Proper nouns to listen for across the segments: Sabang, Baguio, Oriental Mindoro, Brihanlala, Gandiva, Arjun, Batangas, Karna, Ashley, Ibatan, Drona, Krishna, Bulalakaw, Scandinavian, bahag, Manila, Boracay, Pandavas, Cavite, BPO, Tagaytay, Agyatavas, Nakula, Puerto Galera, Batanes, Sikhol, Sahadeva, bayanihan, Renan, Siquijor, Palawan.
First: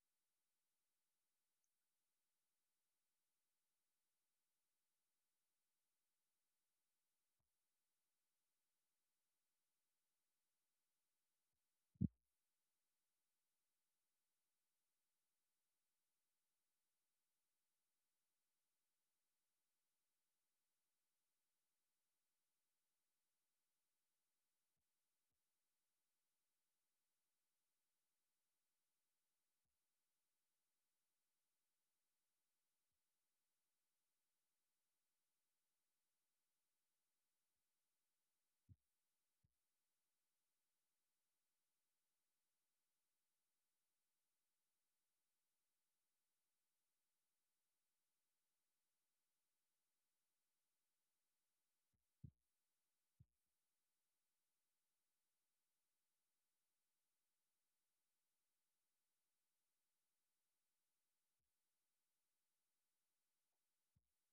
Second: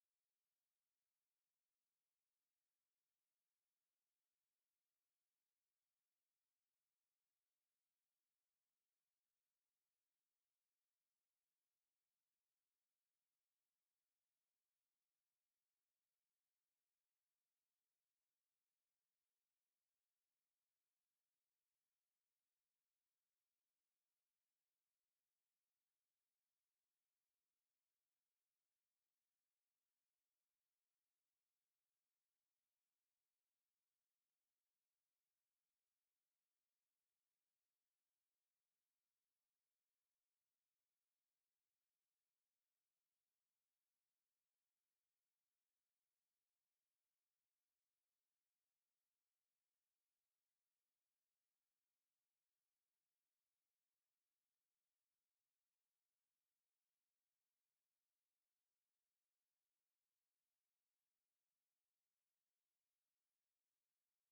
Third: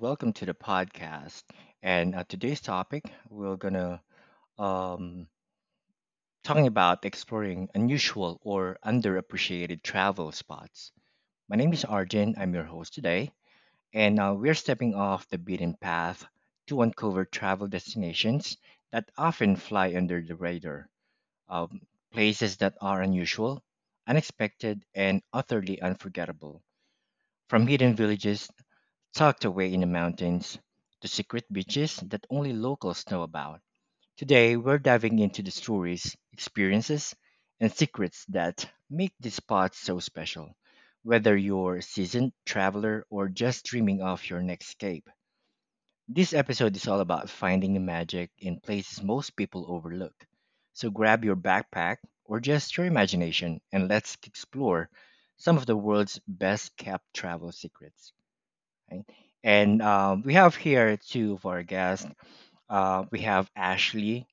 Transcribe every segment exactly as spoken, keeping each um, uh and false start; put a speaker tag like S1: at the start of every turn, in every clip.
S1: welcome to the podcast. And uh, today's topic, we're gonna um, talking about exploring unusual or underappreciated travel spots. My name is Arjun. I'm your host today, and uh, we're stepping off the beaten path to uncover travel destinations that often fly under the radar, um, places that are unusual, unexpected, and utterly unforgettable. From hidden villages tucked away in the mountains, the secret beaches that only locals know about. Today, we're diving into the stories, experiences, and secrets that make these spots so special. Whether you're a seasoned traveler or just dreaming of your next escape, this episode is all about finding the magic in places most people overlook. So grab your backpack or just your imagination and let's explore some of the world's best kept travel secrets, right? And um, we have here two of our guests. Uh, we have Ashley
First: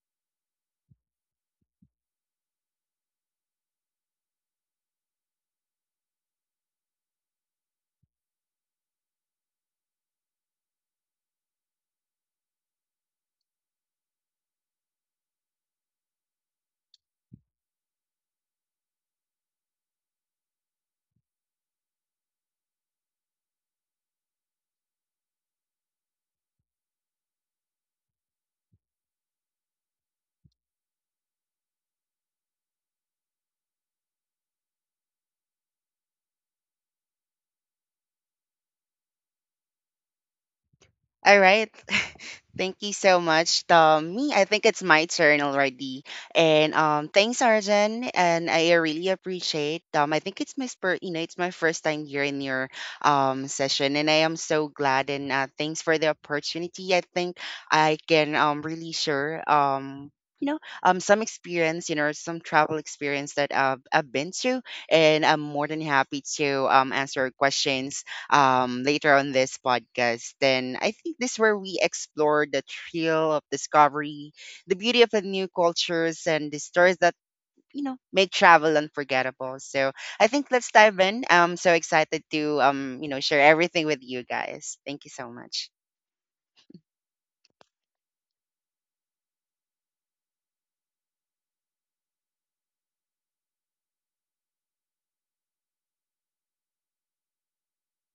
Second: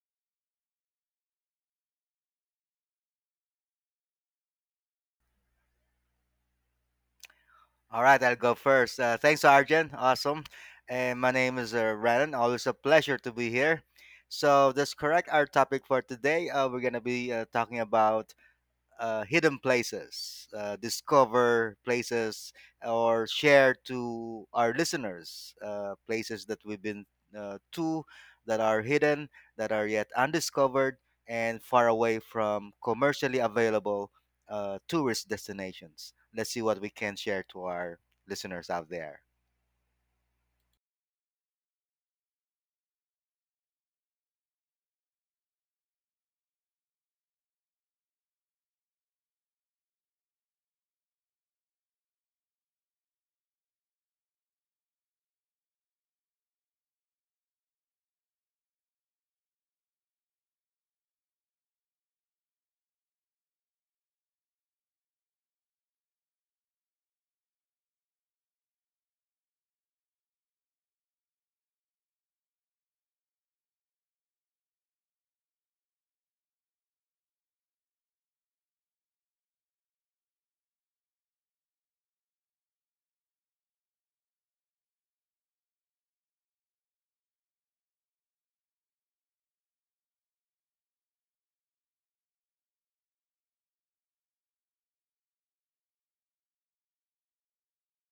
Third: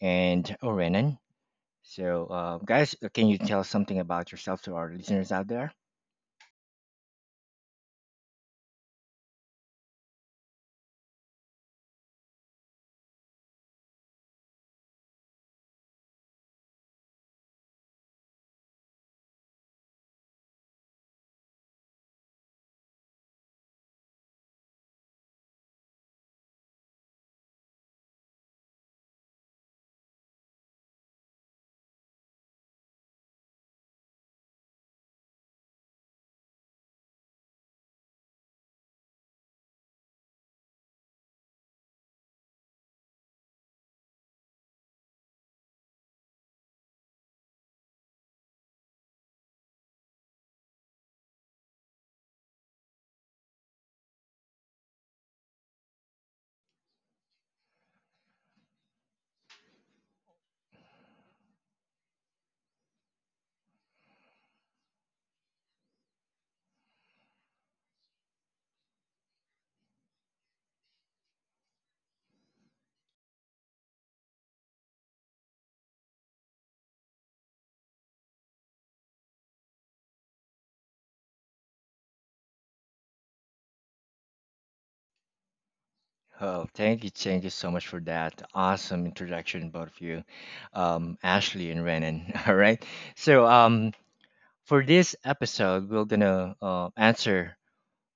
S1: and Orenan. So, uh, guys, uh, can you tell something about yourself to our listeners out there?
S2: All right, I'll go first. Uh, thanks, Arjun. Awesome. And my name is uh, Renan. Always a pleasure to be here. So that's correct. Our topic for today, uh, we're gonna be uh, talking about uh, hidden places, uh, discover places, or share to our listeners uh, places that we've been uh, to that are hidden, that are yet undiscovered, and far away from commercially available uh, tourist destinations. Let's see what we can share to our listeners out there.
S3: All right. Thank you so much. Um, me, I think it's my turn already. And um, thanks, Arjen. And I really appreciate. Um, I think it's my spur. You know, it's my first time here in your um session, and I am so glad. And uh, thanks for the opportunity. I think I can um really share um you know um some experience, you know some travel experience that I've, I've been to, and I'm more than happy to um answer questions um, later on this podcast. Then I think this where we explore the thrill of discovery, the beauty of the new cultures, and the stories that you know make travel unforgettable. So I think let's dive in. I'm so excited to um, you know share everything with you guys. Thank you so much.
S1: Oh, thank you, thank you so much for that awesome introduction, both of you, um, Ashley and Renan. All right, so um, for this episode, we're gonna uh, answer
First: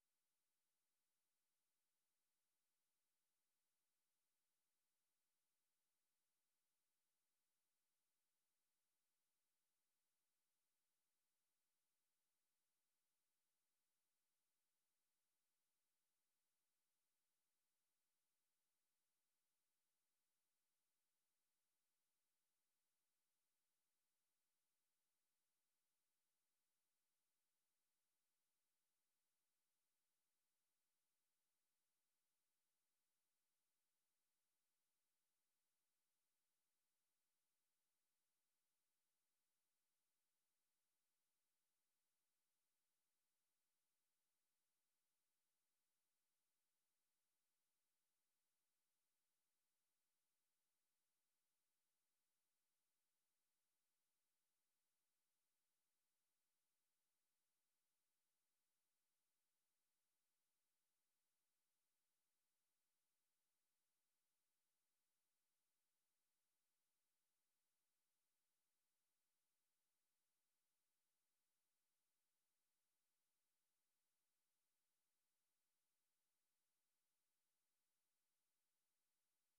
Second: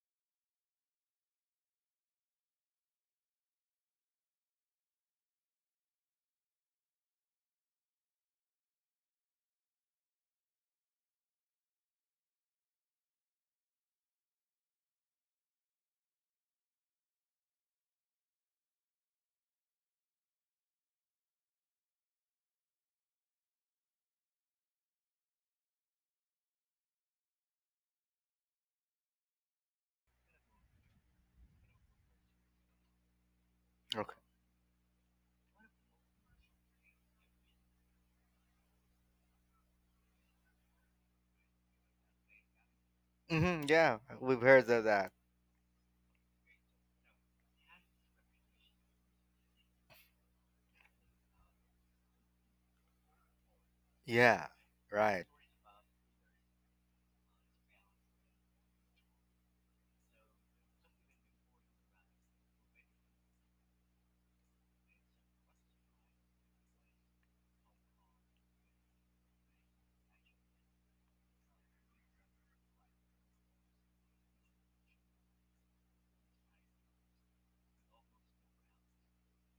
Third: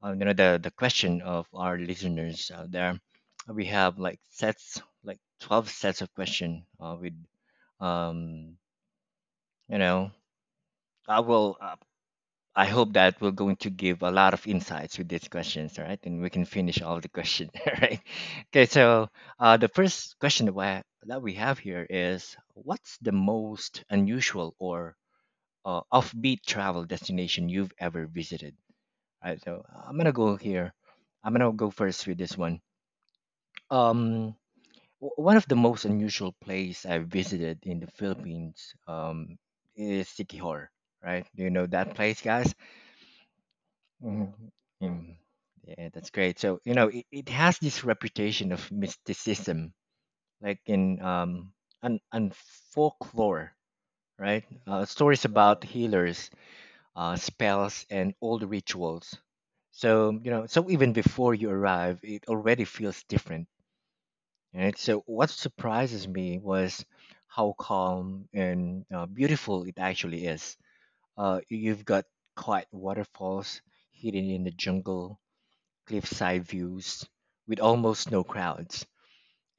S1: uh, you know the the question of our listeners out there. We have like sets, like twelve sets of question. Uh, with um, you know, I will. Uh, I hope that we're going to give a lot of insights with these questions, all right? And we can finish all the questions, all right? Okay, so uh, the first question that we that we have here is, what's the most unusual or uh, offbeat travel destination you've ever visited? All right, so I'm gonna go here. I'm gonna go first with this one.
S2: Okay.
S1: Um, w- one of the most unusual place I visited in the Philippines um, is Siquijor, right? Do you know that place, guys?
S2: Hmm, yeah, we've
S1: Mhm.
S2: heard of that.
S1: Mm. Yeah, that's great. So, you know, it, it has this reputation of mysticism, like in um, and, and folklore, right?
S2: Yeah,
S1: Uh, stories
S2: right.
S1: about healers, uh, spells, and old rituals. So, you know, so even before you arrive, it already feels different. Right. So what surprises me was how calm and uh, beautiful it actually is. Uh, you've got quiet waterfalls hidden in the jungle, cliffside views with almost no crowds,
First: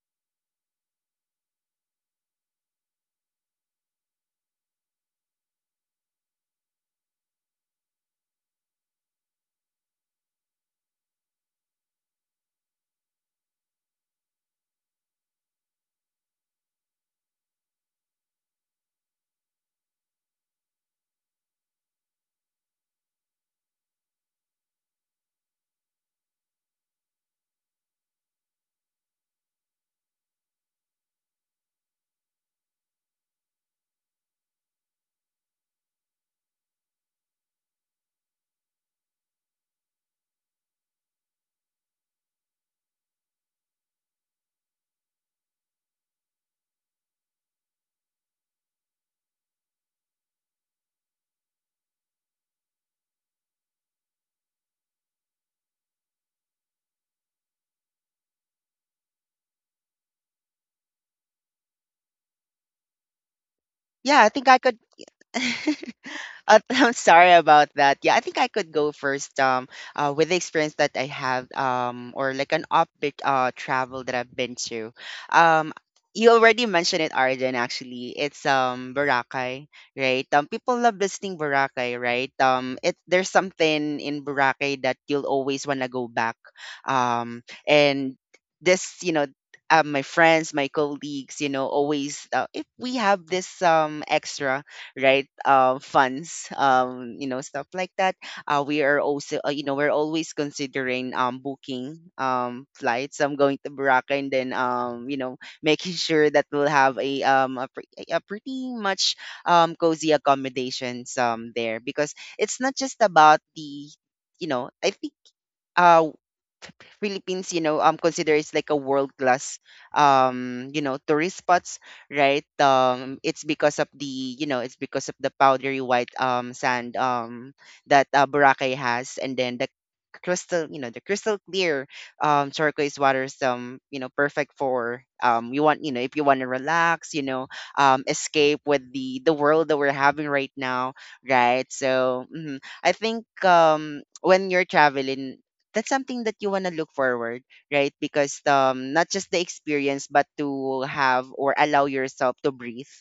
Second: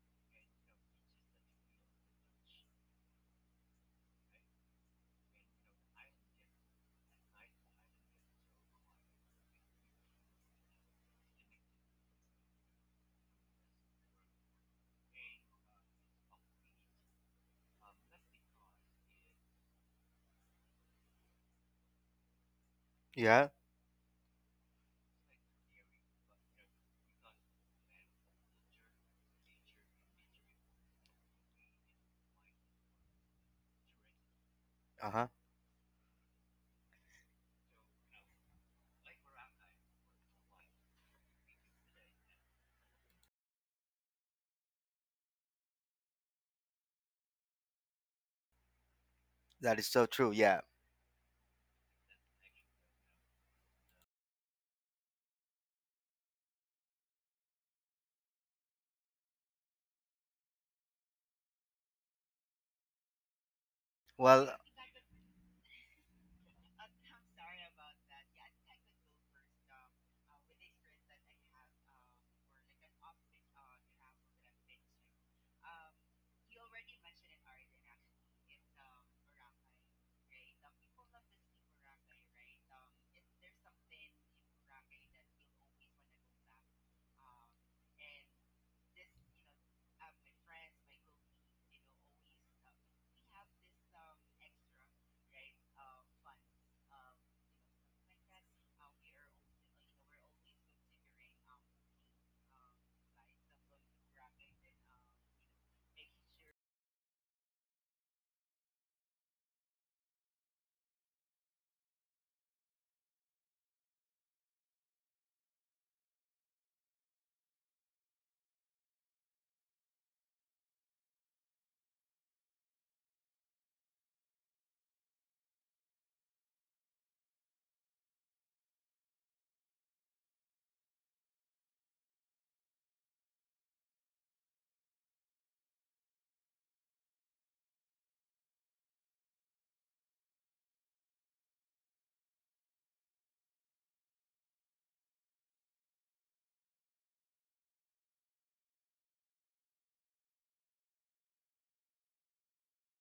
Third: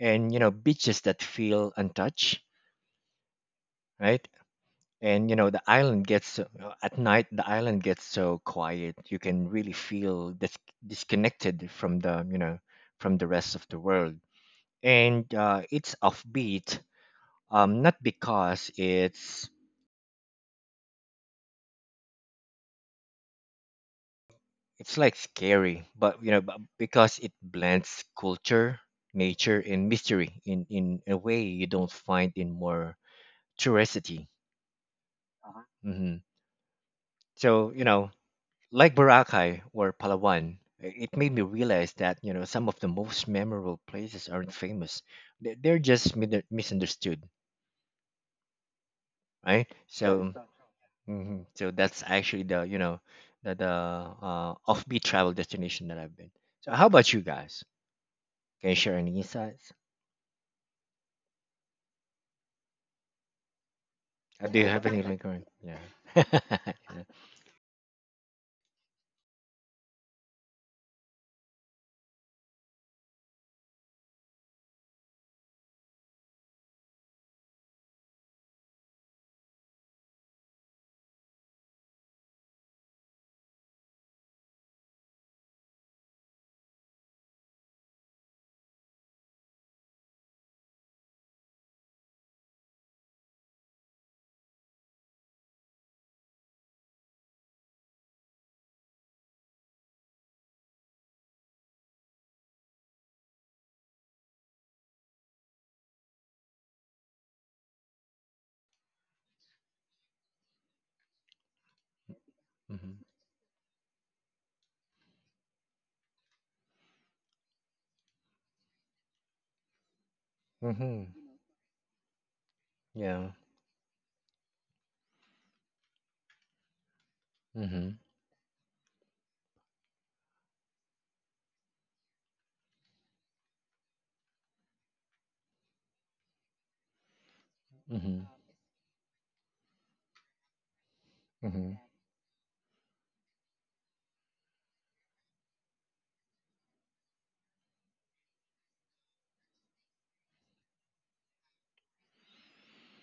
S1: and you know beaches that feel untouched, right? And you know the island gets so- uh, at night. The island gets so quiet. You can really feel dis- disconnected from the you know from the rest of the world, and uh, it's offbeat um not because it's
S2: Yeah.
S1: it's like scary, but you know b- because it blends culture, nature and mystery in in a way you don't find in more touristy,
S2: Uh huh.
S1: hmm so you know, like Boracay or Palawan. I- it made me realize that you know some of the most memorable places aren't famous. They- they're just mi- misunderstood, right?
S2: That is so true.
S1: so
S2: Yeah.
S1: hmm So that's actually the you know the the uh, offbeat travel destination that I've been. So how about you guys? Can you share any insights?
S3: Yeah, I think
S1: Uh,
S2: Well,
S3: I
S1: do you
S3: could.
S1: have any recurrent? Yeah. yeah.
S3: Uh, I'm sorry about that. Yeah, I think I could go first. Um, uh, with the experience that I have, um, or like an upbeat uh travel that I've been to. Um, you already mentioned it, Arjun. Actually, it's um Boracay, right? Um, people love visiting Boracay, right? Um, it there's something in Boracay that you'll always wanna go back. Um, and this, you know. Uh, my friends, my colleagues, you know, always uh, if we have this um extra right um funds um you know stuff like that. Uh, we are also uh, you know we're always considering um booking um flights, I'm going to Boracay, and then um you know making sure that we'll have a um a, pre- a pretty much um cozy accommodations um there, because it's not just
S1: Mm-hmm.
S3: about the you know I think uh Philippines, you know, um, considers like a world class, um, you know,
S1: Mm-hmm.
S3: tourist spots, right? Um,
S1: Yeah.
S3: it's because of the, you know, it's because of the powdery white um sand, um
S1: Mm-hmm.
S3: that uh, Boracay has, and then the crystal, you know, the crystal clear um turquoise waters, um, you know, perfect for um you want, you know, if you want to relax, you know, um,
S1: Mm-hmm.
S3: escape with the the world that we're having right now, right?
S1: Mm-hmm.
S3: So mhm. I think um when you're traveling, that's something that you want to look forward, right? Because um, not just the experience, but to have or allow yourself to breathe,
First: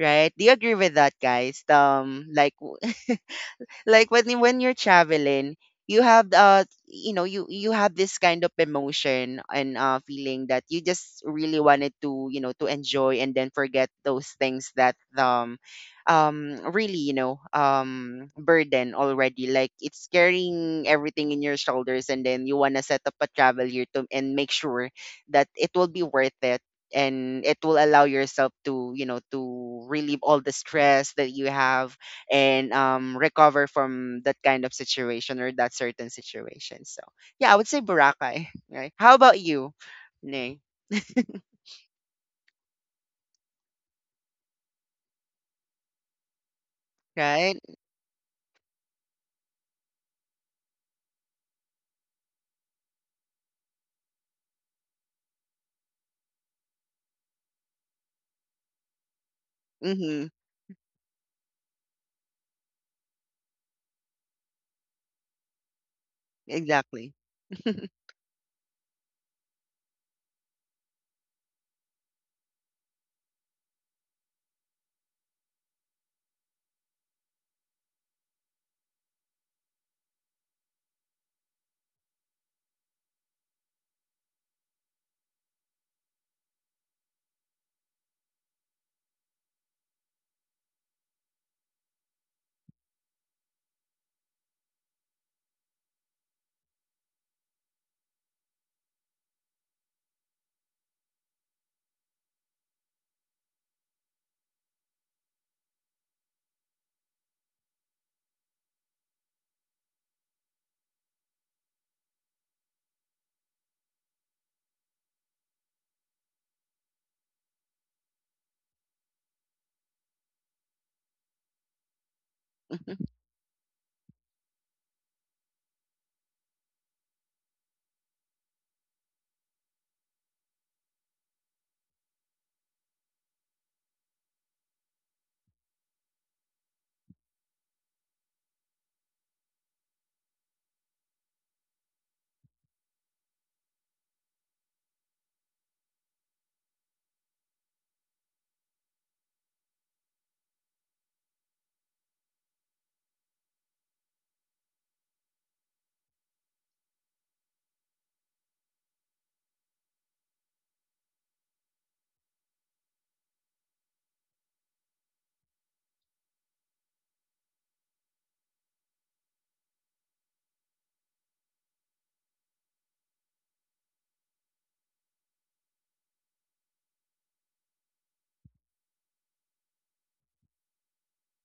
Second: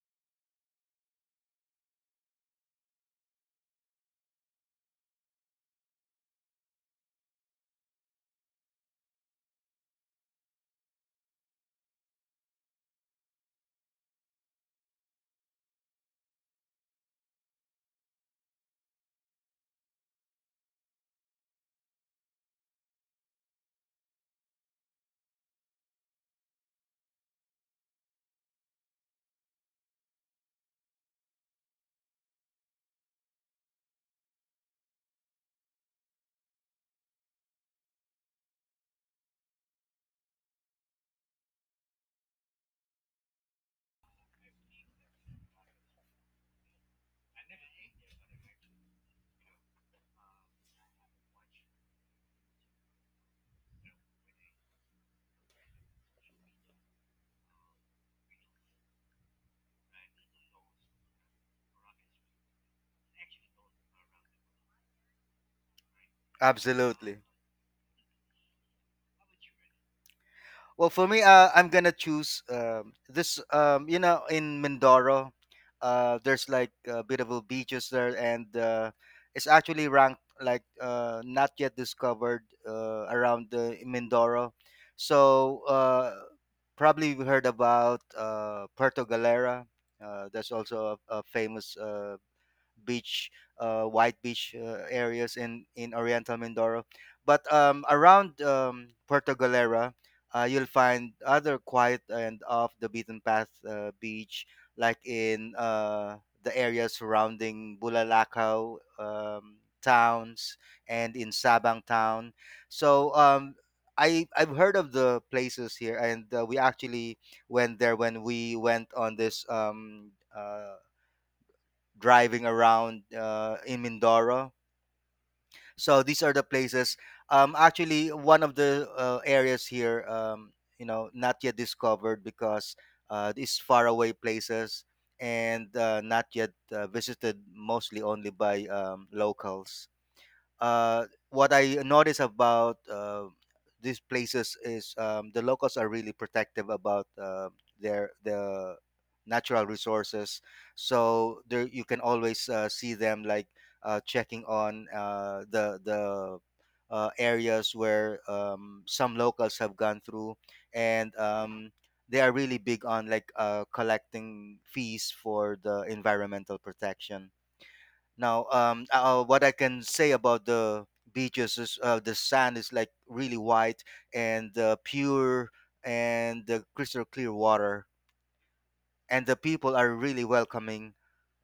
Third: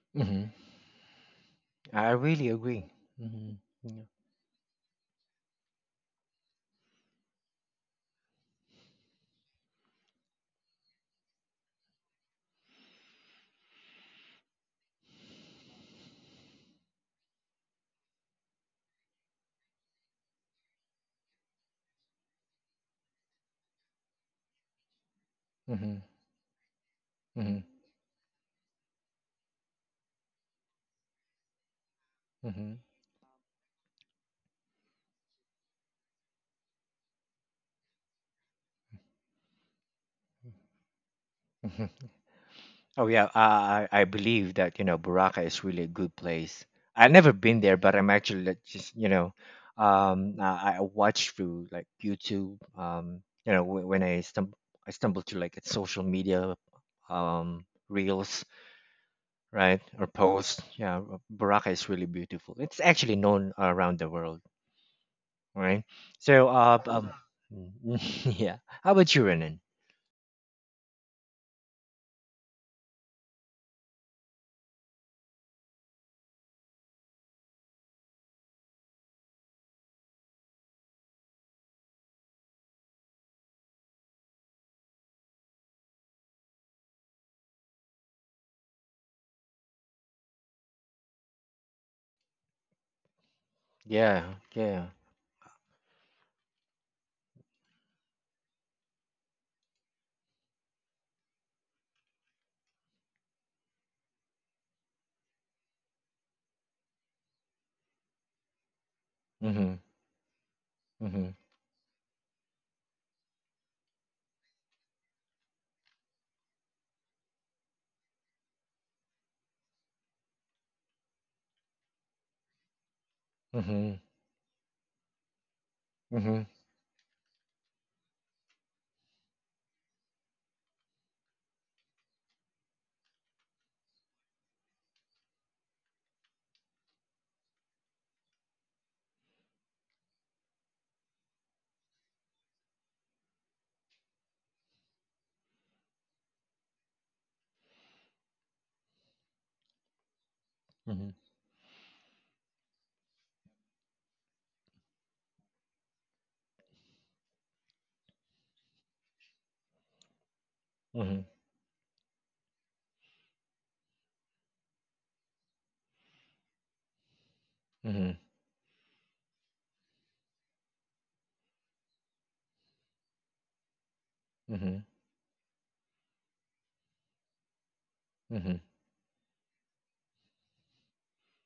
S3: right? Do
S1: Mm-hmm.
S3: you agree with that, guys?
S1: I
S3: Um,
S1: really
S3: like,
S1: agree. Mm-hmm. Yeah.
S3: like when you- when you're traveling, you have uh you know you you have this kind of emotion and uh feeling that you just really wanted to you know to enjoy, and then forget those things that um um really you know um burden already, like it's carrying everything in your shoulders, and then you want to set up a travel here to and make sure that it will
S1: Mm-hmm.
S3: be worth it, and
S1: Mm-hmm.
S3: it will allow yourself to you know to relieve all the stress that you have, and um recover from that kind of situation or that certain situation. So yeah, I would say Boracay, right? How about you, Nay?
S1: Mm-hmm. Oh yeah, uh, I I believe that you know Boracay is really a good place. I've never
S3: Right?
S1: been there, but I'm actually like, just you know, um, I, I watch through like YouTube. Um, you know, wh- when I stumble, I stumble to like its social media, um, reels, right, or
S3: Mm-hmm.
S1: posts. Yeah, Boracay is really beautiful. It's actually known around the world, right? So, uh, b- um,
S3: Exactly.
S2: absolutely.
S1: yeah. How about you, Renan?
S2: Well, for me, uh, I'm gonna choose um, this. Um, you know, in Mindoro, uh, there's like uh, beautiful beaches there, and uh, it's actually ranked like uh, not yet discovered uh, around the Mindoro. So uh, probably we heard about uh, Puerto Galera. Uh, that's also a, a famous uh, beach, uh, white
S1: Yeah,
S2: beach uh,
S1: yeah.
S2: areas in in Oriental Mindoro. But um, around um, Puerto Galera, uh, you'll find other quiet and off the beaten path uh, beach, like in uh, the area surrounding Bulalakaw um,
S1: Mm-hmm.
S2: towns and in
S1: Mm-hmm.
S2: Sabang town. So um, I I've heard of the places here, and uh, we actually went there when we went on this um, uh, driving around uh, in
S1: Mm-hmm.
S2: Mindoro. So these are
S1: Mm-hmm.
S2: the places. Um, actually, one of the uh, areas here, um, you know, not yet discovered because uh, these faraway places and uh, not yet uh, visited mostly only by um, locals. Uh, what I notice about uh, these places is um, the locals are really protective about uh, their the natural resources.
S1: Mm-hmm.
S2: So there you can always uh, see them like uh, checking on uh, the the uh, areas where um, some locals have gone through, and
S1: Mm-hmm.
S2: um, they are really big on like uh, collecting fees for the environmental protection.
S1: Mhm.
S2: Now, um, uh, what I can say about the beaches is uh, the sand is like really white and uh,
S1: Mhm.
S2: pure and the crystal clear water,
S1: Mhm.
S2: and the people are really welcoming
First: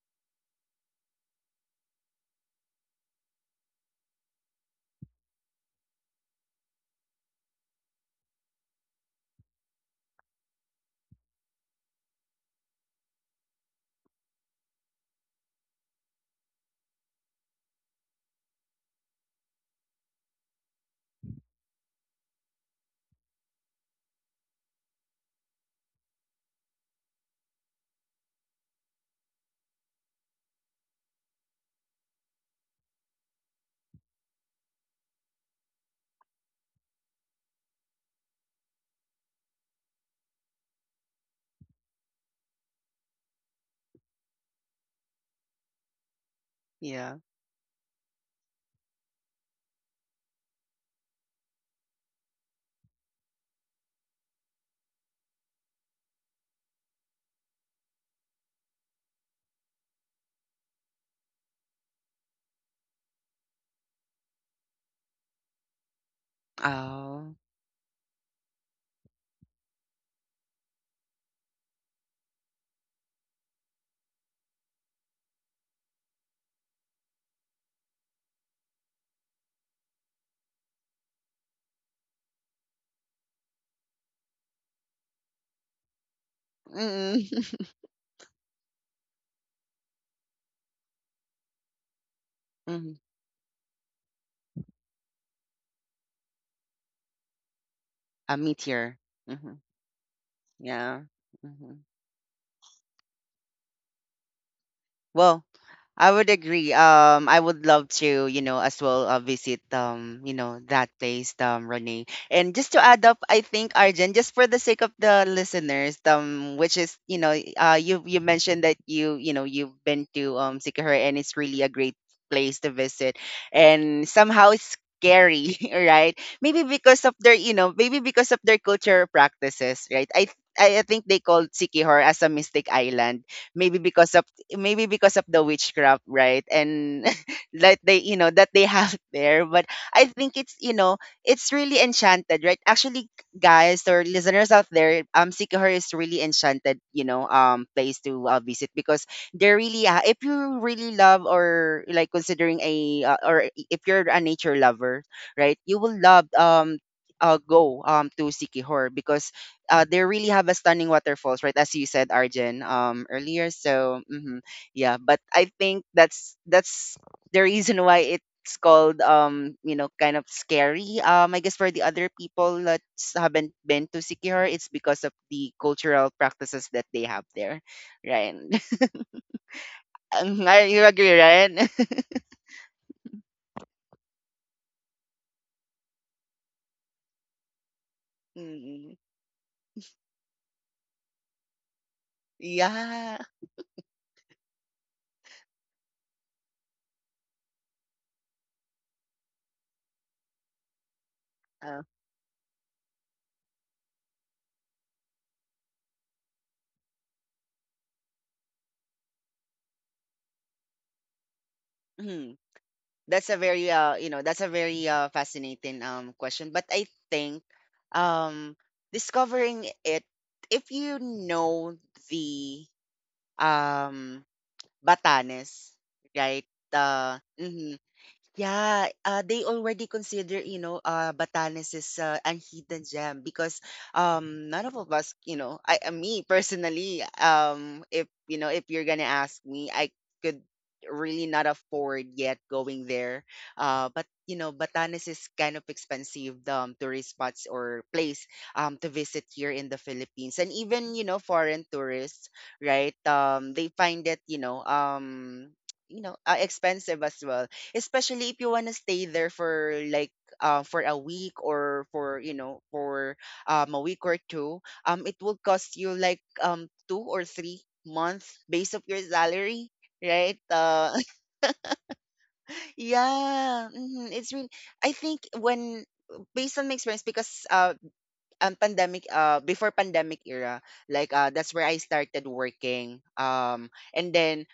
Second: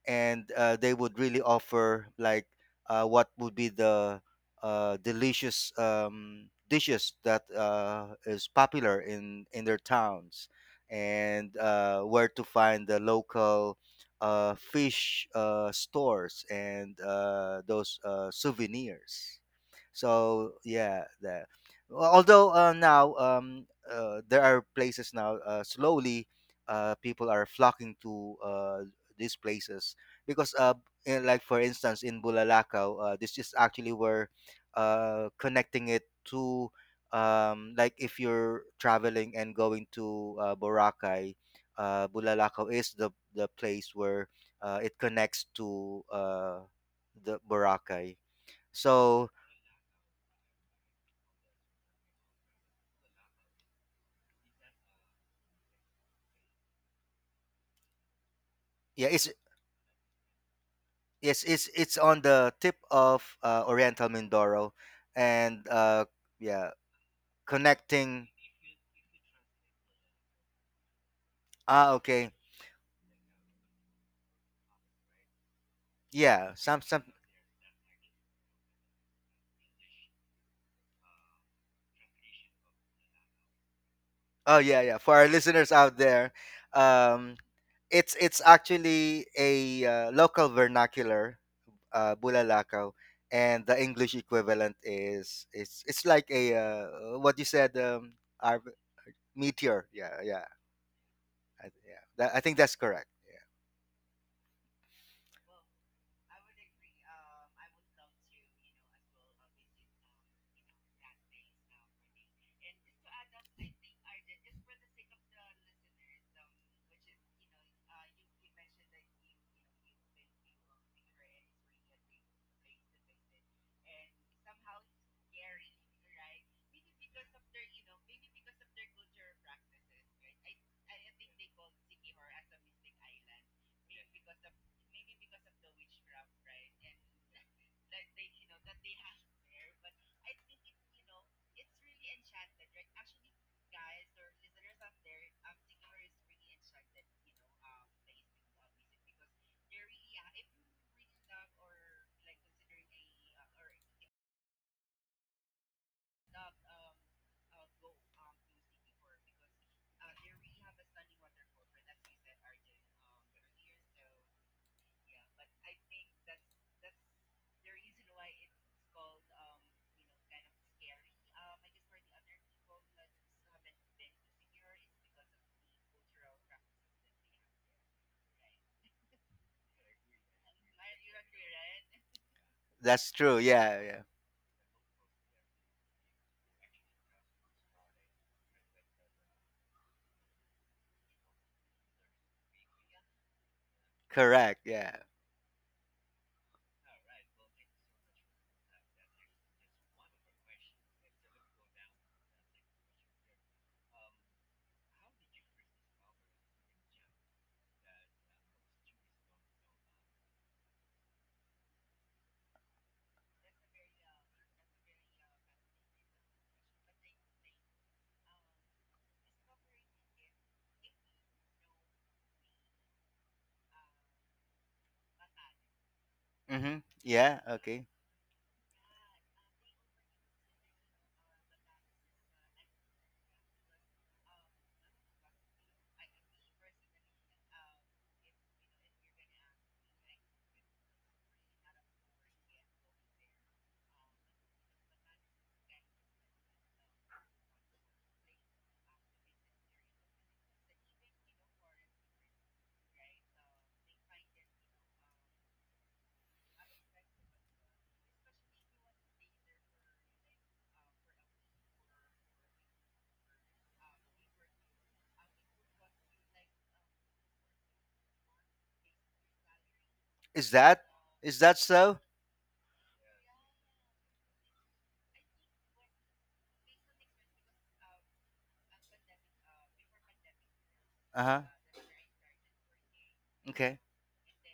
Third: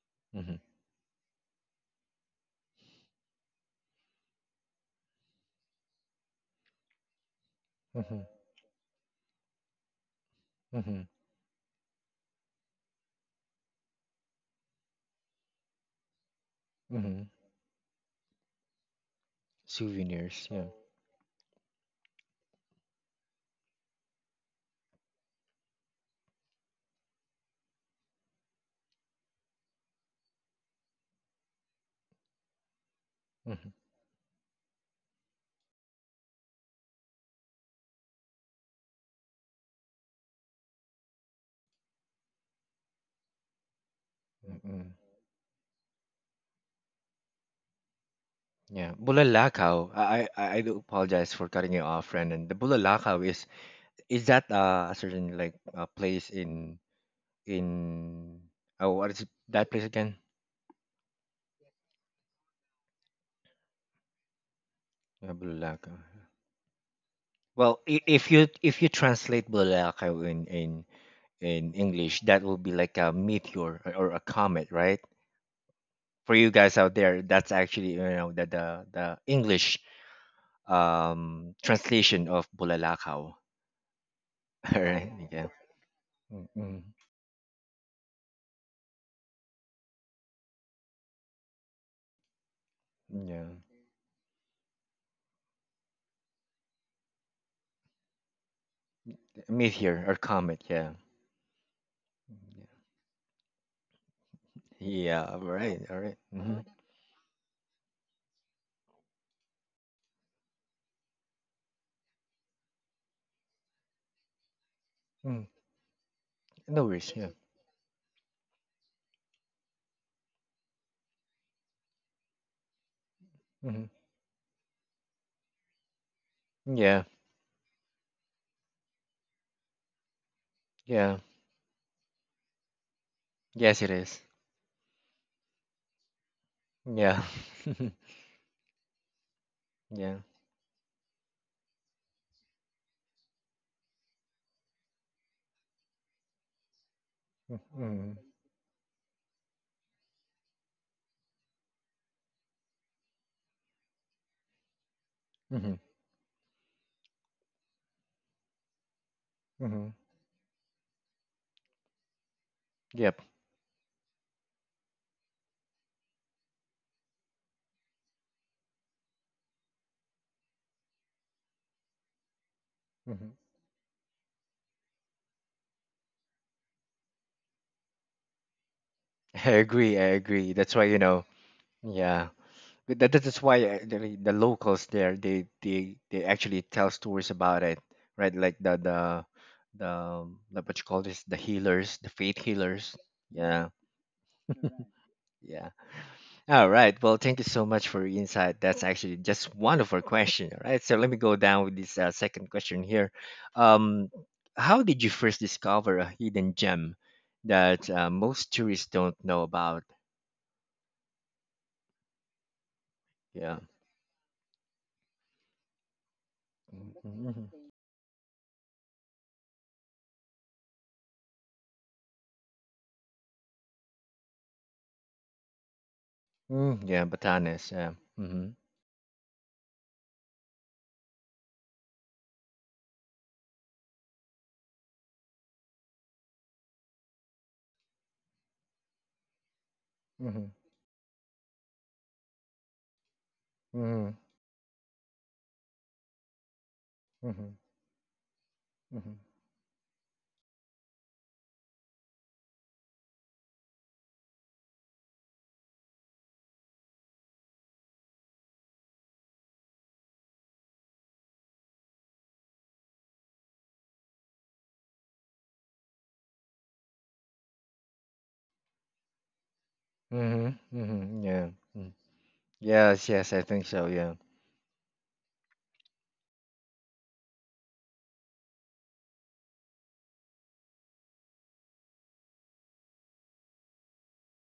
S2: and
S1: Mhm.
S2: uh, they would really offer like uh, what would be the uh, delicious um, dishes that uh,
S1: Mhm.
S2: is popular in in their towns
S1: Mhm.
S2: and uh, where to find the local uh, fish uh, stores and
S1: Mhm.
S2: uh, those uh, souvenirs.
S1: Souvenirs.
S2: So
S1: Yeah.
S2: yeah, that, although uh, now, um, uh, there are places now uh, slowly uh, people are flocking to uh, these places because uh eh, like for instance in Bulalakaw, uh, this is
S1: Mhm.
S2: actually where uh connecting it to um, like if you're traveling and going to uh, Boracay, uh Bulalakaw is the the place where uh,
S1: Mm-mm.
S2: it connects to uh
S3: yeah.
S2: the Boracay.
S1: Yeah.
S2: So
S1: Bulalakaw. I, I I I do apologize for cutting you off, Brandon. The Bulalakaw is is that uh, a certain like a place in in oh
S2: yeah,
S1: what
S2: it's
S1: is that place again?
S2: it's it's it's on the tip of uh, Oriental Mindoro,
S1: Uh,
S2: and
S1: Bulalakaw.
S2: uh, yeah,
S3: Oh.
S1: Well, i-
S2: connecting.
S1: if you if you translate Bulalakaw in in in
S2: Ah,
S1: English,
S2: okay,
S1: that will be like a meteor or or a comet, right? For
S2: yeah,
S1: you
S2: some
S1: guys out
S2: some.
S1: there, that's actually you know the the, the English um, translation of bulalakaw.
S2: Oh yeah,
S1: All
S2: yeah. For
S1: right.
S2: our
S1: Yeah.
S2: listeners out there,
S1: Mm-mm.
S2: um,
S3: Mm-hmm.
S2: it's it's actually a uh, local vernacular, uh, bulalakaw,
S1: Yeah.
S2: and the English equivalent is it's it's like a uh, what you said, um,
S3: A
S2: our
S3: meteor. Mm-hmm.
S2: meteor.
S1: Meteor
S2: Yeah,
S1: or
S2: yeah,
S1: comet. Yeah.
S3: Yeah.
S2: I,
S3: Mm-hmm.
S2: yeah. That, I think that's correct. Yeah,
S1: Yeah. All
S3: Well,
S1: right. All
S3: I
S1: right.
S3: would
S1: Mm-hmm.
S3: agree. Um, I would love to, you know, as well uh, visit, um, you know, that place, um, Renee. And just to add up, I think Arjun, just for the sake of the
S1: Mm.
S3: listeners, um, which
S1: No
S3: is,
S1: worries.
S3: you
S1: Yeah.
S3: know, uh, you you mentioned that you, you know, you've been to um Sikihor, and it's really a great place to visit,
S1: hmm
S3: and somehow it's scary, right? Maybe because
S1: Yeah.
S3: of their, you know, maybe because of their cultural practices, right? I I I think
S1: Yeah.
S3: they called Sikihor as a mystic island, maybe
S1: Yes, it
S3: because
S1: is.
S3: of maybe because of the witchcraft, right? And
S1: Yeah.
S3: that they, you know, that they have there. But I
S1: yeah.
S3: think it's, you know, it's really enchanted, right? Actually, guys or listeners out there, um, Sikihor is really enchanted, you know, um, place
S1: Mm-hmm.
S3: to uh, visit, because they're really, uh, if you really love or like considering a, uh, or if you're a nature lover, right,
S1: Mm-hmm.
S3: you will love, um, uh, go um to Sikihor, because uh,
S1: Mm-hmm.
S3: they really have a stunning waterfalls, right? As you said, Arjen, um,
S1: Yep.
S3: earlier. So, mhm, yeah, but I think that's that's the reason why it's called um you know kind of scary, um I guess, for the other people that
S1: hmm
S3: haven't been to Sikihor. It's because of the cultural practices that they have there, right.
S1: I agree. I
S3: Um,
S1: agree.
S3: I-
S1: That's
S3: you
S1: why you
S3: agree,
S1: know.
S3: right?
S1: Yeah. But that
S2: that's
S1: that
S2: true.
S1: is why uh,
S2: Yeah,
S1: the,
S2: yeah.
S1: like, the locals there they they they actually tell stories about it, right? Like the
S3: Mm,
S1: the the um, like what you call this, the healers, the faith healers.
S3: yeah.
S1: Yeah,
S2: Correct. Yeah.
S1: yeah. All right, well thank you so much for your insight, that's actually just wonderful question. All right, so let me go down with
S3: Uh,
S1: this uh, second question here. um how did you first discover a hidden gem that uh, most tourists don't know about?
S3: mhm. That's a
S1: Yeah.
S3: very uh you know that's a very uh fascinating um question, but I think,
S1: Mhm.
S3: um, discovering it, if you know the um, Batanes, right?
S1: Mm,
S2: Mm-hmm.
S1: yeah,
S3: Uh,
S2: Yeah.
S1: Batanes,
S3: mhm.
S2: Okay.
S1: yeah. hmm
S3: Yeah, uh, they already consider, you know, uh, Batanes is uh, an hidden gem, because um, none of us, you know, I, uh, me personally, um, if you know, if you're gonna ask me, I could
S1: hmm
S3: really not afford yet going there. Uh, but
S1: Mhm.
S3: you know, Batanes is kind of expensive um, tourist spots
S1: Mhm.
S3: or place um to
S1: Mhm.
S3: visit here in the Philippines, and even you know, foreign tourists, right? Um, they find it, you know, um. You know, uh, expensive as well, especially if you want to stay there for like uh, for a week, or for you know for um a week or two. um it will cost you like um two or three months based of your salary, right.
S2: Is
S1: Mhm.
S2: that
S3: uh
S1: Mhm.
S2: is
S1: Yeah.
S2: that
S1: Mm.
S2: so?
S1: Yes. Yes. I think
S3: yeah,
S1: so.
S3: mhm,
S1: Yeah.
S3: it's really, I think, when, based on my experience, because uh um, pandemic, uh before pandemic era, like
S2: Uh
S3: uh
S2: huh.
S3: that's where I started working, um
S2: Okay.
S3: and then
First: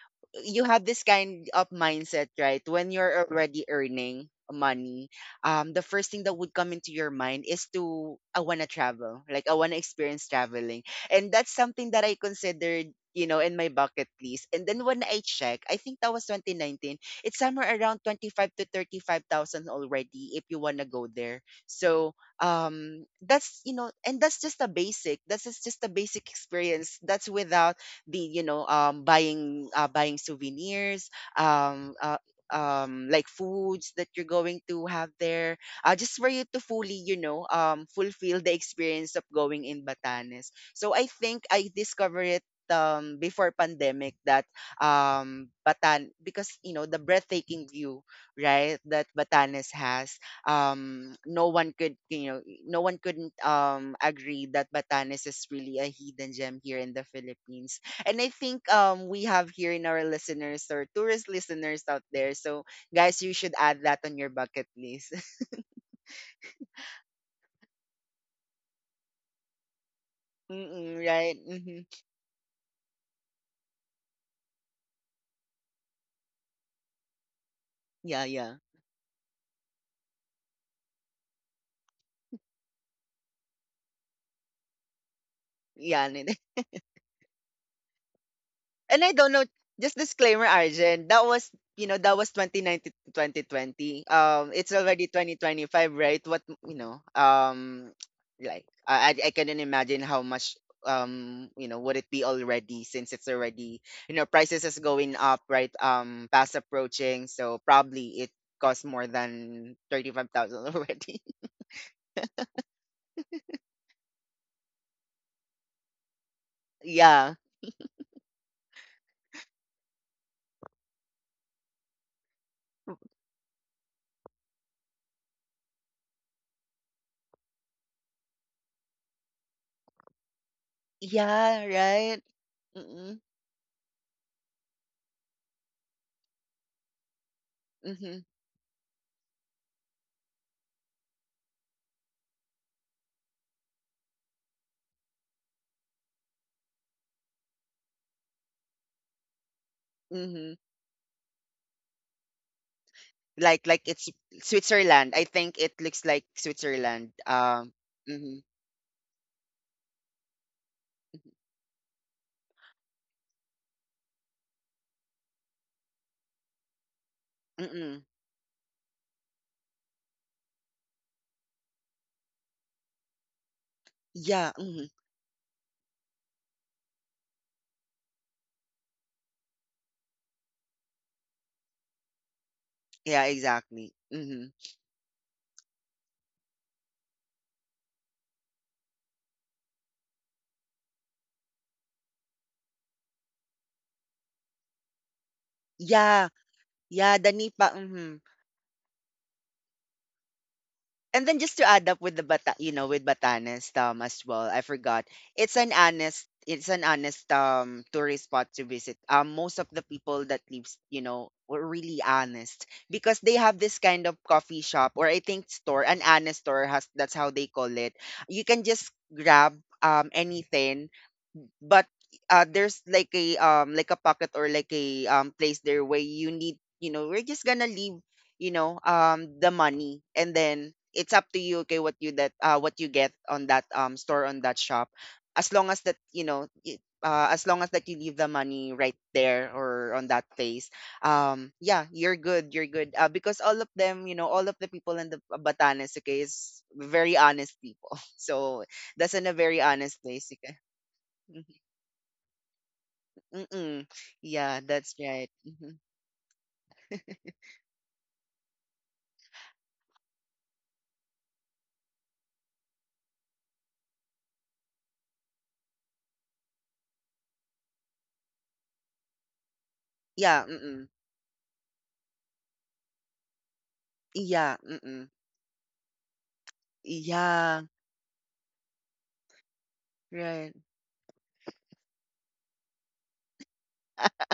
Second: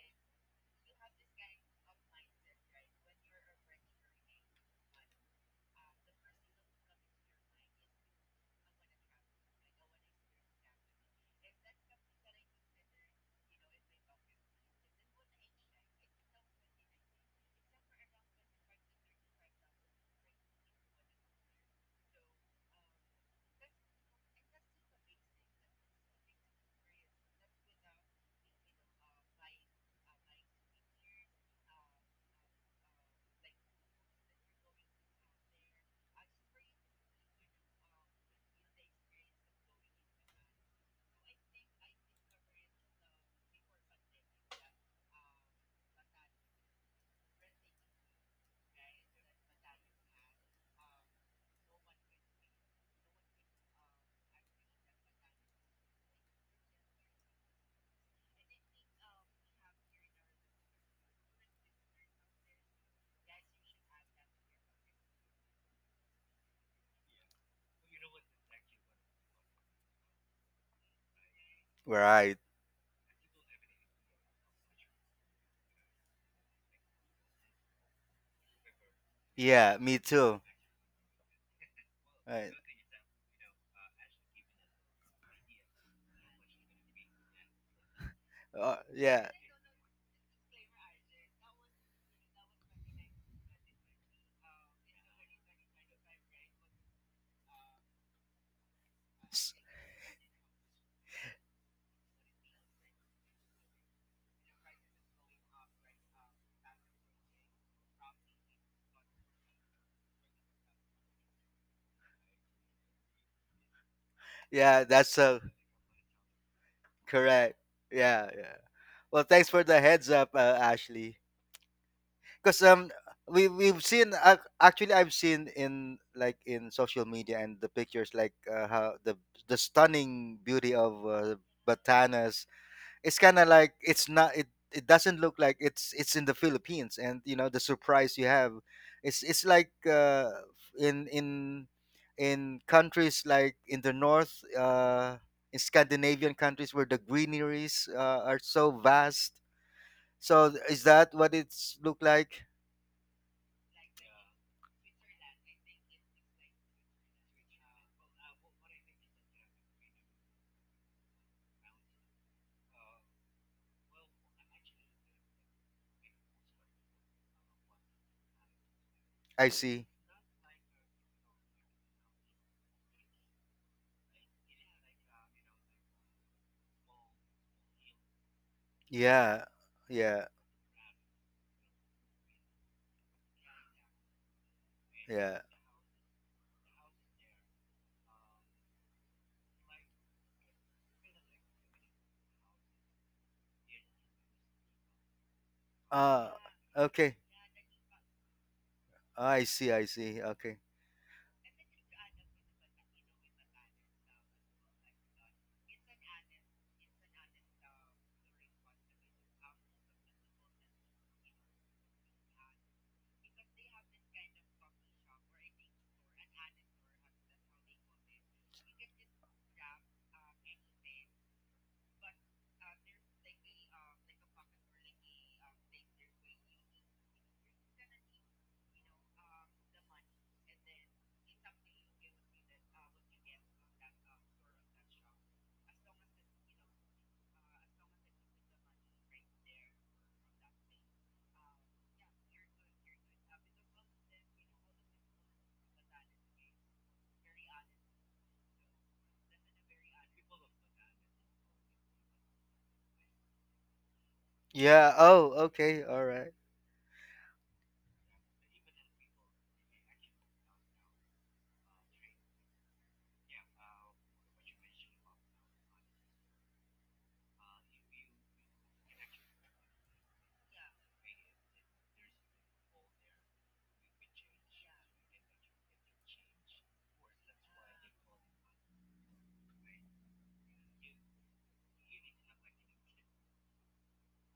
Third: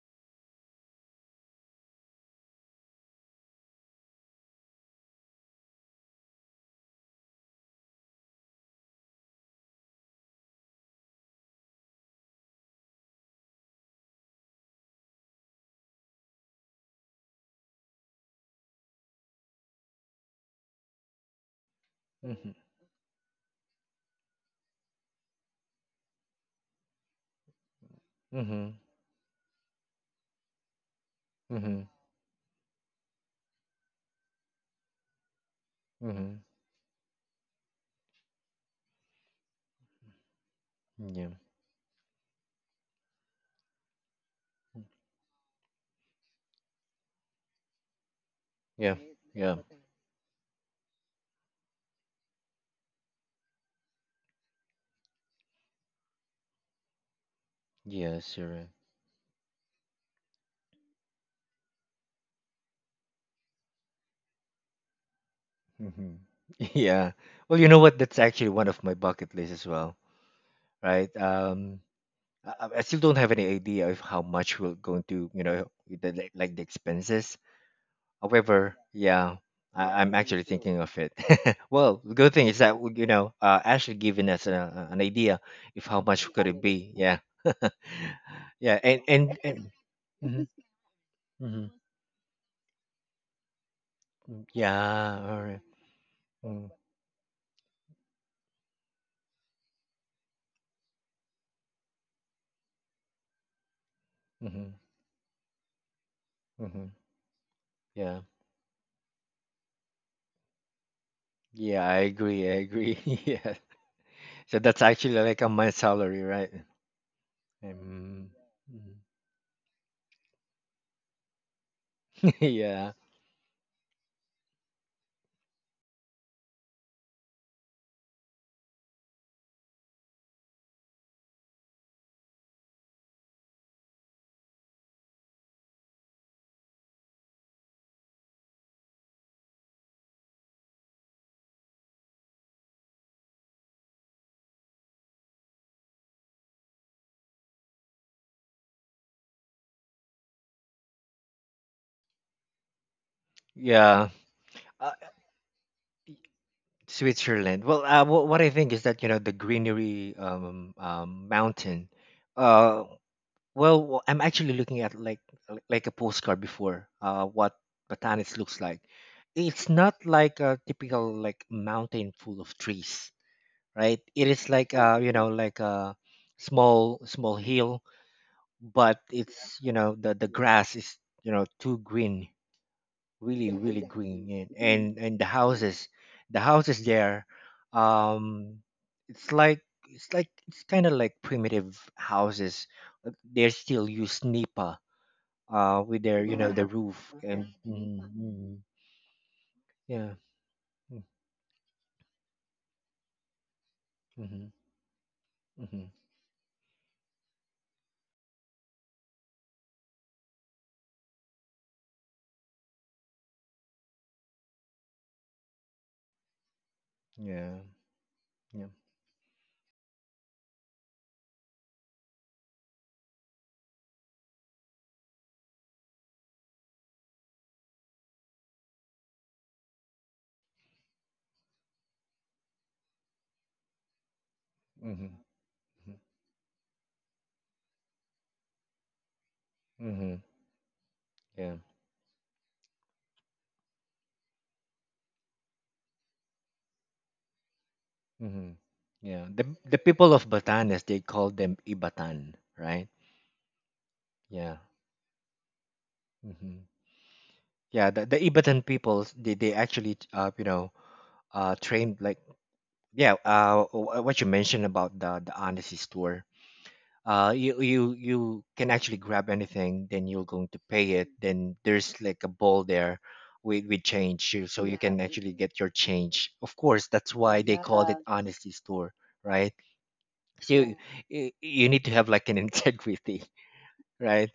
S3: you have this kind of mindset, right, when you're already earning money, um the first thing that would come into your mind is to I want to travel, like I want to experience traveling, and that's something that I considered, you know, in my bucket list. And then when I check, I think that was twenty nineteen, it's somewhere around twenty-five to thirty-five thousand already, if you want to go there. So
S1: Mhm.
S3: um that's you know, and that's just a basic, that's just just a basic experience. That's without the you know
S1: Mhm.
S3: um buying uh, buying souvenirs,
S1: Mhm.
S3: um uh, um like foods that you're going to have there, uh, just for
S1: Mhm.
S3: you to fully, you know, um fulfill the experience of going in Batanes. So I
S1: Yeah.
S3: think I discovered it um before pandemic that um Batan because you know the breathtaking view, right,
S1: Yeah.
S3: that
S1: Yeah.
S3: Batanes has. um no one could, you know, no one couldn't um agree that Batanes is really a hidden gem here in the Philippines. And I
S1: Yes. You're
S3: think
S1: right.
S3: um we have here in our listeners or tourist listeners out there, so guys, you should add that on your bucket list.
S1: Mhm. Yeah. Well, you know what? That's actually one of my bucket lists as well,
S3: Mm-mm,
S1: right?
S3: right. Hmm.
S1: Um,
S2: Right.
S1: I, I I still don't have any idea of how much we're going to, you know, the, like like the expenses.
S3: Yeah. Yeah,
S1: However, yeah,
S2: Yeah. Me
S1: I, I'm
S2: too.
S1: actually thinking of it. well, the good thing
S2: Right.
S1: is that you know, uh, actually giving us a, an idea if how
S3: yeah.
S1: much could it be. Yeah,
S2: Uh,
S1: yeah, and
S3: And I
S2: yeah.
S3: don't
S1: and,
S3: know,
S1: and
S3: just disclaimer,
S1: Mhm,
S3: Arjen, that was,
S1: mhm,
S3: you know, that was twenty nineteen to twenty twenty.
S1: mm,
S3: Um, it's already
S1: yeah, all right.
S3: twenty twenty-five, right? What,
S1: Mm,
S3: you know, um, like, I, I I
S2: S-
S3: couldn't imagine how much, um, you know, would it be already, since it's already, you know, prices
S1: mhm,
S3: is going up, right? Um, past
S1: mhm,
S3: approaching. So probably
S1: yeah,
S3: it costs more than thirty-five thousand already.
S1: yeah, I agree, I agree. yeah, so that's
S2: Yeah, that's
S1: actually
S2: so
S1: like a month salary, right?
S3: yeah.
S2: correct. Yeah,
S1: Um,
S2: yeah.
S1: mhm.
S2: Well, thanks for the heads up, uh, Ashley. Because um,
S1: yeah,
S2: we we've seen ac actually I've seen in like in social media and the pictures like uh, how the the stunning beauty of uh,
S3: Yeah, right?
S2: Batanas.
S3: Mm-hmm.
S2: It's kind of like it's not it it doesn't look like it's it's in the Philippines, and you know the surprise you have, it's it's like uh in in in countries like in the north uh in Scandinavian countries where the greeneries uh, are so vast. So
S3: Mm-hmm.
S2: th- is that what it's look like?
S3: like like it's
S1: yeah. Uh,
S3: Switzerland. I think it looks like Switzerland.
S1: Switzerland.
S3: Um,
S1: Well, uh, wh- what
S3: mhm,
S1: I think is that you know the greenery um, um, mountain. Uh, well, wh- I'm actually looking at like like like a postcard before. Uh, what
S3: mm-mm.
S1: Batanes looks like.
S2: I
S1: It's
S2: see,
S1: not like a typical like mountain full of trees, right? It is
S3: Yeah,
S1: like
S3: mhm.
S1: uh you know like a small small hill, but
S2: yeah,
S1: it's you know the
S2: yeah,
S1: the grass is you know too green,
S3: Yeah,
S1: really really
S3: exactly.
S1: green,
S3: Hmm.
S1: and and, and the
S2: yeah,
S1: houses, the houses there, um it's like it's like it's kind of like primitive houses, but they still use nipa uh with their
S3: Yeah,
S2: uh,
S1: you know the roof,
S2: okay.
S3: yeah, the
S1: and
S3: Nipa.
S1: mm,
S3: Mhm.
S1: mm,
S2: I see, I
S1: yeah.
S2: see, okay.
S1: mm,
S3: And then just to add up with the bata, you know, with Batanes um as well.
S1: mm-hmm,
S3: I forgot. It's an
S1: mm-hmm,
S3: honest it's an honest um tourist spot to visit. Um, most of the people that lives, you know, were really honest, because they have this kind of coffee shop or I think store, an honest store has that's how they
S1: yeah.
S3: call it. You can
S1: yeah
S3: just grab um anything, but uh there's like a um like a pocket or like a um place there, where you need you know we're just gonna leave you know um the money, and then it's up to you, okay, what you that uh what you get on that um store on that shop.
S1: mm-hmm,
S3: As long as that you know y- uh, as long as that you leave the money right there or on
S1: mm-hmm,
S3: that place, um
S1: yeah.
S3: yeah, you're good, you're good, uh, because all of them you know all of the people in the uh, Batanes, okay, is very honest people.
S1: mm-hmm,
S3: So that's
S1: yeah,
S3: in a
S1: the
S3: very
S1: the
S3: honest
S1: people of
S3: place, okay.
S1: Batanes, they call them Ibatan, right?
S3: Mm-mm.
S1: Yeah.
S3: Yeah,
S2: Yeah,
S3: that's
S2: oh
S3: right. Mhm.
S2: okay, all right.
S1: mm-hmm, yeah, the, the Ibadan people, they, they actually uh you know uh trained like, yeah, uh wh- what you mentioned about the the honesty store. Uh, you you you can actually grab anything, then you're
S3: Yeah,
S1: going to
S3: mm-mm.
S1: pay it, then there's like a ball there with with change you-
S3: Yeah,
S1: so you can
S3: mm-mm.
S1: actually get your change, of course that's why they
S3: Yeah,
S1: called it honesty store, right? So
S3: right.
S1: you, you need to have like an integrity, right?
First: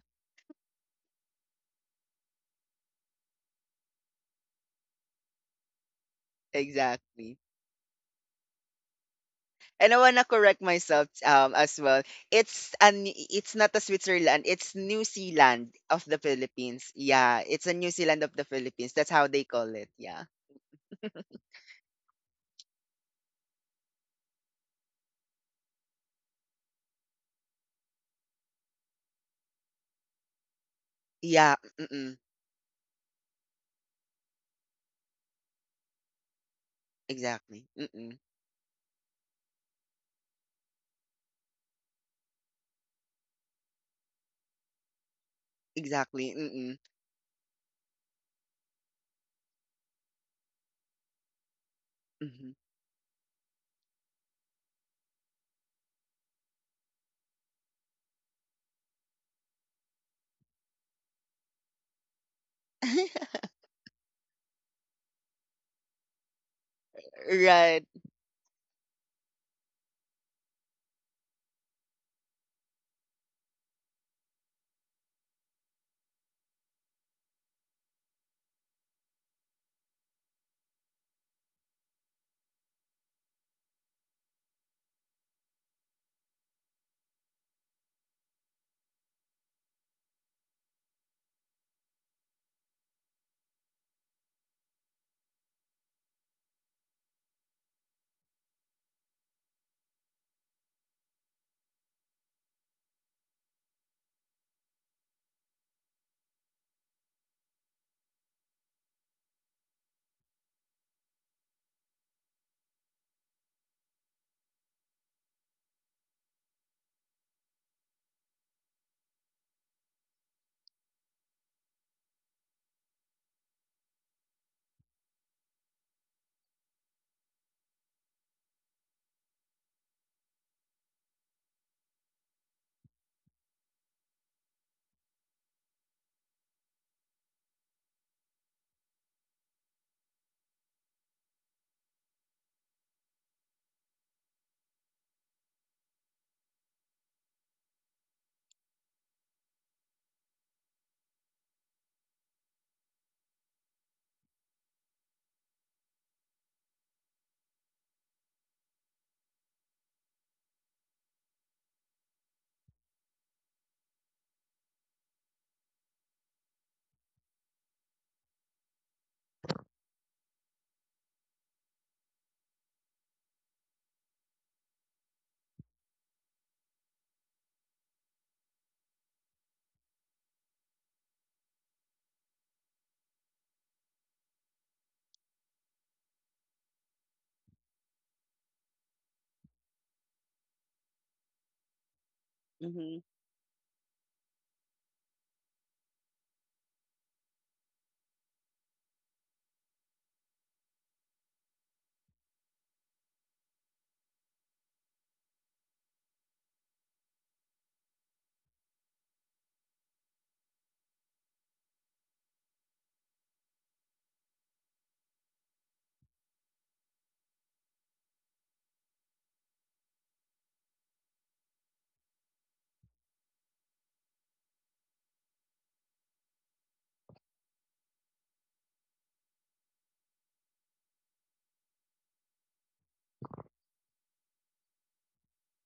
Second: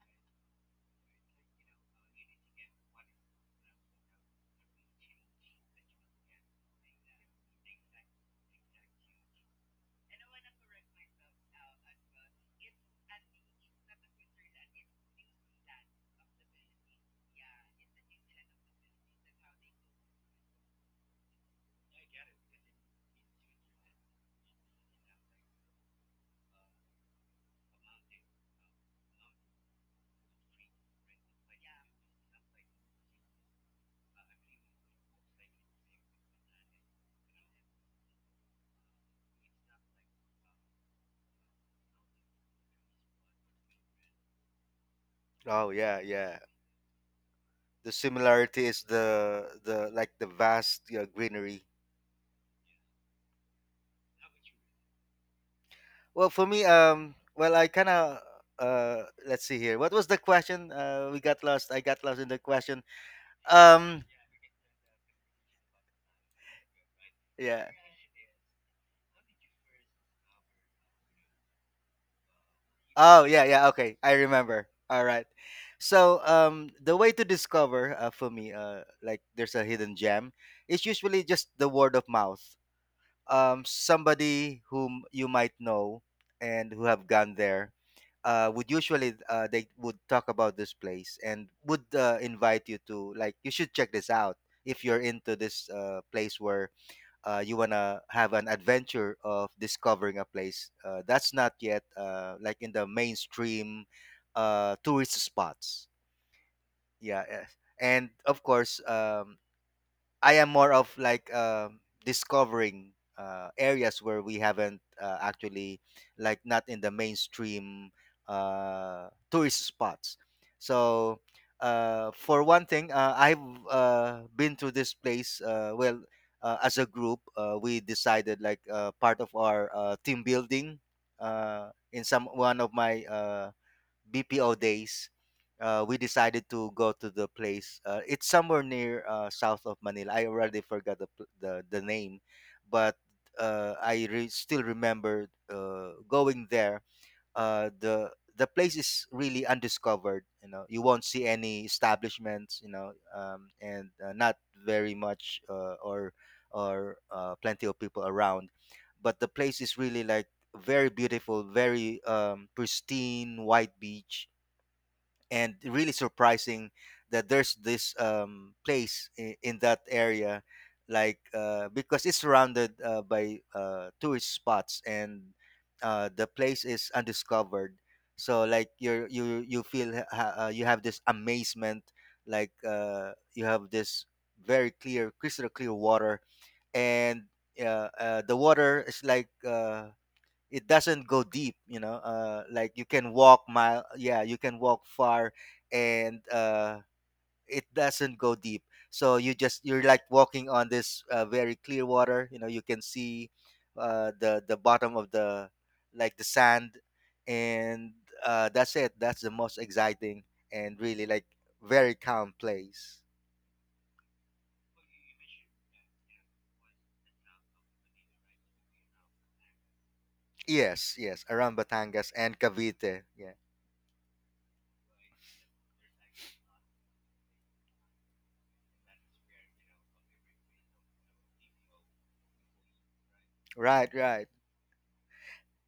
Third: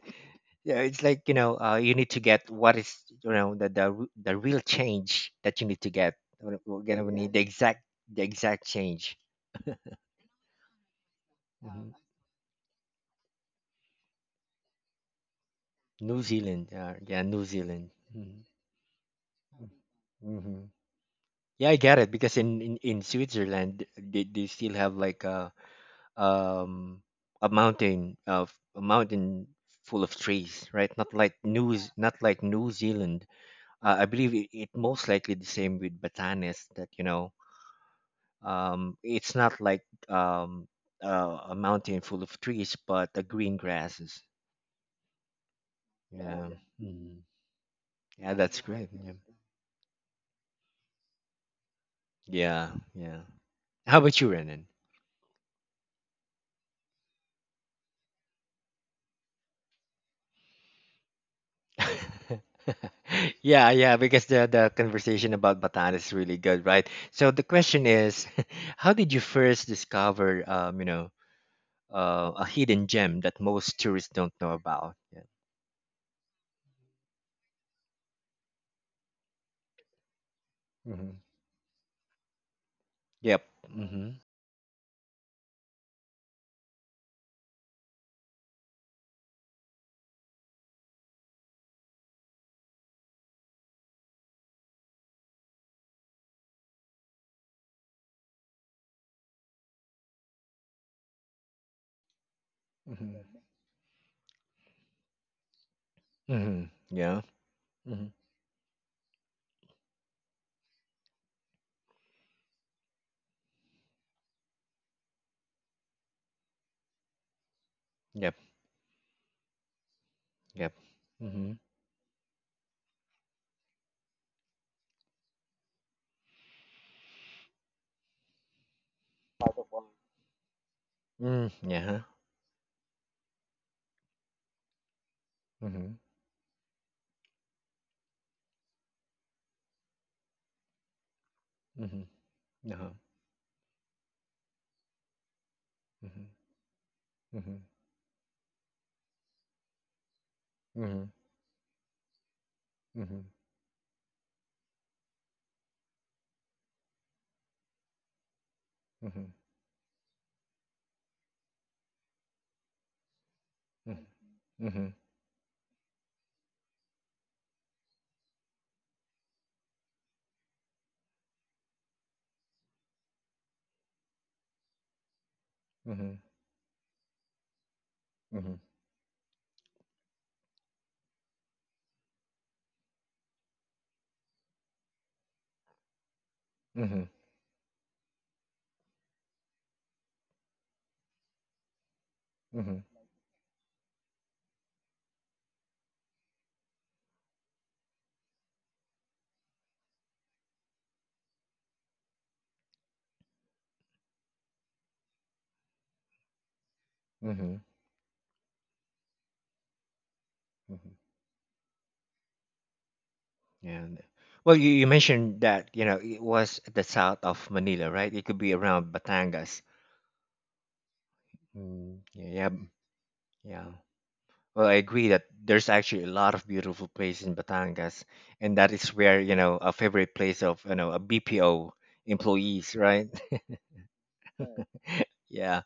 S1: Yeah, it's like you know, uh, you need to get what is you know the, the r- the real change that you need to get. We're we're gonna need
S3: Exactly.
S1: the exact, the exact change.
S3: And I wanna correct myself um as
S1: Mhm.
S3: well. It's an it's not a Switzerland, it's New Zealand of the
S1: New Zealand,
S3: Philippines.
S1: uh, yeah, New
S3: Yeah, it's a
S1: Zealand.
S3: New Zealand of the Philippines. That's how they call it. Yeah.
S1: Mm-hmm. Yeah, I get it because in in, in Switzerland they, they still have like a um a mountain of a mountain full of trees, right? Not like
S3: Yeah,
S1: new Z- not
S3: mm-mm.
S1: like New Zealand. Uh, I believe it, it most likely the same with Batanes that you know,
S3: Exactly. Mm-mm.
S1: Um, it's not like um, uh, a mountain full of trees, but a green grasses.
S2: Oh yeah,
S3: Exactly.
S2: yeah,
S1: Yeah,
S3: Mm-mm.
S2: the
S1: yeah, that's
S2: similarity is
S1: great. Yeah,
S2: the the like the vast, yeah, greenery.
S3: Mm-hmm.
S1: yeah. yeah. How about you, Renan?
S2: Well, for me, um, well, I kind of uh, let's see here. What was the question? Uh, we got lost. I got lost in the question.
S1: yeah, yeah,
S2: Um,
S1: because the the conversation about Bataan is really good, right? So the
S2: yeah.
S3: right.
S1: question is, how did you first discover, um, you know, uh, a hidden gem
S2: Oh,
S1: that
S2: yeah, yeah.
S1: most
S2: Okay,
S1: tourists
S2: I
S1: don't know
S2: remember.
S1: about?
S2: All
S1: Yeah.
S2: right. So, um, the way to discover uh, for me, uh, like there's a hidden gem, is usually
S1: hmm
S2: just the word of mouth.
S1: Yep.
S2: Um,
S1: hmm
S2: somebody whom you might know and who have gone there uh, would usually uh, they would talk about this place and would uh, invite you to like you should check this out if you're into this uh, place where uh, you wanna have an adventure of discovering a place uh, that's not yet uh, like in the
S1: hmm
S2: mainstream uh, tourist spots.
S1: hmm Yeah.
S2: Yeah, eh.
S1: hmm
S2: And of course, um, I am more of like um, discovering uh, areas where we haven't uh, actually, like not in the mainstream
S1: Yep.
S2: uh, tourist spots.
S1: Yep.
S2: So
S1: Yep.
S2: uh, for one thing, uh, I've uh, been to this place. Uh, well, uh, as a group, uh, we decided like uh, part of our uh, team building
S1: Mm,
S2: uh,
S1: yeah.
S2: in some one of my uh, B P O days, uh, we
S1: Mhm.
S2: decided to go to the place. Uh, it's somewhere near uh, south of Manila. I already forgot the pl- the, the
S1: Mhm.
S2: name,
S1: Uh-huh.
S2: but uh, I re- still remember uh,
S1: Mhm.
S2: going there,
S1: Mhm.
S2: uh, the the place is really undiscovered. You know, you won't
S1: Mhm.
S2: see any establishments. You know, um, and uh, not very much uh, or or uh, plenty of people around. But the
S1: Mhm.
S2: place is really like very beautiful, very um, pristine, white
S1: Mhm.
S2: beach,
S1: Mhm.
S2: and really surprising that there's this um, place in, in that area like uh, because it's surrounded uh, by uh, tourist spots, and
S1: Mhm.
S2: uh,
S1: Mhm.
S2: the place is undiscovered, so
S1: Mhm.
S2: like you're you you feel ha- ha- uh, you have this amazement, like uh, you have this very clear, crystal clear water,
S1: Mhm.
S2: and uh, uh, the water is like uh, it doesn't go deep, you know, uh like you
S1: Mhm.
S3: Mm-hmm.
S2: can walk mile, yeah, you can walk far, and uh it doesn't go deep, so you just, you're like walking on this uh, very clear water. You know, you can see uh the the bottom of the, like the sand,
S1: Mhm.
S2: and uh that's it. That's the most exciting and
S1: Mhm.
S2: really like very calm place.
S1: And well, you, you mentioned that you know it was at the south of Manila, right? It could be around Batangas.
S2: Yes, yes, around
S1: Mm,
S2: Batangas
S1: yeah,
S2: and
S1: yeah, b-
S2: Cavite, yeah.
S1: yeah. Well, I agree that there's actually a lot of beautiful places in Batangas, and that is where you know a favorite place of you know a B P O employees, right?
S2: Right, right.
S1: Yeah.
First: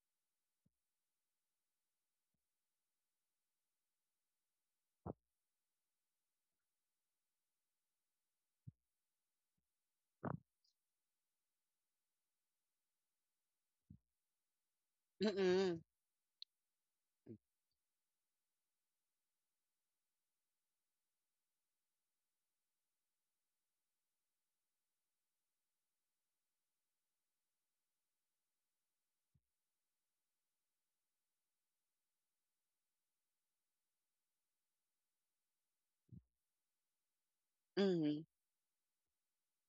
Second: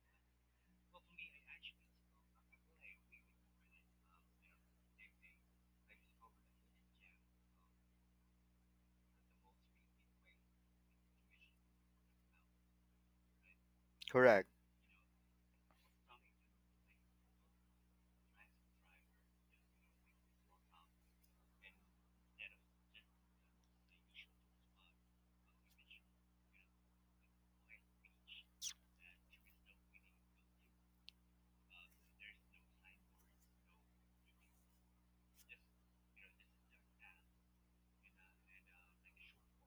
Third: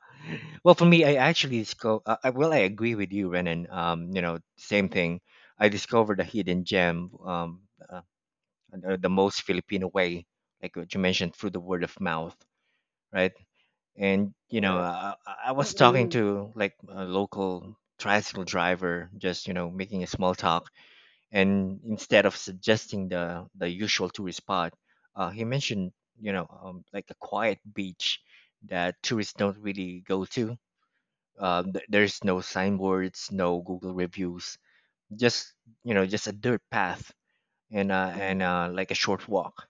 S1: Well, for me, I actually discover. Uh, I- well, I agree with you, Renan. Um, you know, same thing. I discovered a hidden gem. Um, uh, the the most Filipino way, like what you mentioned, through the word of mouth, right? And
S2: Correct,
S1: you know, uh, I, I was
S3: Mm-mm.
S1: talking to like a local tricycle driver, just you know, making a small talk, and instead of suggesting the the usual tourist spot, uh, he mentioned you know, um, like a quiet beach that tourists don't really go to. Um, th- there's no signboards, no Google reviews, just you know, just a dirt path and uh,
S3: Mm-hmm.
S1: and uh, like a short walk,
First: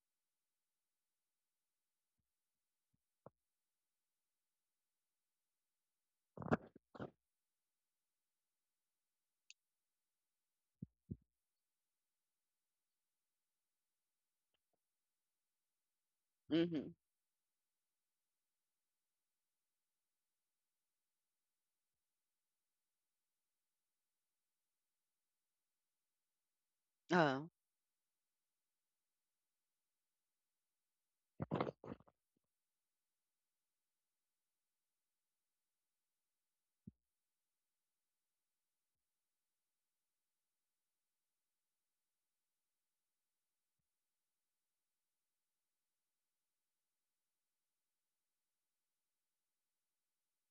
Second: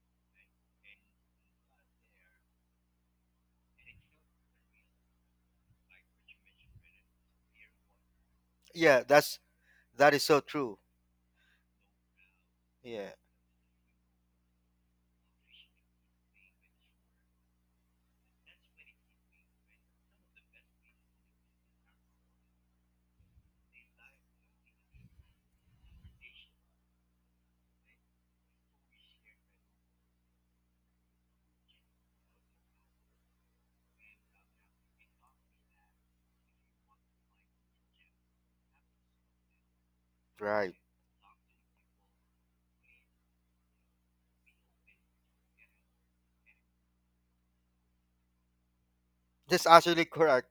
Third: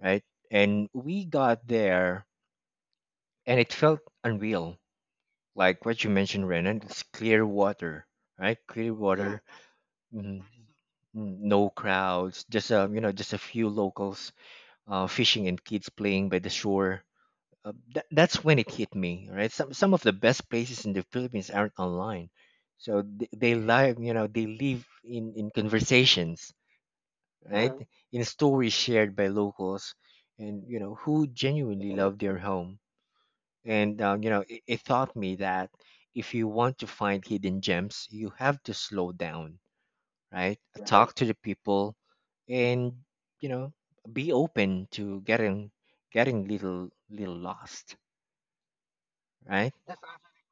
S1: right? And we got there, and it felt unreal. Like what you mentioned, Renan, it's clear water, right? Clear
S2: yeah. That's
S1: water.
S2: that is so
S1: mhm, mm,
S2: true,
S1: n- no crowds, just a you
S2: yeah.
S1: know, just a few locals uh, fishing and kids playing by the
S3: Mm-hmm.
S1: shore. Uh, tha- that's when it hit me, right? Some some of the best places in the Philippines aren't online, so they, they live, you know, they live in in conversations,
S3: Oh,
S1: right? In stories shared by locals, and you know who genuinely love their home. And uh, you know, it, it taught me that if you want to find hidden gems, you have to slow down, right?
S2: Right.
S1: Talk to the people, and you know, be open to getting getting little little lost,
S2: That's
S1: right?
S2: actually correct.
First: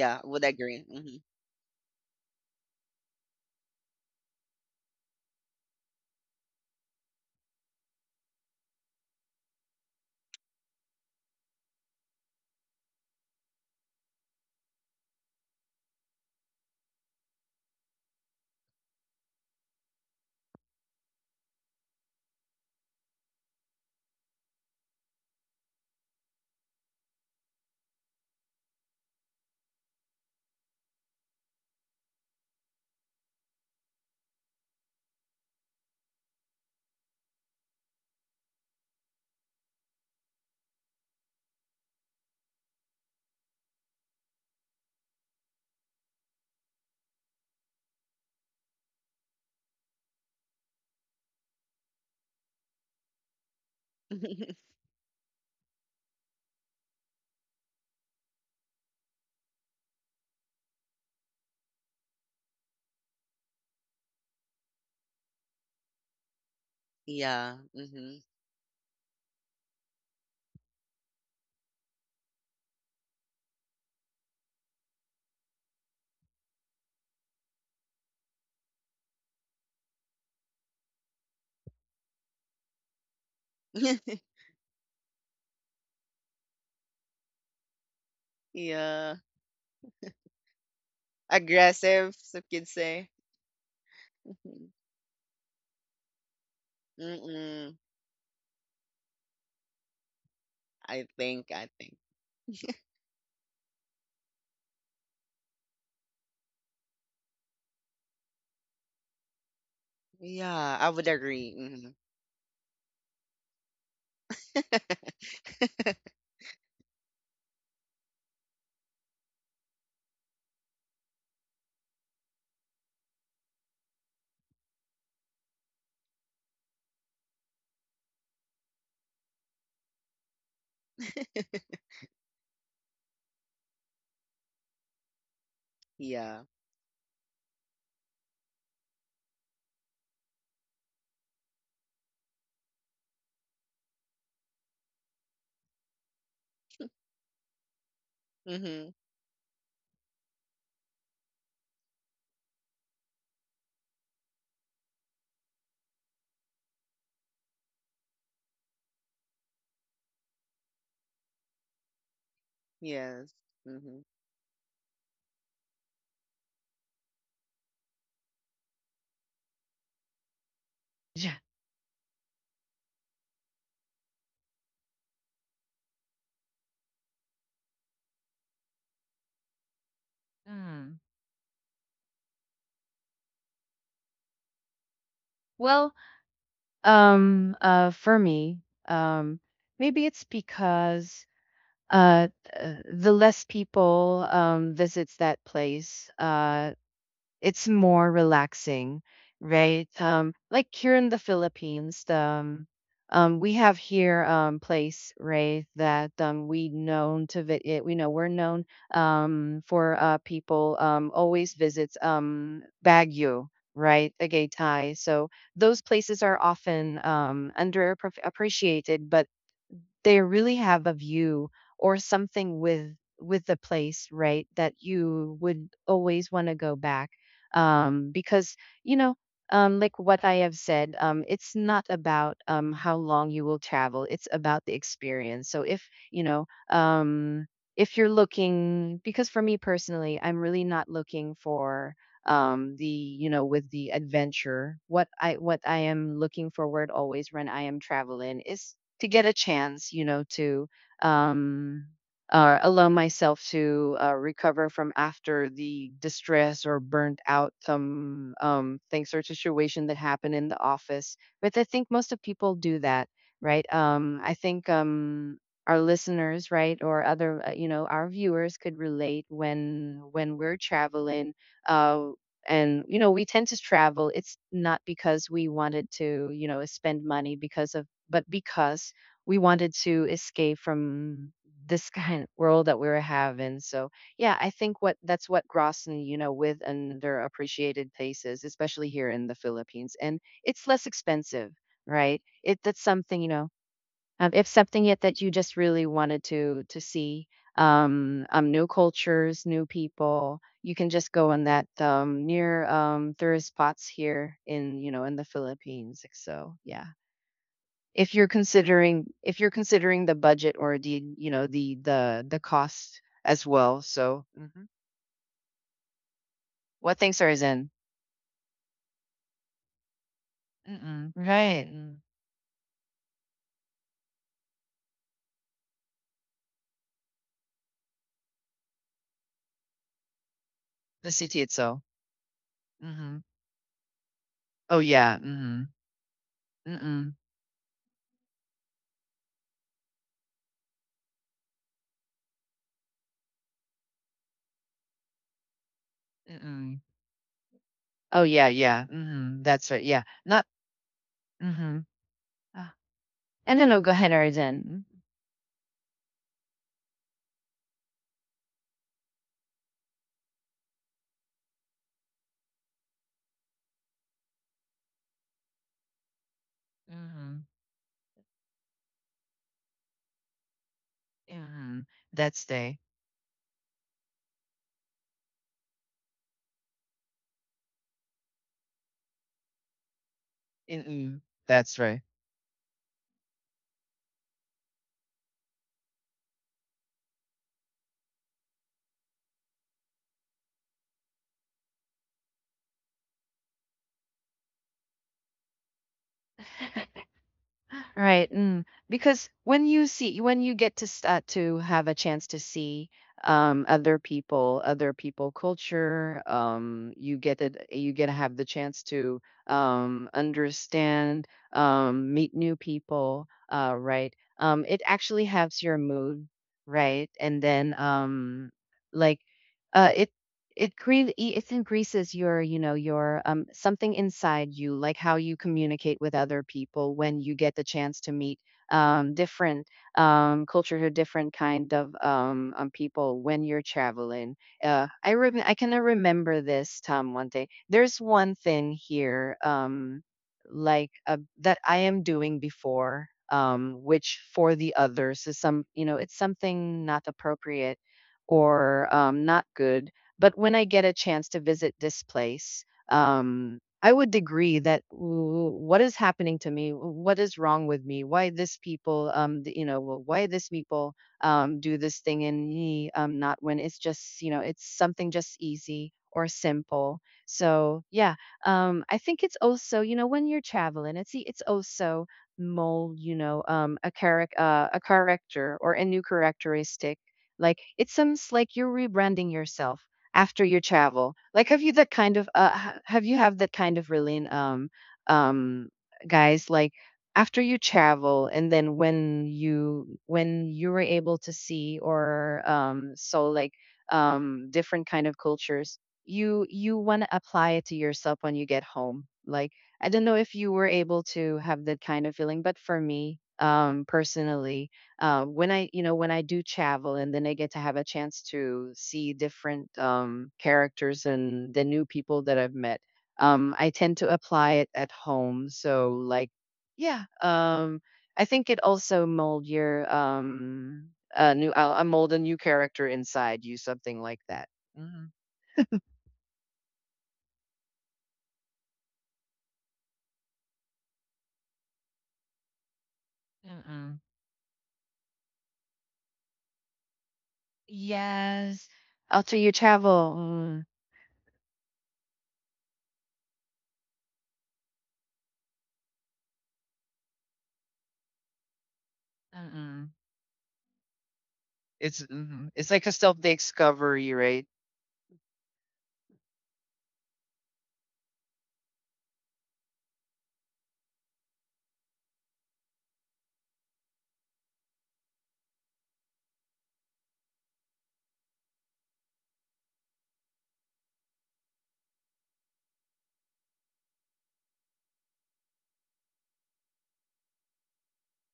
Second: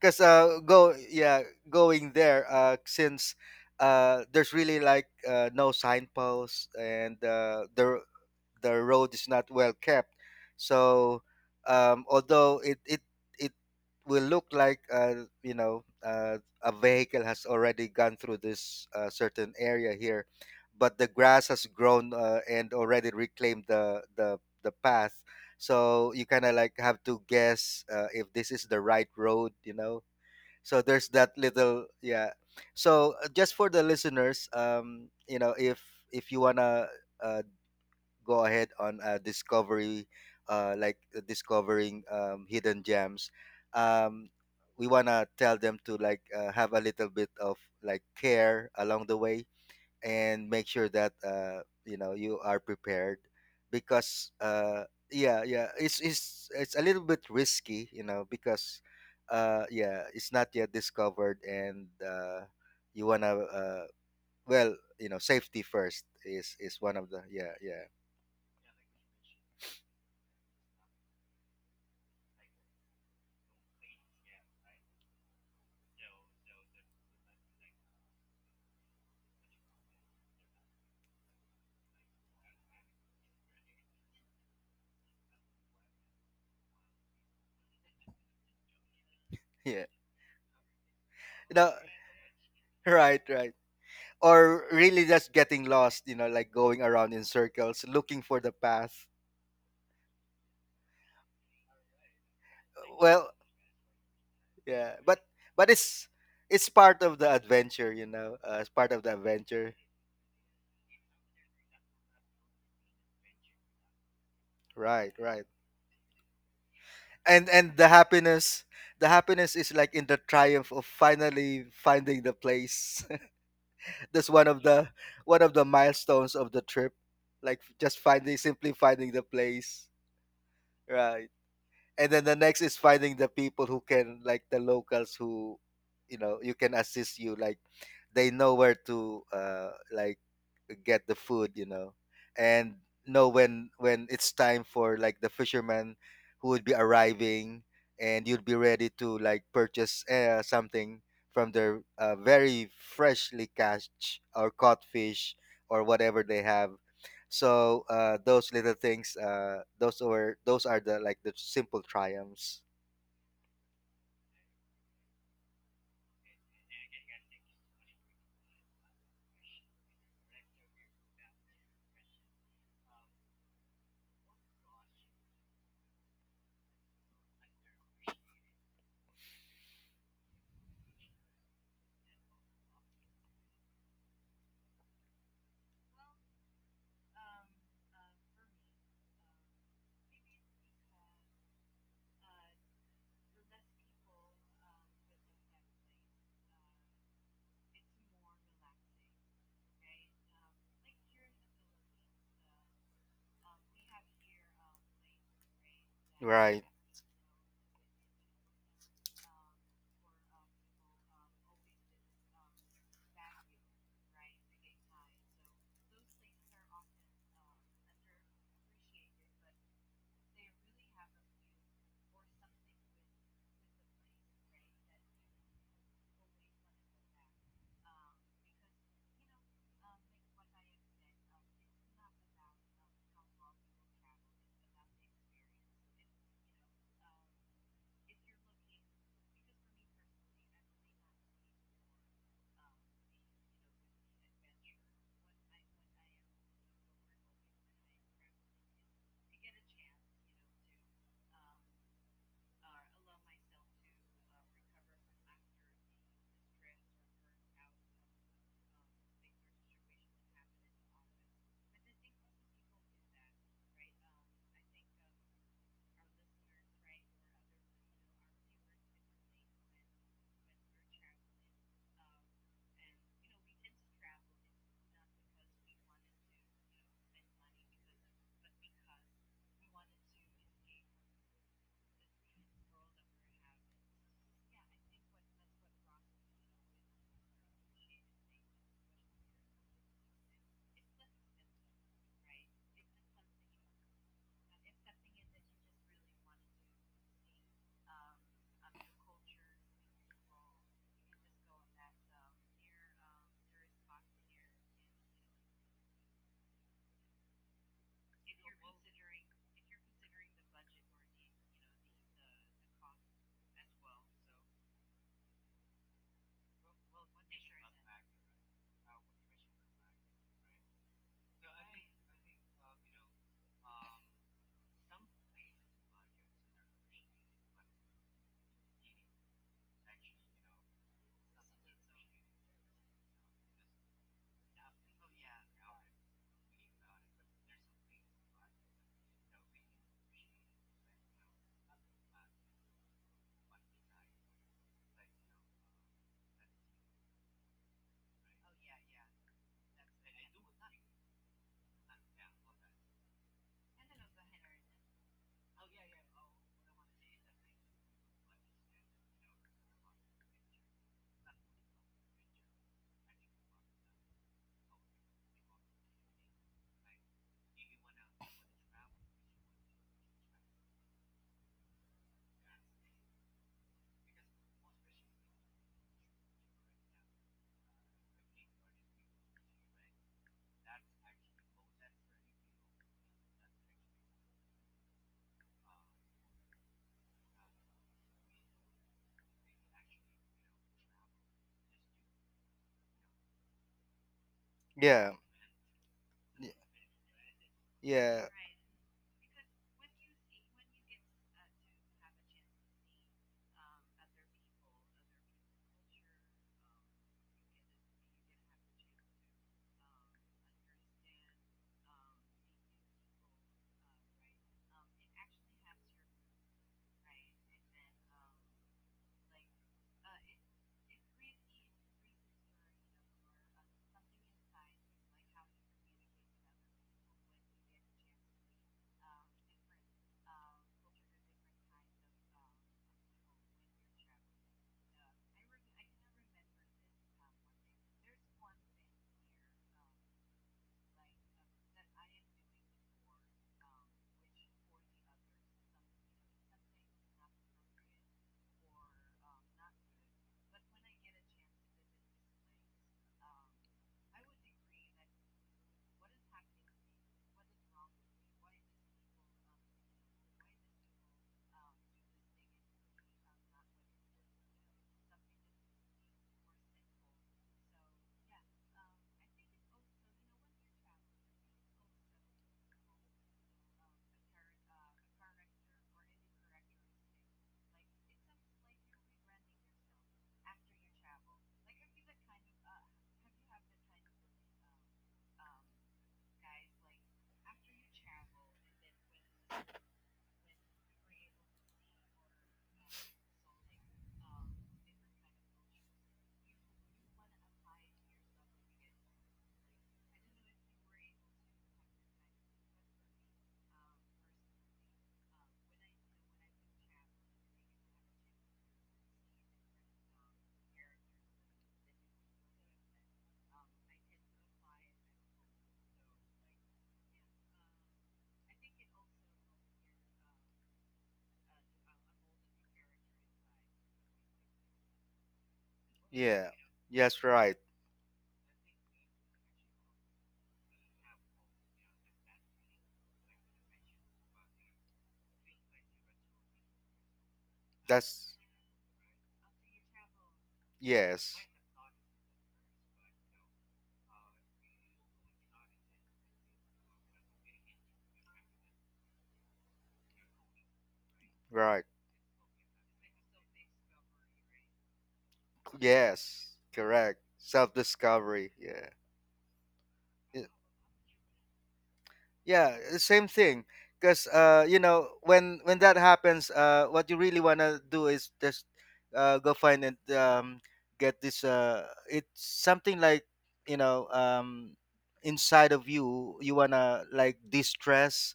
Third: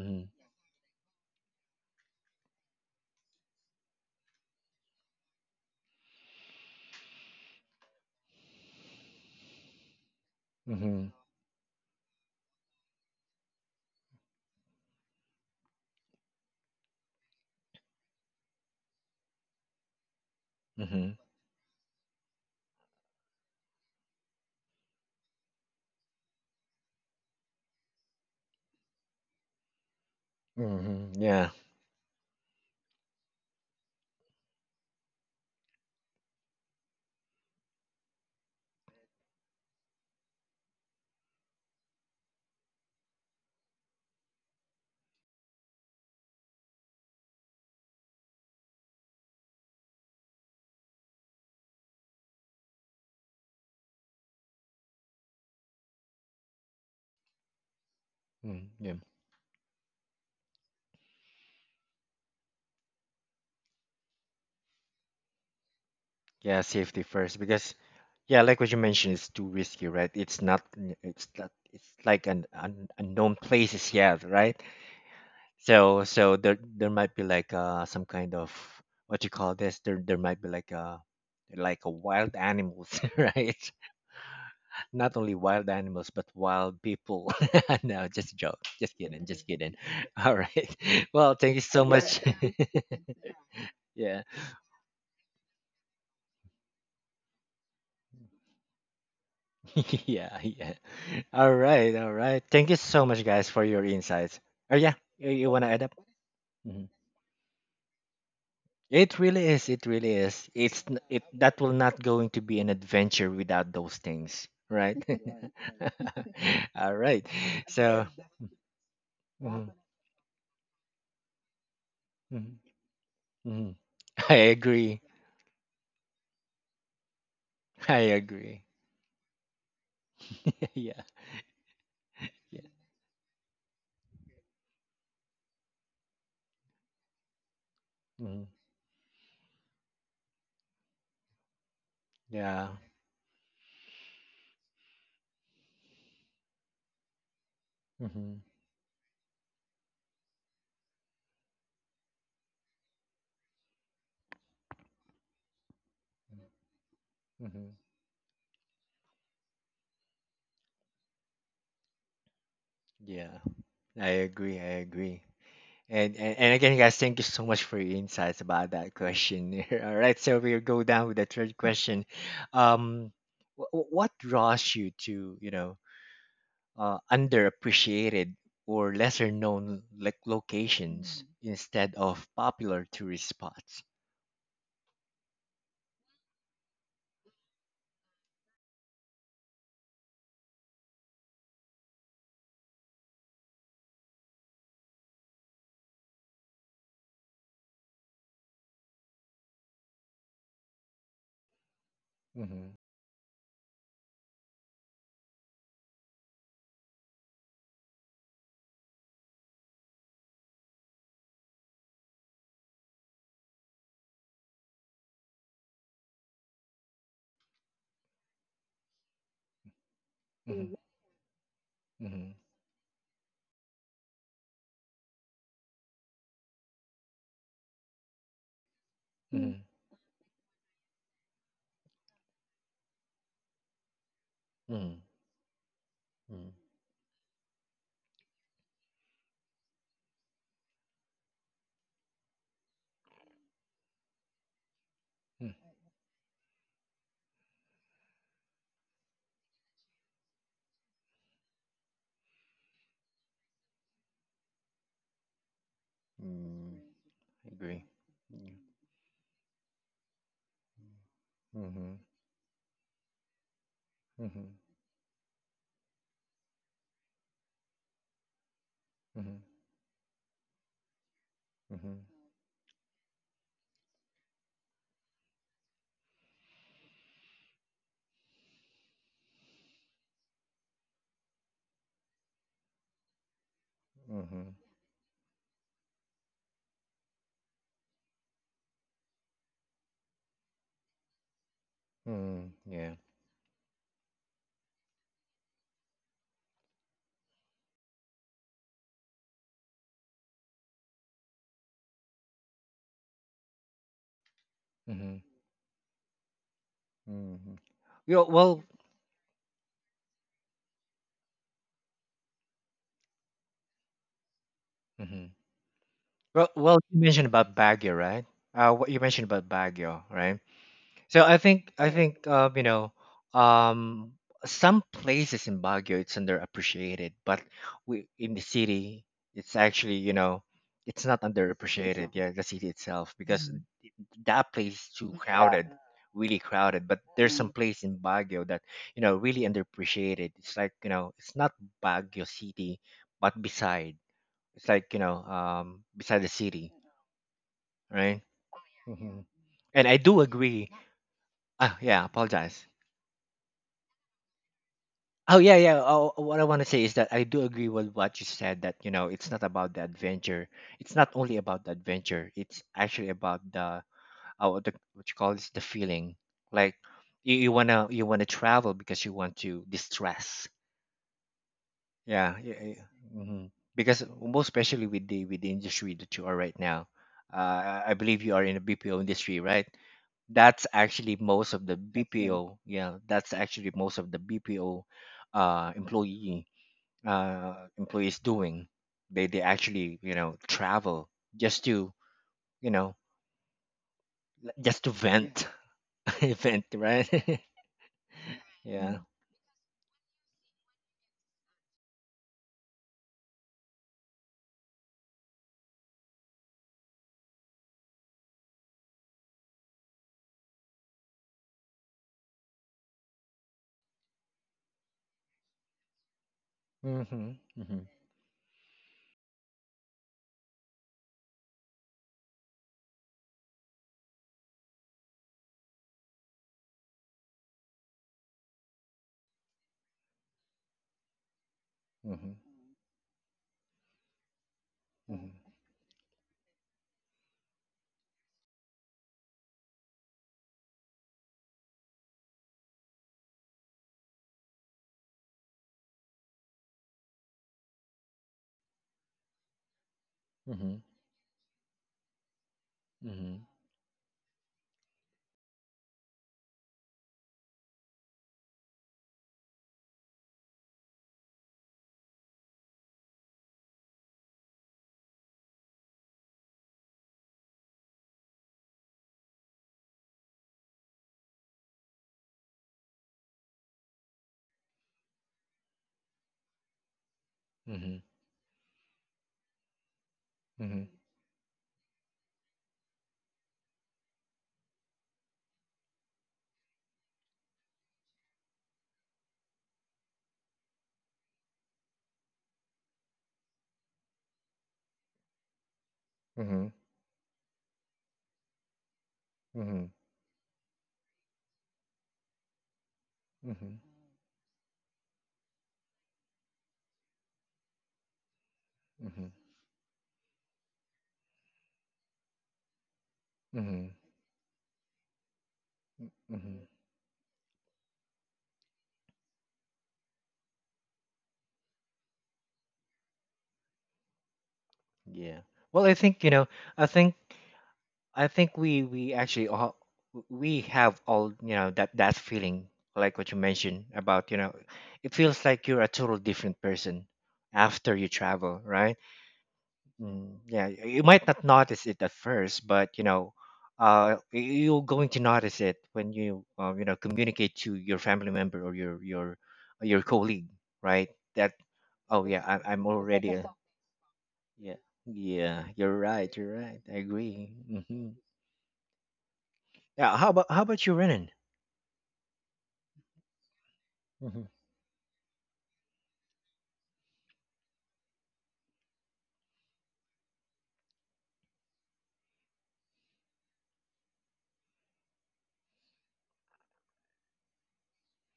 S2: Because
S3: would
S2: uh,
S3: agree.
S2: go
S3: Mm-hmm.
S2: yeah, going there uh, since uh, there's really like uh, no signposts, and uh, the the road is not well kept.
S1: Mm-hmm.
S2: So um, although it, it it will look like uh, you know, uh, a vehicle has already gone through this uh, certain area here, but the
S1: Mm-hmm.
S2: grass has grown uh, and already reclaimed the the the path, so you kind of like have to guess uh, if this is the right road, you know, so there's
S1: Mm-hmm.
S2: that
S1: Yeah.
S2: little, yeah. So uh, just for the listeners, um, you know, if if you wanna uh, go ahead on a discovery, uh like uh, discovering um, hidden gems, um, we wanna tell them to like uh, have a little bit of like care along the way, and make sure that uh you know you are prepared, because uh yeah, yeah, it's it's it's a little bit risky, you know,
S1: Mm,
S2: because
S1: yeah.
S2: uh yeah, it's not yet discovered, and uh you want to uh well, you know, safety first is
S1: Yeah,
S2: is one
S1: safety
S2: of the,
S1: first,
S2: yeah,
S3: Yeah.
S1: because
S2: yeah.
S3: Mm-hmm.
S1: yeah, like what you mentioned, it's too risky, right? It's not. n- It's not. It's like an, an unknown places yet, right? So so there there might be like uh some kind of, what you call this? There there might be like uh like a wild animals, right? Not only wild animals, but wild people. No, just joke. Just
S3: yeah.
S1: kidding. Just kidding.
S2: Yeah,
S1: All right. Well, thank
S2: you
S1: you
S2: know,
S1: so
S3: Aggressive,
S1: much.
S3: some kids say.
S2: right, right.
S1: Yeah.
S2: Or
S3: Mhm.
S2: really just getting lost, you know, like going around in
S3: Mm-mm.
S2: circles looking for the path.
S1: Yeah, yeah.
S3: I think,
S1: All
S3: I
S1: right,
S3: think.
S1: all right. Thank you so much,
S2: Well,
S1: guys, for your insights. Oh yeah,
S2: yeah, but
S1: you, you wanna
S2: but
S1: add up?
S2: it's it's
S1: Mhm.
S2: part of the adventure, you know, uh, it's part of the
S1: It really is.
S2: adventure.
S1: It really is.
S3: Yeah,
S1: It's
S3: I
S1: n-
S3: would
S1: it
S3: agree.
S1: that will
S3: Hmm.
S1: not going to be an adventure without those things, right?
S2: Right, right.
S1: All right.
S2: and and the
S1: So,
S2: happiness, the happiness
S1: mhm,
S2: is like in the triumph of finally finding the
S1: mhm,
S2: place.
S1: mhm.
S2: That's
S1: I
S2: one of the,
S1: agree.
S2: one of the milestones of the trip, like just
S1: I
S2: finding,
S1: agree.
S2: simply finding the place,
S1: Yeah,
S2: right. And then the
S1: yeah,
S2: next is finding the people who can, like the locals who, you know,
S3: yeah.
S2: you can assist you, like they
S1: mhm,
S2: know where to uh like get the food, you know,
S1: yeah,
S2: and know when when it's time for like the fishermen who would be arriving, and
S1: mhm,
S2: you'd be
S3: Mm-hmm.
S2: ready to like purchase uh, something from their uh, very freshly catch or caught fish or whatever they have.
S1: mhm,
S2: So uh, those little things, uh, those are those are the like the simple triumphs,
S3: Yes.
S1: yeah.
S3: Mm-hmm.
S1: I agree. I agree. And, and and again, guys, thank you so much for your insights about that question. All right, so we'll go down with the
S3: Yeah.
S1: third question. Um, wh- wh- what draws you to you know uh, underappreciated or lesser known like
S3: Mm.
S1: locations, Mhm, instead of popular tourist spots?
S3: Well, um, uh, for me, um, maybe it's because uh, th- uh, the less people um, visits that place, uh, it's more relaxing, right? Um, like here in the Philippines, the,
S1: Mm-hmm.
S3: um, um, we have here um place, right, that um
S2: right?
S3: we known to vi- it, we know we're known um for uh people um always visits um Baguio, right, Tagaytay. So those places are often um under appreciated, but they really
S1: Mhm.
S3: have a view or
S1: Mm-hmm.
S3: something with with the place, right, that you would always want to go back um because you know
S1: Mm-hmm.
S3: um like what I have said, um it's not about um how long you will travel, it's about the
S1: Mm.
S3: experience. So if you
S1: Hmm,
S3: know
S1: mm,
S3: um if you're looking because for me personally, I'm really not looking for um the you know with the adventure. what i
S1: hmm, mm,
S3: what
S1: hmm, mm.
S3: i am looking forward always when I am traveling is to get a chance, you know, to um, uh, allow myself to uh, recover from after the
S1: Mm-hmm.
S3: distress or
S1: Mm-hmm.
S3: burnt out
S1: Agree.
S3: some
S1: Mm-hmm.
S3: um, things or situation that happened in the office. But I think
S1: Mm-hmm.
S3: most of people do that, right? Um, I
S1: Mm-hmm.
S3: think um, our listeners, right, or other, uh, you know, our viewers could relate
S1: Mm-hmm.
S3: when when we're traveling. Uh, and you know, we tend to travel. It's not because we wanted to, you know spend money because of, but because we wanted to escape from this kind of world that we were having. So yeah,
S1: Mm-hmm.
S3: I think what that's what Grossen, you know, with underappreciated places, especially here in the Philippines, and it's less expensive, right?
S1: Mm-hmm.
S3: It That's
S1: Yeah.
S3: something, you know, um, if something yet that you just really wanted to to see, um, um, new cultures, new people, you can just go on that um near um tourist spots here in, you know,
S1: Mm-hmm.
S3: in the Philippines. So yeah,
S1: Hmm.
S3: if
S1: Yeah,
S3: you're
S1: well,
S3: considering if you're considering the budget or the, you know, the the the cost as well, so mhm.
S1: hmm well, well, you
S3: What things
S1: mentioned
S3: are is
S1: about
S3: in.
S1: Baguio, right? Uh, what you mentioned about Baguio, right?
S3: Mm-mm.
S1: So I
S3: Right.
S1: think I
S3: Mm.
S1: think uh, you know, um, some places in Baguio it's underappreciated, but we in the city it's actually you know it's
S3: The
S1: not
S3: city itself.
S1: underappreciated. Yeah, the city itself
S3: Mhm.
S1: because hmm that place
S3: Oh
S1: is too, yeah,
S3: yeah.
S1: crowded,
S3: Mhm.
S1: really crowded. But
S3: Mm-mm.
S1: there's some place in Baguio that you know really underappreciated. It's like you know it's not Baguio City, but beside. It's like you know, um, beside the city,
S3: Mm-mm.
S1: right?
S3: Oh yeah, yeah.
S1: Mhm.
S3: Mhm. That's right,
S1: And I
S3: yeah,
S1: do
S3: not.
S1: agree. Ah,
S3: Mhm.
S1: yeah, apologize.
S3: uh, and then, oh, go ahead, Arizin.
S1: Oh yeah, yeah. Oh, oh, what I want to say is that I do agree with what you said. That you know, it's not about the adventure. It's not only about the adventure. It's actually about the uh, what the- what you call this, the feeling. Like you,
S3: Mhm.
S1: you wanna you wanna travel because you want to distress.
S3: Mhm.
S1: Yeah,
S3: That's
S1: yeah,
S3: day.
S1: yeah. Mhm. Because most especially with the with the industry that you are right now, uh, I I believe you are in the B P O industry, right? That's actually
S3: Mm-mm.
S1: most of the,
S3: That's right.
S1: okay, B P O. Yeah, that's actually most of the B P O uh, employee uh, employees doing. They they actually you know travel just to you know l- just to
S2: Yeah,
S1: vent,
S2: y-
S1: vent, right?
S2: yeah,
S3: Right. Mm.
S1: Yeah.
S3: Because when you see, when you get to s- uh, to have a chance to see um, other people, other people culture, um, you get it. You get to have the chance to um, understand, um, meet new people. Uh, right. Um, it actually helps your mood. Right.
S1: Mm.
S3: And then, um, like, uh, it it cre it increases your, you know, your, um, something inside you, like how you communicate with other people when you get the chance to meet, um, different, um, culture or different kind of,
S1: Mm-hmm.
S3: um, um, people when you're traveling. Uh, I rem
S1: Mm-hmm.
S3: I kind remember this, Tom, one day. There's one thing here, um, like, uh, that I am doing before, um, which for the others is some, you know, it's something not appropriate or, um, not good. But when I
S1: Mm-hmm.
S3: get a chance to visit this place,
S1: Mm-hmm.
S3: um, I would agree that, "Ooh, what is happening to me? What is wrong with me? Why this people, um, th- you know, wh- why this people um, do this thing and me um, not when it's just, you know, it's something just easy or simple." So yeah, um, I think it's also, you know, when you're traveling, it's e, it's also mold, you know, um, a character, uh, a character or a new characteristic. Like, it
S1: Mm-hmm.
S3: seems like you're rebranding yourself after your
S1: Mm-hmm.
S3: travel. Like, have you that kind of uh ha- have you have that kind of really um um guys, like, after you travel and then when you when you were able to see, or um so, like, um different kind of cultures, you
S1: Mm-hmm.
S3: you want to apply it to yourself when you get home. Like,
S1: Mm-hmm.
S3: I don't know if you were able to have that kind of feeling, but for me
S1: Mm-hmm.
S3: um personally, um, when I, you know, when I do travel and then I get to have a chance to see
S1: Mm-hmm.
S3: different um, characters and the new people that I've met, um, I
S1: Mm-hmm.
S3: tend to apply it at home. So, like,
S1: Mm-hmm.
S3: yeah, um, I think it also mold your um, a new, uh, uh, mold a new character inside you, something like that. Mhm.
S1: Yeah. Well, I think you know.
S2: yeah.
S1: I think.
S2: Yes, right.
S1: I think we we actually all we have all you know that that feeling like what you mentioned
S3: Mm-mm.
S1: about you know it feels like you're a total different person after you
S2: That's
S1: travel,
S3: Yes.
S1: right?
S3: After you travel,
S1: Mm, yeah,
S3: mm.
S1: you might
S2: yes.
S1: not notice it at first but you know uh y- you're going to notice it when you uh, you know communicate to your family member or your your
S3: Mm-mm.
S1: your colleague, right? That
S2: Right.
S3: It's
S1: oh yeah,
S3: mhm,
S1: I,
S3: it's
S1: i'm
S3: like a self
S1: already a,
S3: discovery, right?
S1: yeah, yeah, you're right you're
S2: Yes.
S1: right I
S2: Correct.
S1: agree.
S2: Self
S1: Hmm.
S2: discovery. Yeah.
S1: Yeah, how about
S2: Y-
S1: how about you, Renan?
S2: Yeah. The same thing. Because
S1: Mm-hmm.
S2: uh, you know, when when that happens, uh, what you really wanna do is just uh, go find and um, get this. Uh, it's something like you know, um, inside of you, you wanna like distress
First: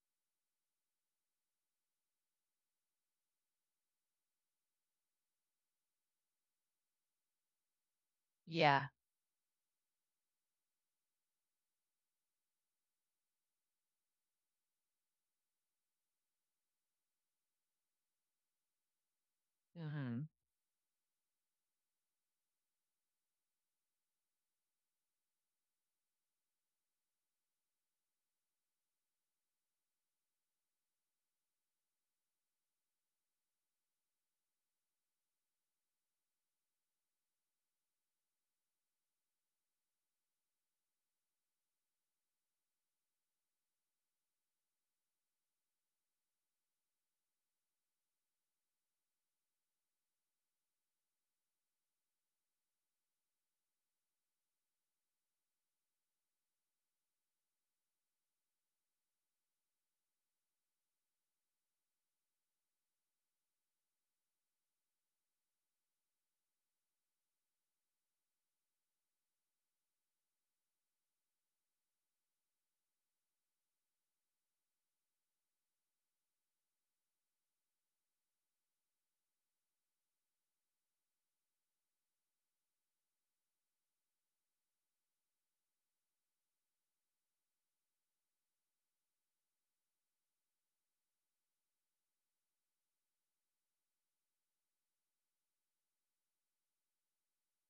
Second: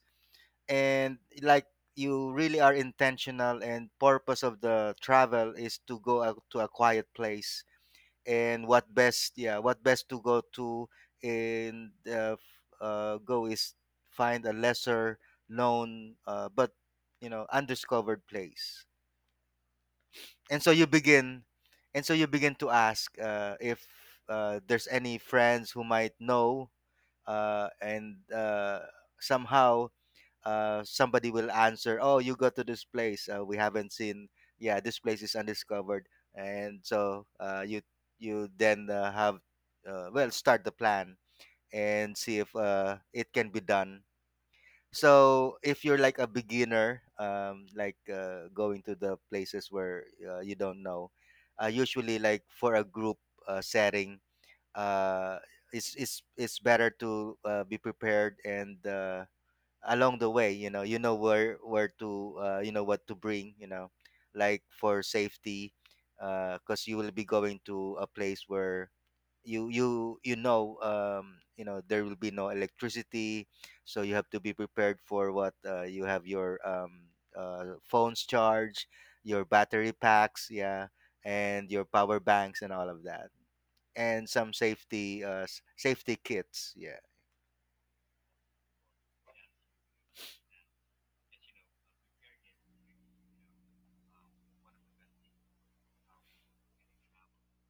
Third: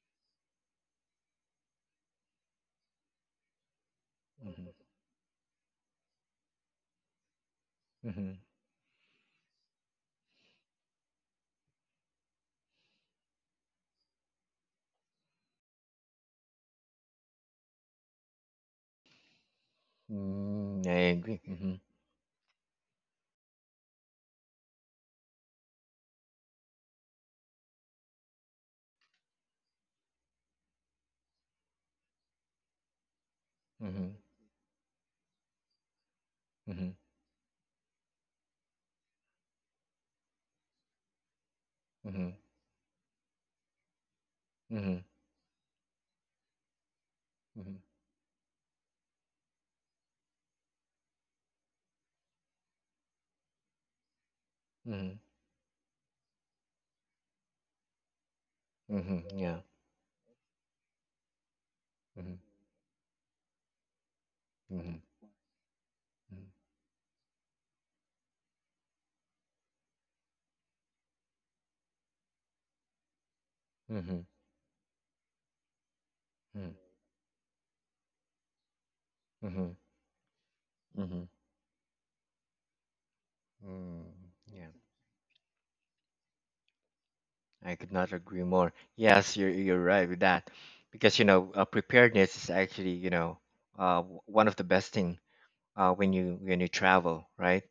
S2: and like you really are intentional and purpose of
S1: Mm-hmm.
S2: the travel is to go out to a quiet place.
S1: Mm-hmm.
S2: And what
S3: Yeah.
S2: best, yeah, what best to go to and uh, f- uh, go is find a lesser known, uh, but you know undiscovered place.
S3: Mm-hmm.
S2: and so you
S1: Mm, I agree.
S2: begin
S1: Mm-hmm.
S2: and so you begin to ask, uh, if uh, there's any friends who might know, uh, and uh, somehow uh, somebody will answer, "Oh, you go to this place. Uh, we haven't
S1: Mm-hmm.
S2: seen. Yeah, this place is undiscovered." And
S1: Mm-hmm.
S2: so, uh, you you then uh, have, uh, well, start the plan and
S1: Mm-hmm.
S2: see if uh, it can be done.
S1: Mm-hmm.
S2: So if you're like a beginner, um,
S1: Mm-hmm.
S2: like uh, going to the places where uh, you don't know, uh, usually like for a group uh, setting,
S1: Mm-hmm.
S2: uh, it's it's it's better to uh, be prepared, and uh,
S1: Mm-hmm. Yeah.
S2: along the way, you know, you know where where
S1: Mm-hmm.
S2: to uh, you know what to bring, you know, like
S1: Mm-hmm.
S2: for safety, because you will be going to a place where you you you know um, you know there will be no electricity, so you
S1: Mm-hmm.
S2: have to be prepared for what uh, you have, your um, uh, phones charged, your
S1: Mm-hmm.
S2: battery packs, yeah,
S1: Mm-hmm.
S2: and your power banks and all of that
S1: Mm,
S2: and some
S1: yeah.
S2: safety uh s- safety kits. Yeah,
S1: I could not agree more. Yes, you're you're right with that, because you know uh, preparedness is actually you know uh w- one of the best thing uh when you when you travel, right?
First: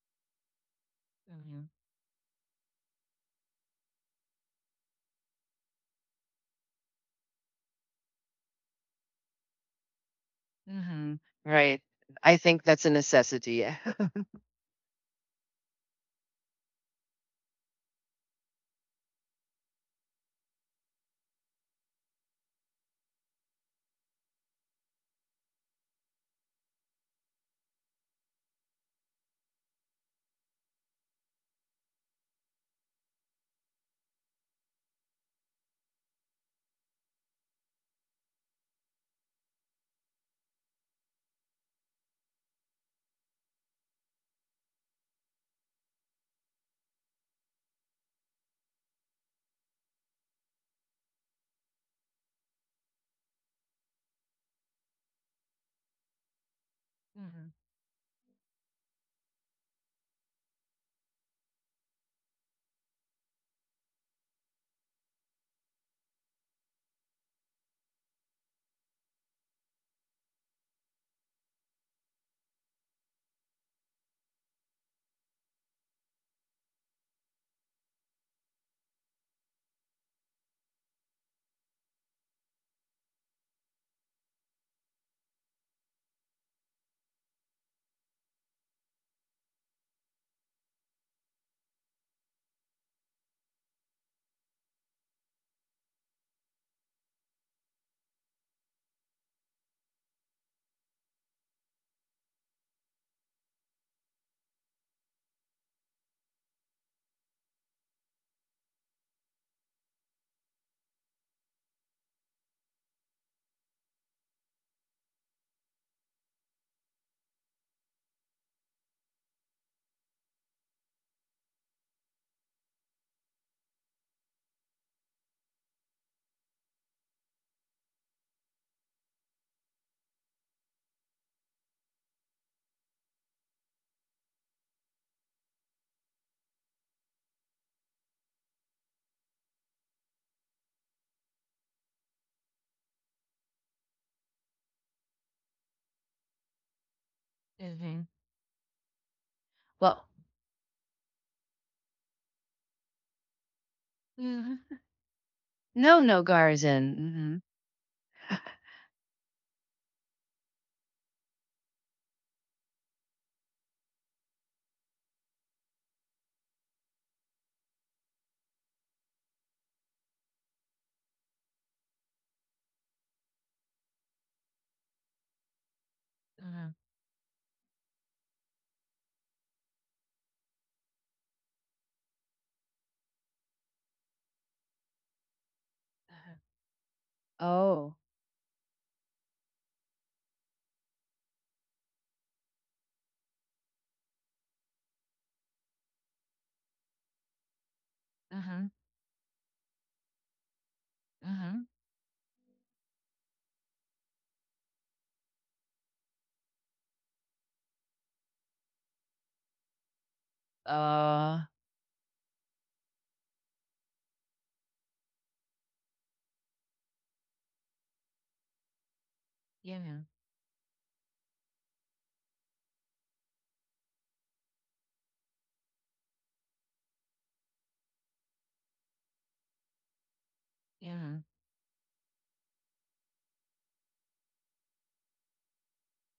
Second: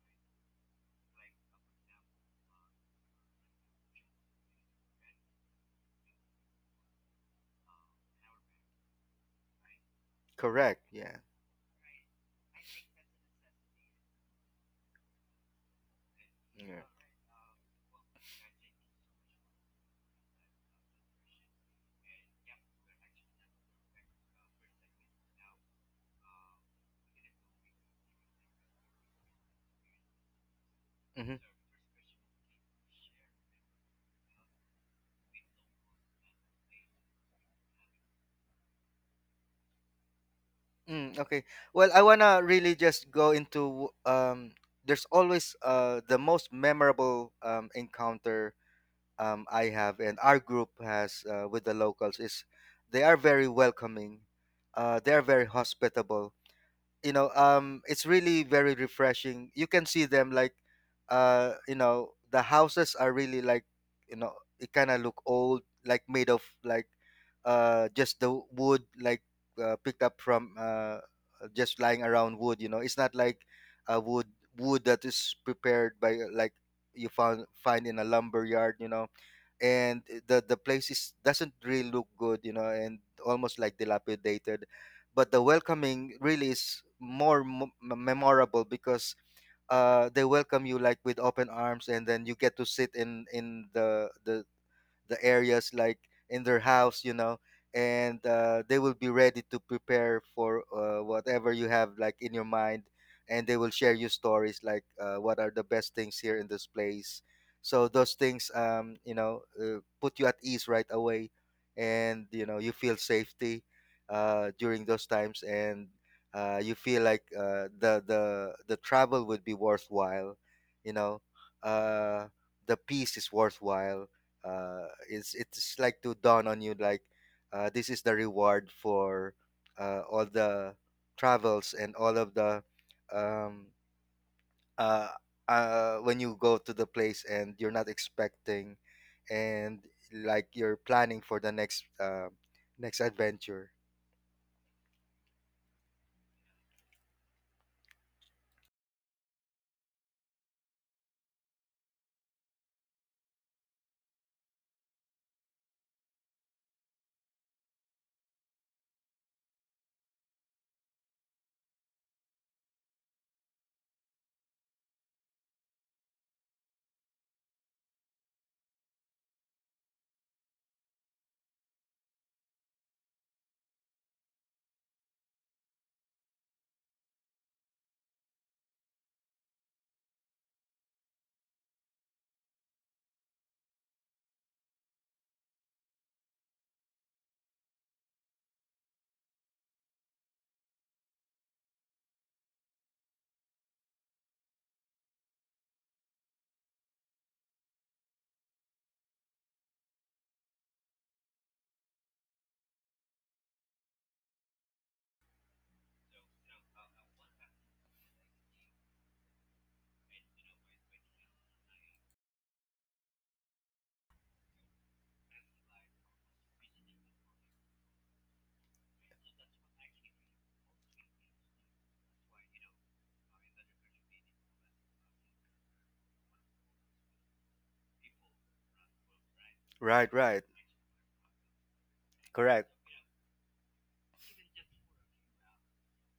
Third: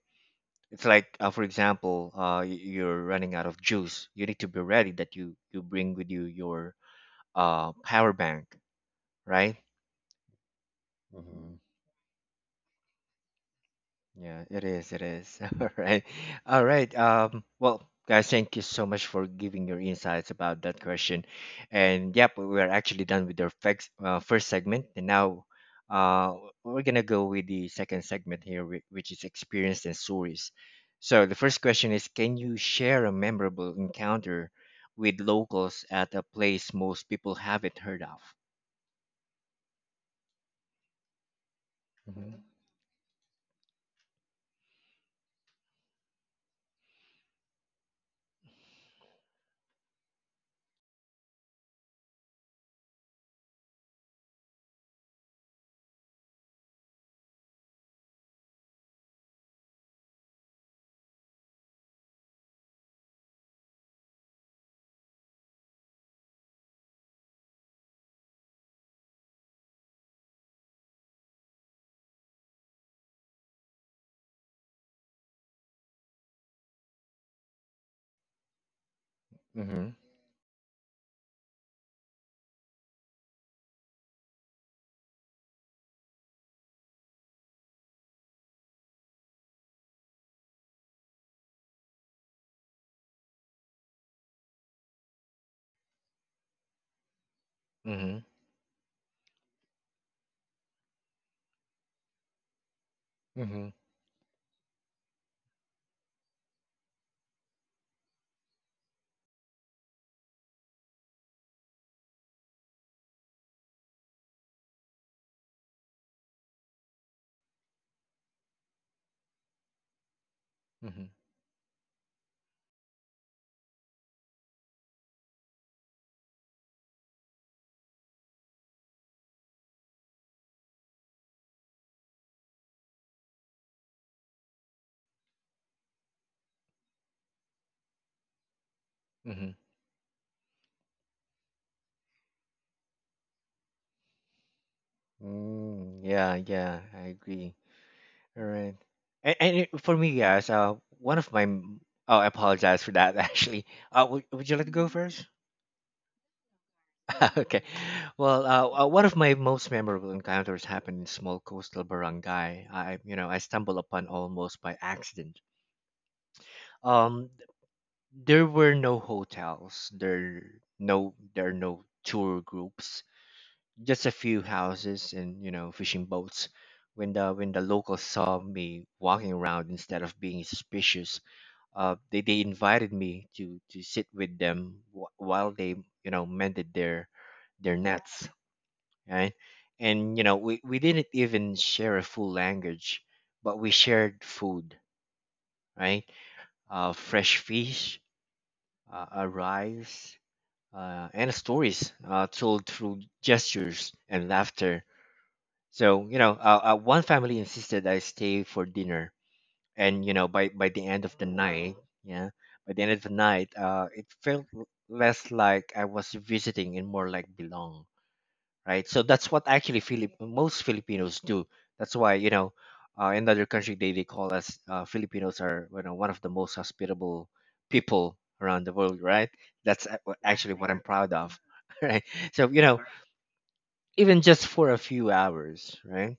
S1: It's like uh, for example, uh y- you're running out of juice. You need to be ready that you you bring with you your uh power bank, right?
S2: correct. Yeah.
S3: Mhm. Right. I think that's a necessity.
S1: Yeah, it is, it is. All right. All
S2: Yeah.
S1: right. Um, well, guys, thank you so much for giving your insights about that question. And yep, we are actually done with our fex- uh, first segment and now uh we're going to go with the second segment here whi- which is experience and stories. So, the
S2: Mm-hmm.
S1: first question is, can you share a memorable encounter with locals at a place most people haven't heard of?
S2: Mm, okay. Well, I
S1: Mm-hmm.
S2: wanna really just go into um. There's always uh the most memorable um encounter um I have and our group has, uh, with the locals, is they are very welcoming. Uh, they are very hospitable. you know
S3: Mhm.
S2: um it's really very refreshing. You can see them like, uh you know, the houses are really like, you know, it kind of look old, like made of like, uh just the wood, like uh, picked up from, uh just lying around wood. You know, it's not like a wood wood that is prepared by, uh, like, you found find in a lumber yard, you know.
S1: Mm-hmm.
S2: And eh, the the place is doesn't really look good, you know, and almost like dilapidated, but the welcoming really is more m- memorable because uh, they welcome you like with open arms, and then you get to sit in in the the the areas, like in their house, you know,
S1: Mm-hmm.
S2: and uh, they will be ready to prepare for uh, whatever you have like in your mind, and they
S1: Mm-hmm.
S2: will share you stories like, uh, what are the best things here in this place. So those things, um, you know, uh, put you at ease right away, and you know you feel safety uh, during those times, and uh, you feel like uh, the the the travel would be worthwhile, you
S1: Mm-hmm.
S2: know. Uh, the peace is worthwhile. Uh, it's it's like to dawn on you like, uh, this is the reward for uh, all the travels and all of the um, uh, uh, when you go to the place and you're not expecting,
S1: Mm-hmm.
S2: and like you're planning for the next uh, next adventure.
S1: Mm, yeah, yeah, I agree.
S3: Mhm.
S1: All right. And, and it- for
S3: Well,
S1: me, guys, uh, one of my m- oh, I apologize for that. Actually, uh, would, would you like to
S3: mhm.
S1: go first?
S3: No, no, Garzin. Mhm,
S1: Okay. Well, uh, uh, one of my most memorable encounters happened in small coastal barangay. I, you know, I stumbled upon almost by accident. Um, there were no hotels. There no there are no tour groups. Just a few houses and you know fishing boats.
S3: mhm.
S1: When the when the locals saw me walking around, instead of being suspicious, uh they, they invited me to to sit with them wh- while they, you know
S3: Mhm.
S1: mended their their
S3: Oh.
S1: nets, right? And you know we, we didn't even share a full language, but we shared food, right? Uh, fresh fish,
S3: Mhm,
S1: uh, uh, rice, uh, and
S3: mhm.
S1: stories, uh, told through gestures and laughter. So you know, uh, uh, one family insisted I stay for dinner, and you know, by by the end of the
S3: Uh.
S1: night, yeah, by the end of the night, uh, it felt l- less like I was visiting and more like belong, right? So that's what
S3: Yeah,
S1: actually
S3: yeah,
S1: Philip most Filipinos do. That's why you know, uh, in other country they they call us uh, Filipinos are you know one of the most hospitable people around the world, right? That's a-
S2: Right, right,
S1: actually what I'm
S3: yeah,
S1: proud
S3: man.
S1: of, right? So you
S2: correct,
S1: know, even just for a few hours, right?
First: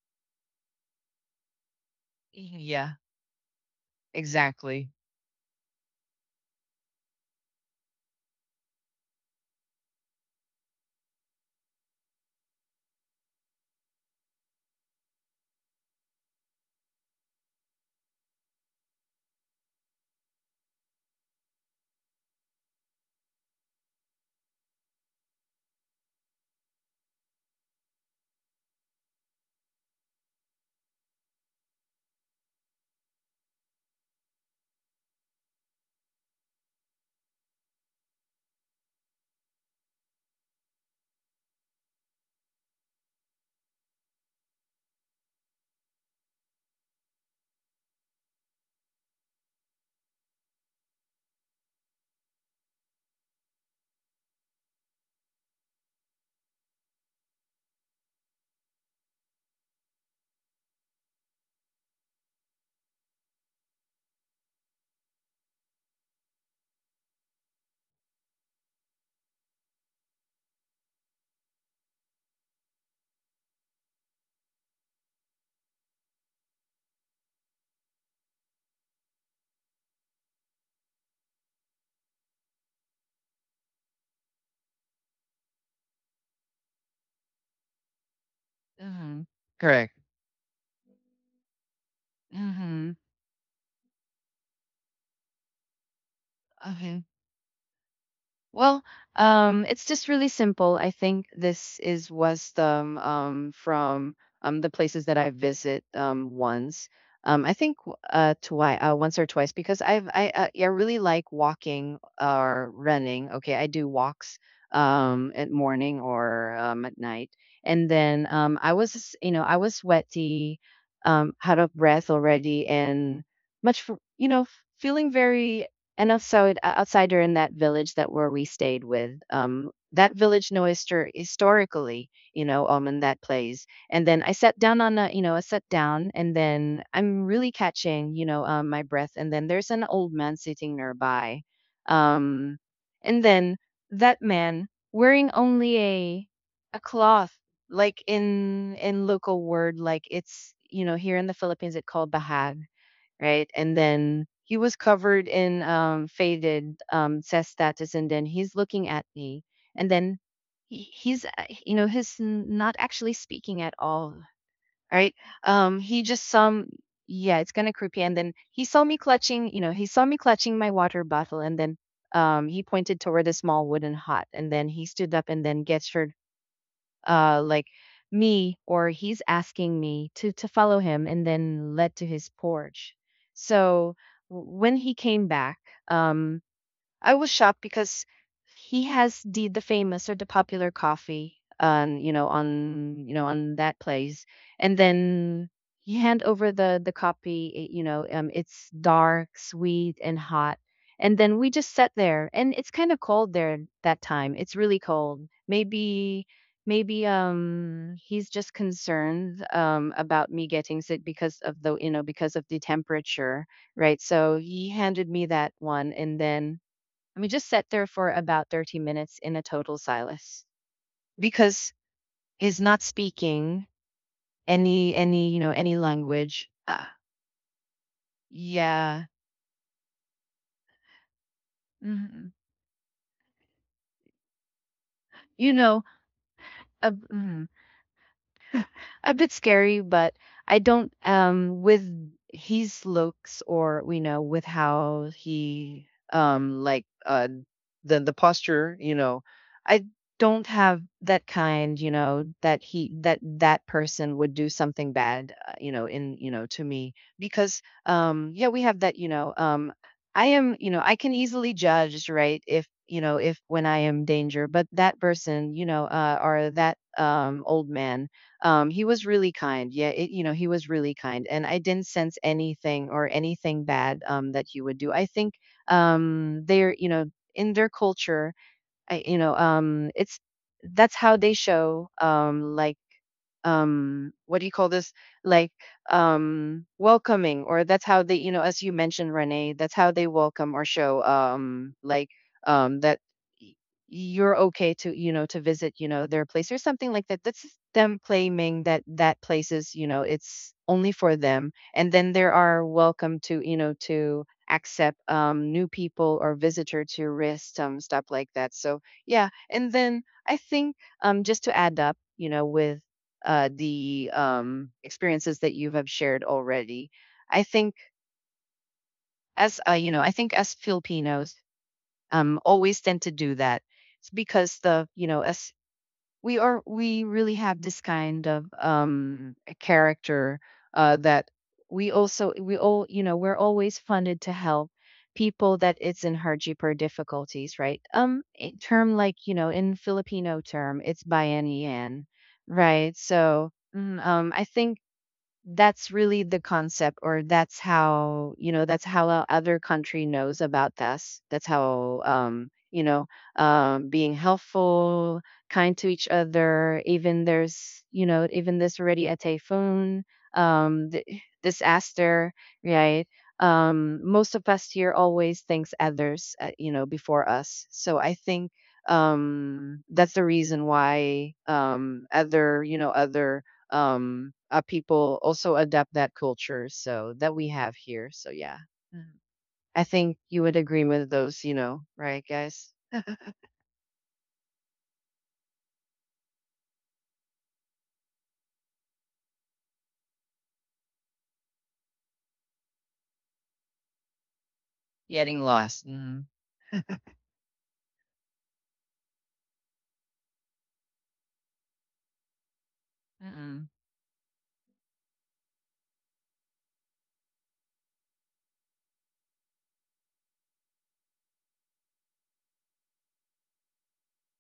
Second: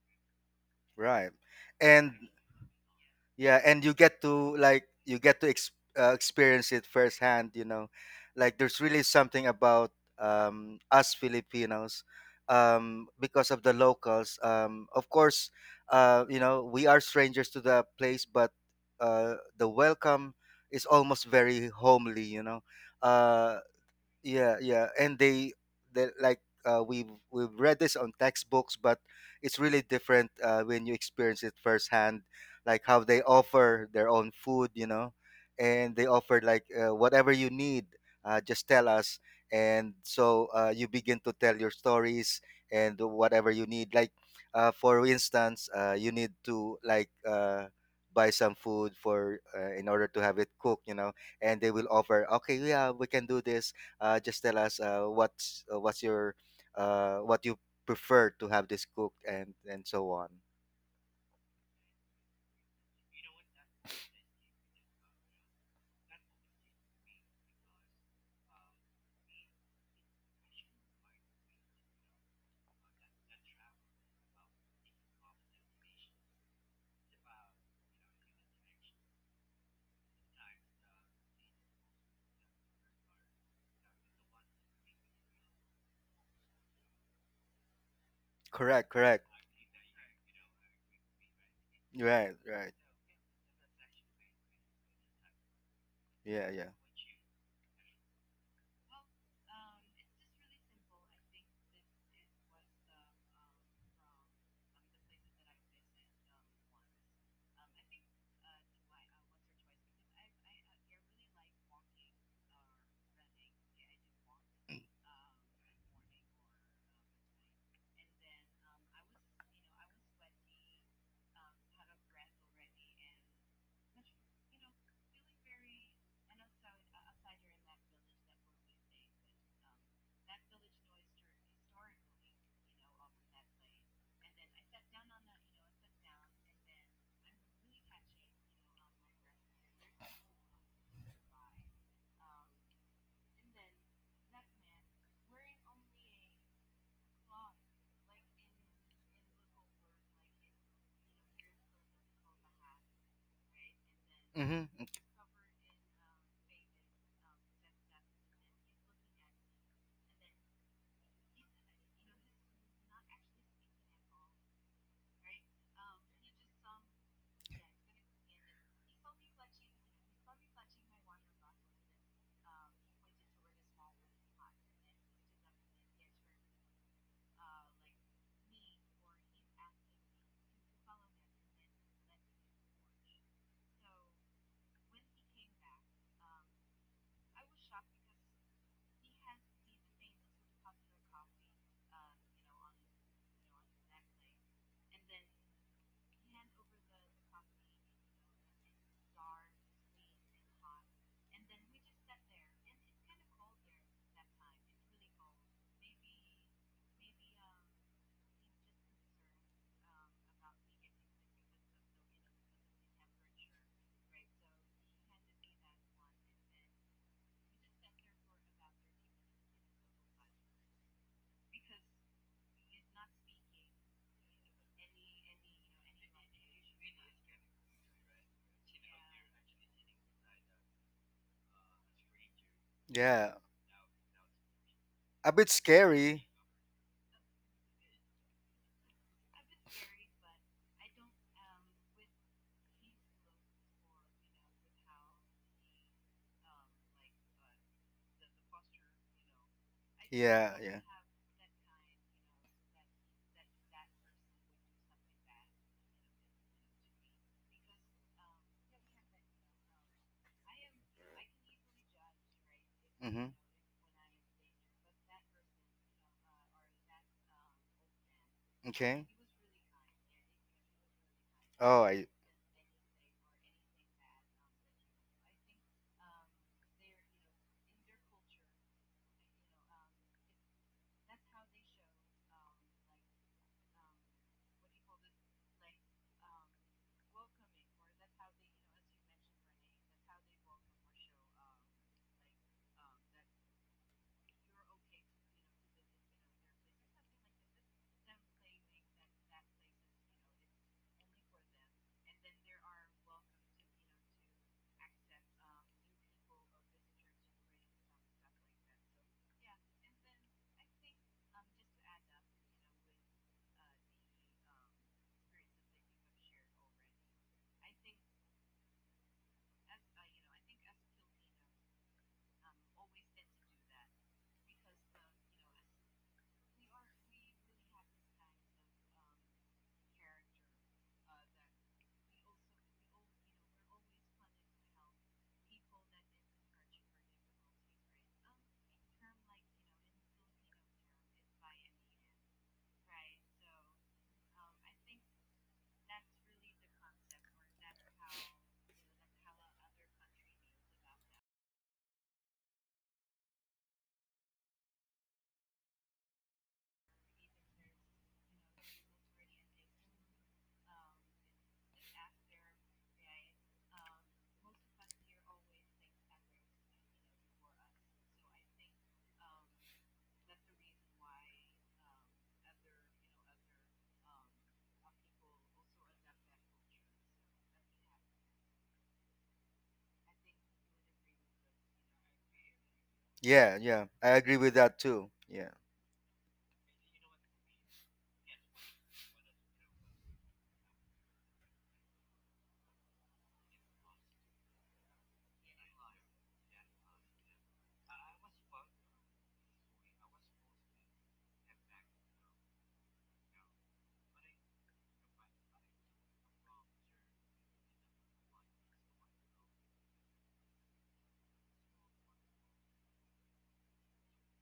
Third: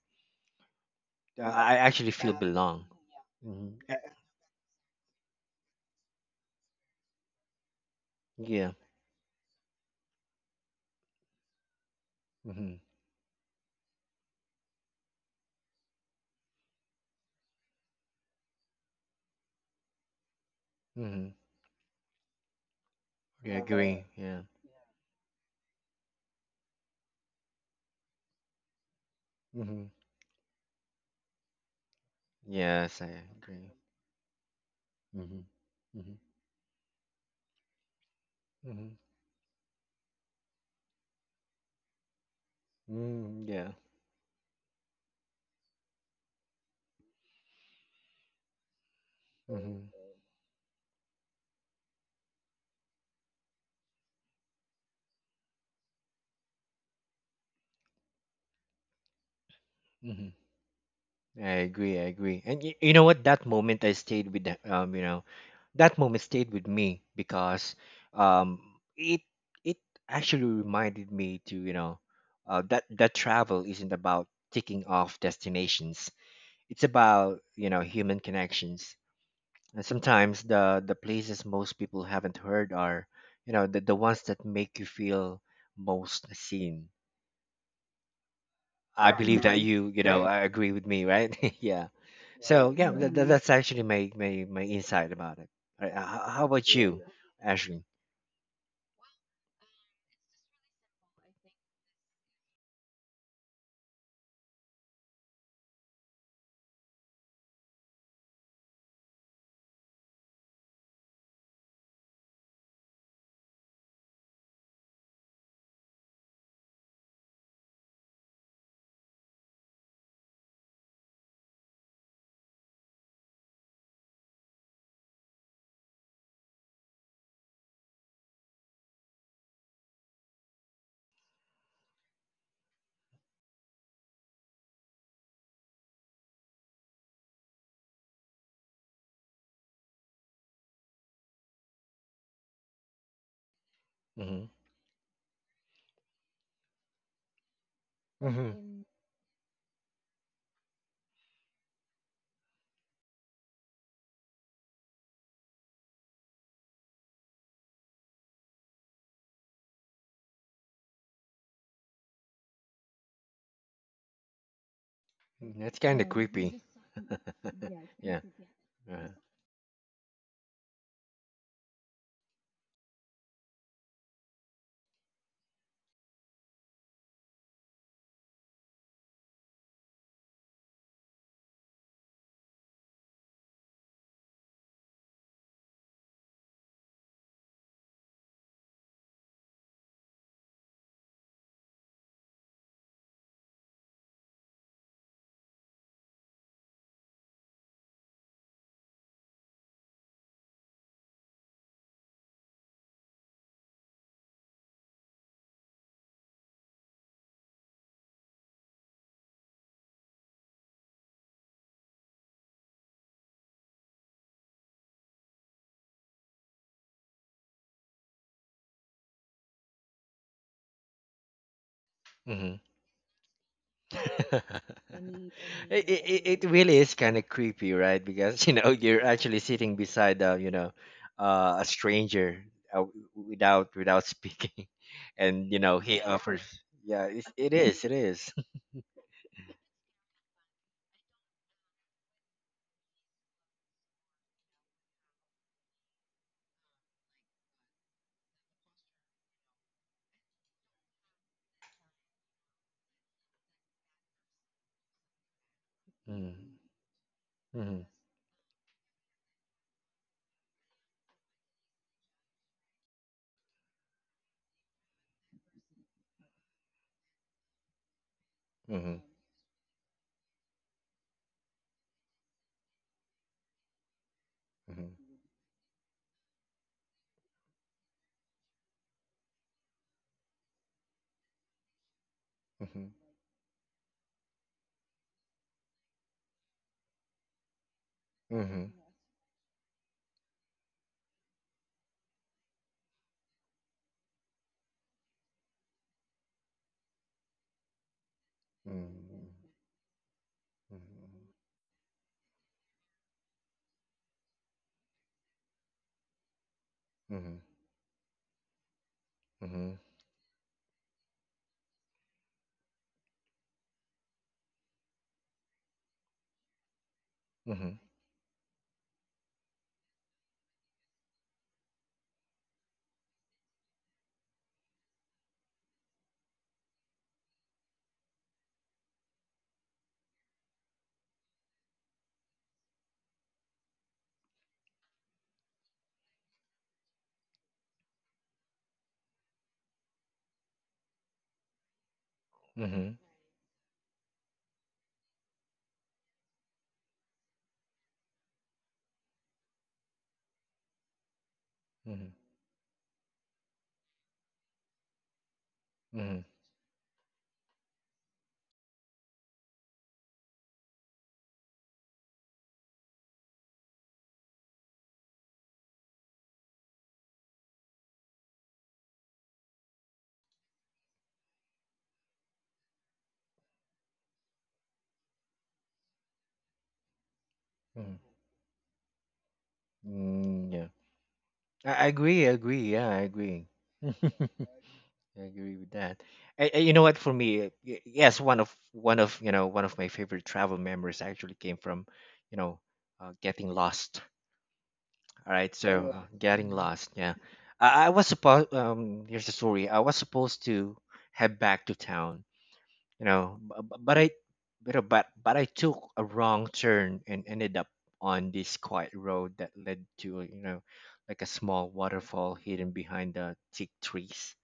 S2: right,
S1: Yeah, I actually
S2: and
S1: feel belong.
S3: Yeah.
S2: yeah, and you
S1: Uh,
S2: get to like
S3: Exactly.
S2: you get to ex- uh, experience it firsthand. You know, like
S1: yeah.
S2: there's really something about um, us Filipinos, um, because of the locals. Um, of course, uh, you know, we are strangers to the place, but uh, the welcome is almost very homely. You know,
S1: Yeah,
S2: uh,
S1: agree. Yeah,
S2: yeah yeah and they they like, uh, we've we've read this on textbooks, but it's really different uh, when you experience it firsthand, like how
S1: yes, I
S2: they
S1: agree.
S2: offer their own food, you know,
S1: Mhm,
S2: and they
S1: mhm,
S2: offer like uh, whatever you need. Uh, just tell
S1: mhm,
S2: us, and so uh, you begin to tell your stories and
S1: mm,
S2: whatever you
S1: yeah,
S2: need, like, uh, for instance, uh, you need to like uh, buy some food for, uh, in
S1: mhm,
S2: order to have it cooked, you know, and they will offer, okay, yeah, we can do this. Uh, just tell us uh, what's uh, what's your, uh, what you prefer to have this cooked, and and so
S1: mhm.
S2: on.
S1: I agree. I agree. And y- you know what? That moment I stayed with the, um, you know, that moment stayed with me because um, it it actually reminded me to you know, uh, that that travel isn't about ticking off destinations. It's about you know human connections. And sometimes the the places most people haven't heard are, you know, the, the ones that make you feel most seen.
S2: Correct,
S1: I, right,
S2: correct.
S3: Mhm,
S1: believe that. Mhm. you,
S3: correct,
S1: you know, right, I agree with me, right? Yeah, right.
S2: Right,
S1: So
S2: right.
S1: yeah,
S3: mhm.
S1: that, that- that's actually my, my my insight about it. Right. Uh, h- how
S2: Yeah, yeah.
S1: about you,
S3: Okay.
S1: Ashley?
S3: Well, um, it's just really simple. I think this is wisdom um, from um, the places that I visit um, once. Um, I think w- uh, twice, uh, once or twice, because I've I uh, yeah, I really like walking or running. Okay, I do walks um, at morning or um, at night, and then um, I was, you know, I was sweaty, um, out of breath already, and much f- you know, f- feeling very and outside o- outside or in that village that where we stayed with, um, that village know histor- historically, you know, um, in that place. And then I sat down on a, you know, I sat down, and then I'm really catching, you know, um, my breath. And then there's an old man sitting nearby, um, and then that
S1: Mm-hmm.
S3: man wearing only a a cloth, like in
S1: Mm-hmm.
S3: in local word, like it's, you know, here in the Philippines it called bahag, right? And then he
S2: Mhm,
S3: was
S2: mm.
S3: covered in um, faded um, says status, and then he's looking at me, and then he- he's uh, you know, he's n- not actually speaking at all, right?
S1: That's
S3: Um,
S1: kind
S3: he
S1: of
S3: just
S1: creepy.
S3: some. Yeah, it's kind of creepy.
S1: Yeah.
S3: And then he saw me
S1: Uh-huh.
S3: clutching, you know, he saw me clutching my water bottle, and then um, he pointed toward a small wooden hut, and then he stood up and then gestured uh like, me, or he's asking me to to follow him, and then led to his porch. So w- when he came back, um I was shocked because he has the the famous or the popular coffee um you know, on you know on that place. And then you hand over the the copy it- you know, um it's dark, sweet, and hot. And then we just sat there, and it's kind of cold there. That time it's really cold. Maybe, maybe um he's just concerned um about me getting sick because of the, you know, because of the temperature, right? So he handed me that one, and then and we just sat there for about thirty minutes in a total silence because
S1: Mm-hmm.
S3: he's not speaking any
S1: Any
S3: any you know, any
S1: any it, it, any it it
S3: language.
S1: any really
S3: Uh,
S1: is kind of creepy, right? Because you know you're
S3: yeah.
S1: actually sitting beside uh, you know uh, a
S3: Hmm.
S1: stranger uh,
S2: Yeah.
S1: without without speaking,
S2: A
S1: and
S2: bit
S3: You
S1: you know
S3: know,
S1: he
S2: scary.
S1: offers. Yes.
S3: a,
S1: Yeah, it,
S3: mhm.
S1: it is. It is.
S3: A bit scary, but I don't um with his looks or, you know, with how he um like, uh the the posture, you know. I don't
S2: Yeah, yeah.
S3: have that kind, you know, that he that that person would do something bad, uh, you know, in, you
S1: Mm.
S3: know, to me because
S1: Mhm,
S3: um yeah, we have that, you know, um I am, you know, I can easily judge, right, if you know,
S2: Mhm.
S3: if when I am danger. But that person, you know, uh or that um old man, um he
S1: mhm,
S3: was
S2: Okay.
S3: really kind. Yeah, it, you know, he was really kind, and I
S2: Oh,
S3: didn't
S2: I
S3: sense anything or anything bad um that he would do. I
S1: mhm,
S3: think um they're, you know, in their culture, I, you know, um it's that's how they show um like,
S1: mhm,
S3: um what do you call this, like, um welcoming, or that's how they, you know, as
S1: mhm,
S3: you mentioned, Renee, that's how they welcome or show um like, um that y- you're okay to, you know, to visit, you know, their place or something like that. That's them claiming that that
S1: mhm,
S3: place is, you know, it's only for them, and then they are welcome to, you know, to accept um new people or visitor to
S1: mhm, mhm,
S3: risk some stuff like that. So yeah, and
S1: mhm,
S3: then I think um just to add up, you know, with uh, the um, experiences that you have shared already. I
S1: mhm,
S3: think as, uh, you know, I think as Filipinos um, always tend to do that. It's because the you know as we are we really have this kind of um, a character uh, that we also we all you know we're always funded to help people that it's in hardship or difficulties right um a term, like you know in Filipino term, it's bayanihan,
S1: mhm,
S3: right so mm, um I think that's really the concept, or that's how you know that's how a other country knows about us. That's how, um you know um being helpful, kind to each
S1: mhm,
S3: other, even there's, you know even there's already a typhoon, um th- disaster, right? Um most of us here always thinks others uh, you know before us. So I think um that's the reason why um other you know other um uh, people also adapt that culture so that we have
S1: mhm.
S3: here. So yeah. Mhm. I think you
S1: Mm,
S3: would
S1: yeah,
S3: agree with those, you
S1: I
S3: know,
S1: I agree.
S3: right,
S1: I agree.
S3: guys?
S1: Yeah, I agree.
S2: yeah, yeah. I agree with
S1: I
S2: that too. Yeah.
S1: agree with that. I, I- you know what? For me, uh, y- yes, one of one of you know one of my favorite travel memories actually came from, you know, uh, getting lost. All
S3: Getting
S1: right,
S3: lost.
S1: so uh,
S3: Hmm.
S1: getting lost. Yeah, I, I was supposed. Um, here's the story. I was supposed to head back to town. You know, b-
S3: Mm-mm.
S1: b- but I, but I- but but I took a wrong turn and ended up on this quiet road that led to you know, like a small waterfall hidden behind the thick trees.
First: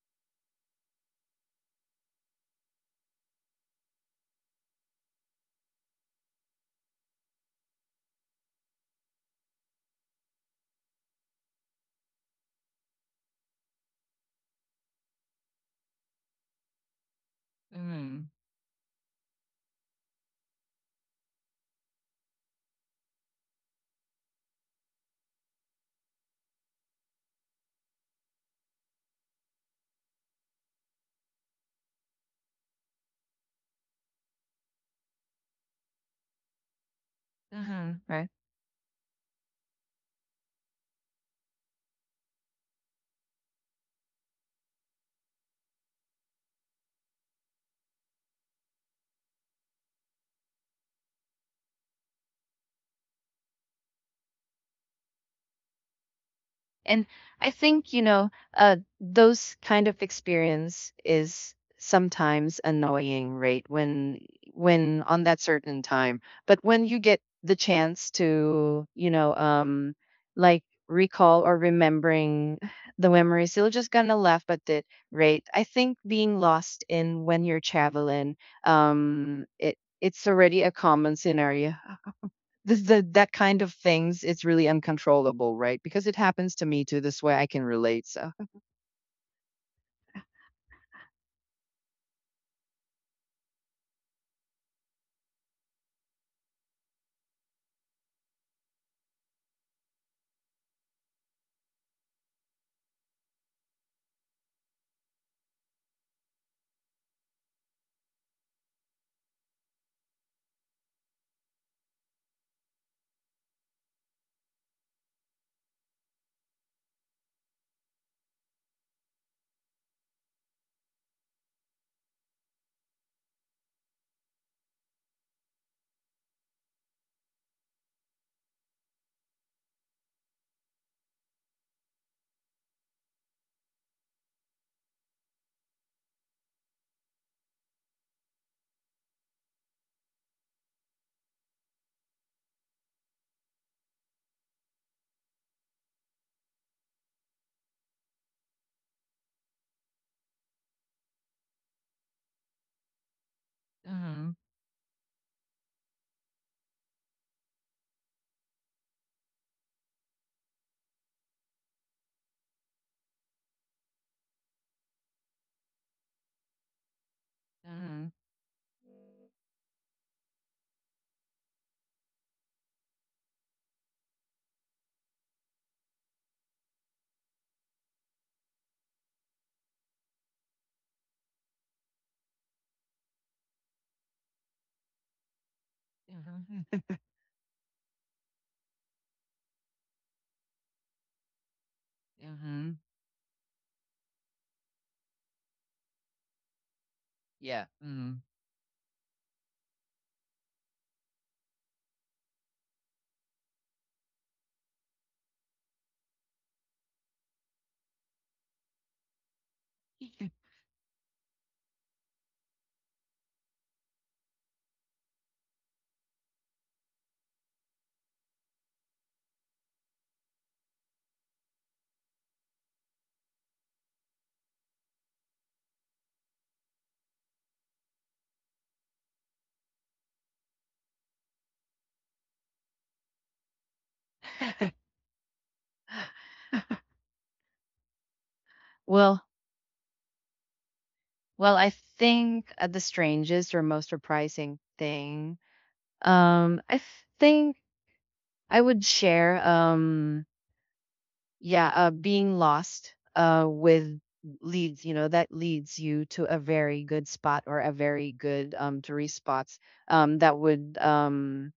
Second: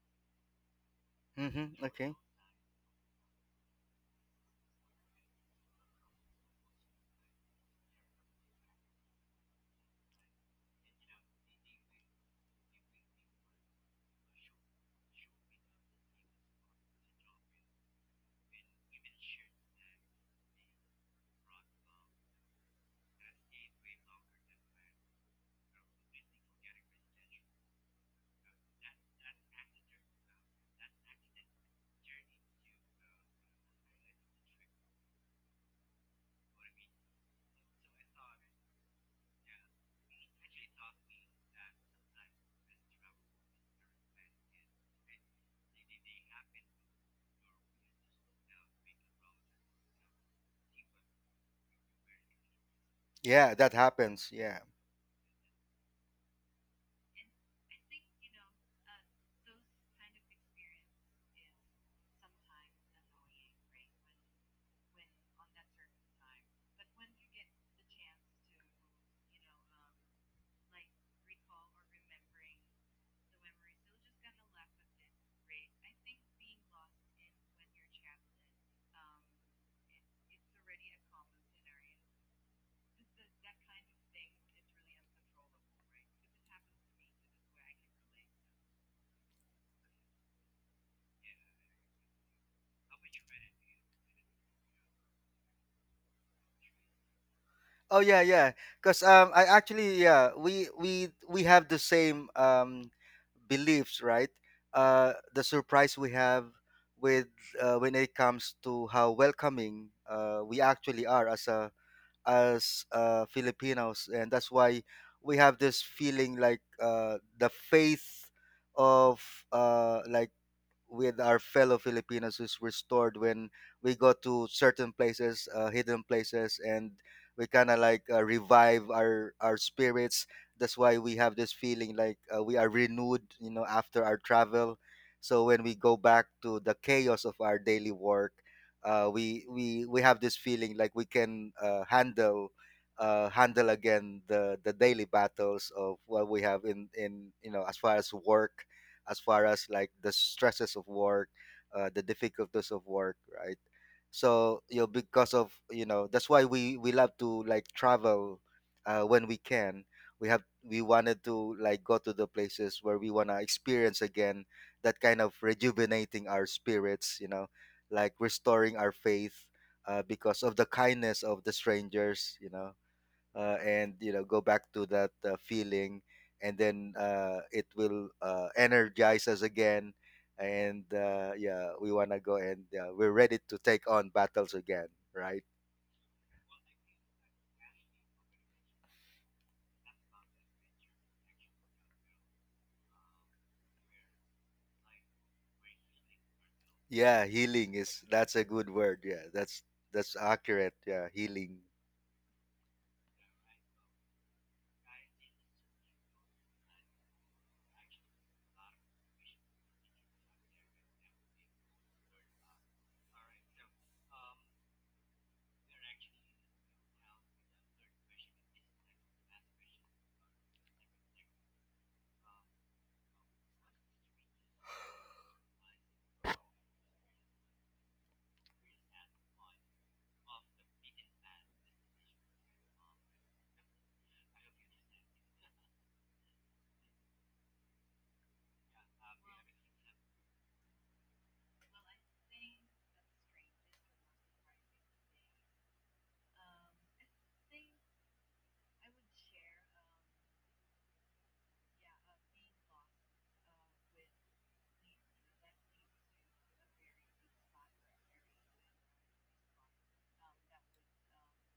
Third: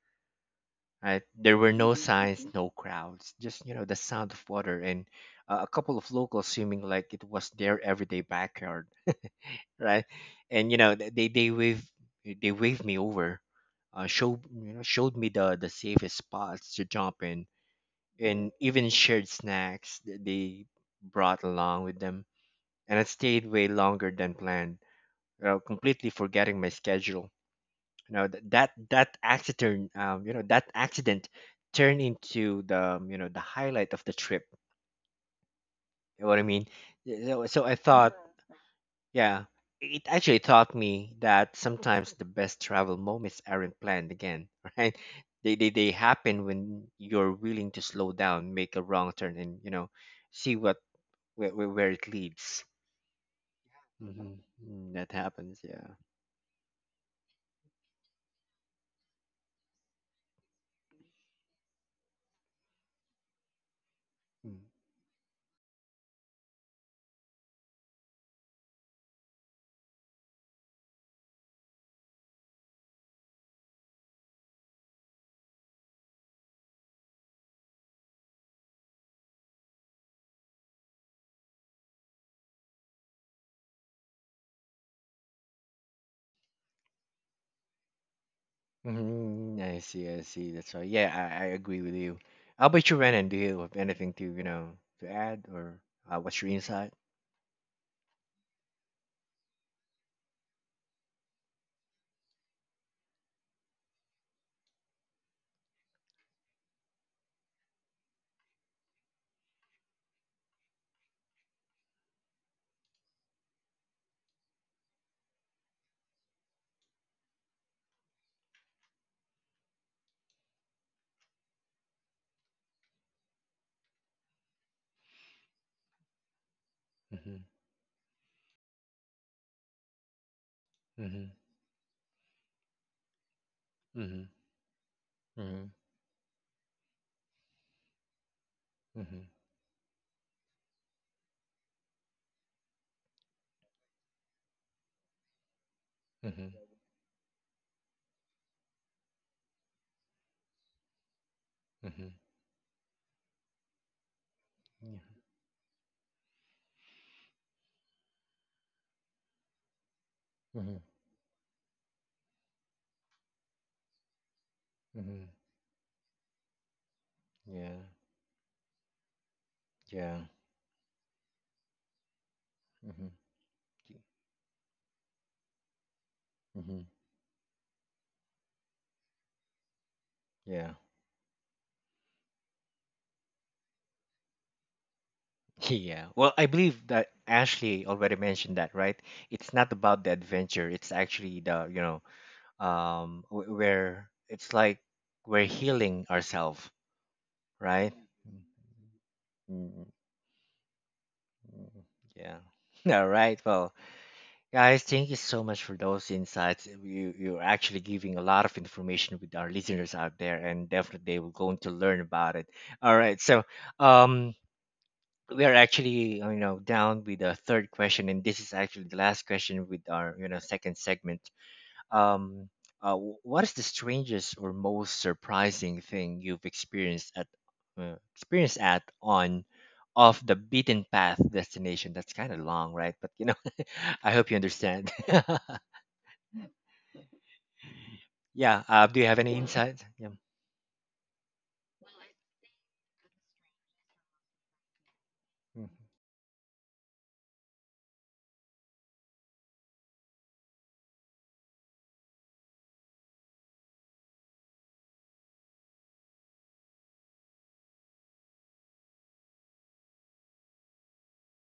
S1: Right? There were
S2: Mhm.
S1: no
S2: Okay.
S1: signs, no crowds, just you know the sound of water and uh, a couple of locals swimming like it was their everyday backyard, right? And you know th- they they wave they waved me over, uh, showed you know showed me the the safest spots to jump in,
S3: Mm-mm.
S1: and even shared snacks that they brought along with them. And I stayed way longer than planned, you know, completely forgetting my schedule you know th- that that accident um, you know that accident turned into the um, you know the highlight of the trip, you know what I mean Y- so, so i
S3: Mm-mm.
S1: thought,
S3: Right.
S1: yeah, it actually taught me that sometimes the best travel moments aren't planned again right? They, they they happen when you're willing to slow down, make a wrong turn, and you know see what where, where where it leads.
S2: Yeah, that happens. Yeah.
S1: Hmm. That happens, yeah.
S3: And I think, you know, uh, those kind of experience is sometimes annoying, right? When
S1: Mm.
S3: when on that certain time. But when you get the chance to, you know, um like recall or remembering the memories, you're just gonna laugh at it, right? I think being lost in when you're traveling, um it it's already a common scenario. This the That kind of things, it's really uncontrollable, right? Because it happens to me too. This way I can relate. So
S1: Mm-hmm. I see, I see. That's right. Yeah, I, I agree with you. How about you, Renan? Do you have anything to, you know, to add, or uh, what's your insight?
S2: Oh yeah, yeah. Because um, I actually, yeah, we we we have the same um beliefs, right? Uh, the surprise we have with, uh, when it comes to how welcoming uh, we actually are as a as, uh, Filipinos, and that's why we have this feeling like, uh, the faith of, uh, like, with our fellow Filipinos is restored when we go to certain places, uh, hidden places, and
S1: Mm-hmm.
S2: we kind of like uh, revive our our spirits. That's why we
S1: Mm-hmm.
S2: have this feeling like, uh, we are renewed, you know, after our
S1: Mm-hmm.
S2: travel. So when we go back to the chaos of our daily work, uh,
S1: Mm-hmm.
S2: we we we have this feeling like we can, uh, handle uh, handle again the the daily battles of what we have in in you know, as far as work, as far as like the stresses of work, uh, the
S1: Mm-hmm.
S2: difficulties of work, right?
S3: mhm,
S2: So you know, because of, you know, that's why we we love to like travel uh, when we can. We have,
S1: Mm-hmm. Mm-hmm. Yeah.
S2: we wanted to like go to the places where we wanna experience again that
S1: Mm-hmm.
S2: kind
S1: Mm-hmm.
S2: of rejuvenating our spirits, you know,
S1: Yeah.
S3: mhm,
S2: like restoring our faith uh,
S1: Yeah.
S2: because of the kindness of the strangers, you know,
S1: Mm-hmm.
S2: uh, and, you know, go back to that uh, feeling, and
S1: Mm-hmm. Yeah.
S2: then uh, it will uh, energize us again, and uh, yeah, we want to go, and uh, we're ready to take on battles again, right?
S1: Yeah. Well, I
S3: mhm,
S1: believe that Ashley already mentioned that, right? It's not about the adventure. It's actually the, you know,
S3: mhm.
S1: um, wh- where it's like we're healing ourselves,
S2: Yeah,
S3: Yeah.
S2: healing
S1: right?
S2: is,
S3: Mhm.
S2: that's a good word. Yeah, that's
S1: Mm.
S2: that's accurate, yeah, healing.
S1: Mm. Yeah. All right. Well, guys, thank you so much for those insights. You you're actually giving a lot of information with our listeners out there, and definitely they will going to learn about it. All right. So, um, we are actually you know down with the third question, and this is actually the last question with our you know second segment. um, uh, wh- what is the strangest or most surprising thing you've experienced at uh, experienced at on off the beaten path destination? That's kind of long, right? But you know, I hope you understand. Yeah. Uh, do you have
S3: Well,
S1: any insights? Yeah.
S3: well, I think uh, the strangest or most surprising thing, um, I think I would share, um, yeah, uh, being lost, uh, with leads, you know, that leads you to a very good spot or a very good, um, tourist spots, um, that would, um,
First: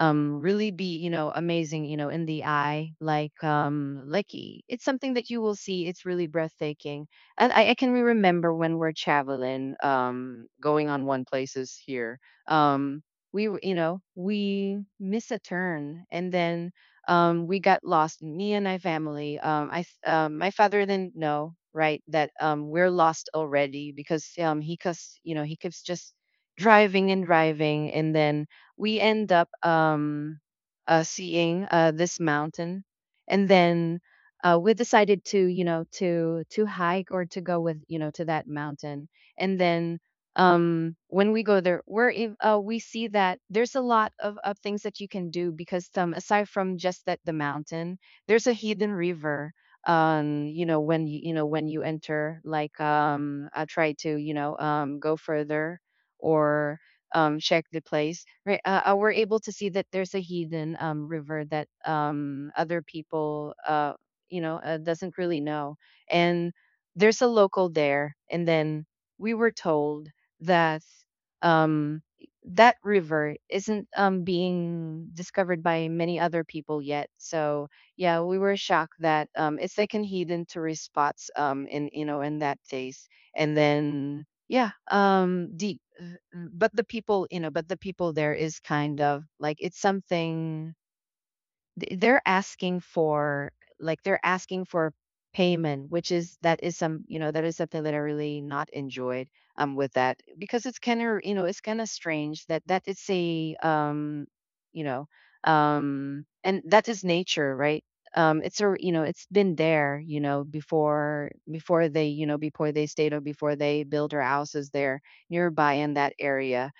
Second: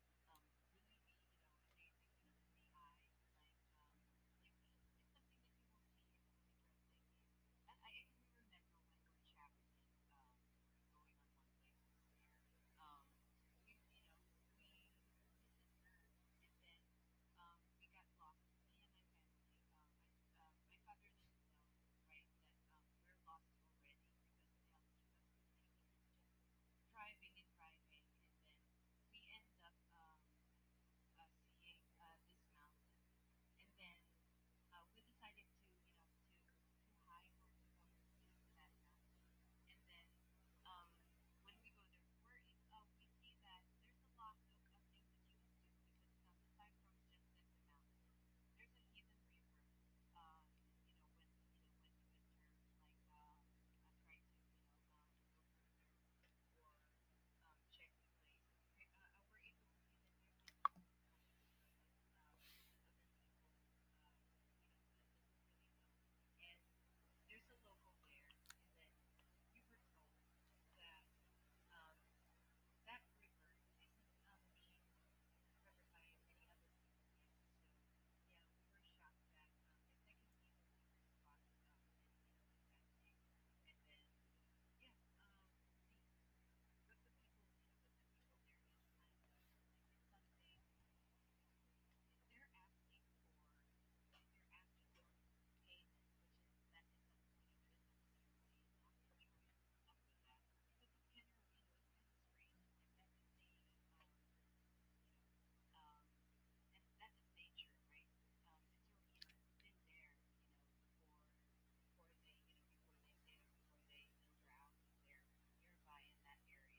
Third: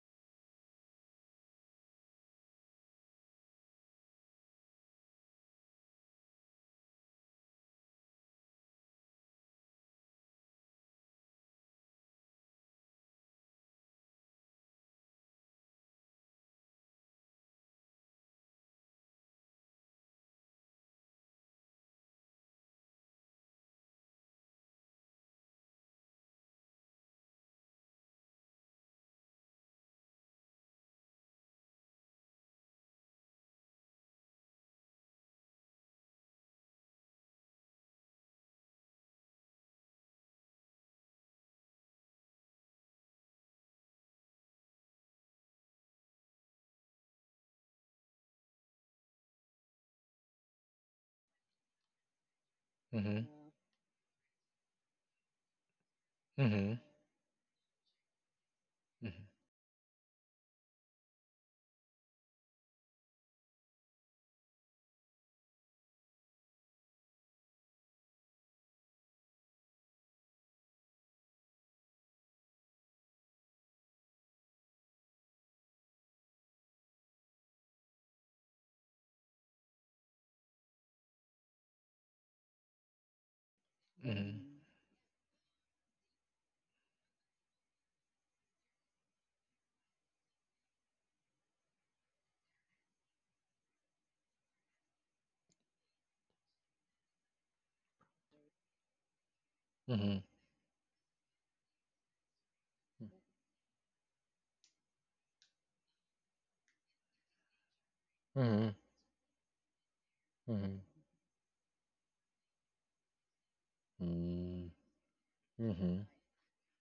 S3: um really be, you know, amazing, you know, in the eye, like um like y- it's something that you will see. It's really breathtaking. And i, I can remember when we're traveling, um going on one places here. um we were- you know, we miss a turn, and then um we got lost, me and my family. Um i th- um, my father didn't know, right, that um we're lost already, because um he cause you know, he keeps just driving and driving, and then we end up um, uh, seeing uh, this mountain, and then uh, we decided to, you know, to to hike or to go with, you know, to that mountain, and then um, when we go there, we're in- uh, we see that there's a lot of, of things that you can do, because um, aside from just that the mountain, there's a hidden river. Um, you know when you you know when you enter, like
S1: Mm-hmm.
S3: um, I try to, you know, um go further or
S1: Mm-hmm.
S3: um, check the place, right? Uh, uh, we're able to see that there's a hidden um, river that um, other people, uh, you know, uh, doesn't really know, and there's a local there. And then we were told that um, that river isn't um, being discovered by many other people yet. So yeah, we were shocked that um, it's like an hidden tourist spots um, in, you know, in that place, and then
S1: Mm-hmm.
S3: yeah, um, deep uh, mm, but the people, you know but the people there is kind of like it's something th- they're asking for, like they're asking for payment, which is that is some, you know, that is something that I really not enjoyed um with
S1: Mm-hmm.
S3: that, because it's kind of, you know, it's kind of strange that that it's a um you know um and that is nature, right? Um it's
S1: Mm-hmm.
S3: a, you know, it's been there, you know,
S1: Mm-hmm. Mm-hmm.
S3: before, before they, you know, before they stayed or before they build their
S1: Mm-hmm.
S3: houses there nearby in
S1: Mm-hmm.
S3: that area,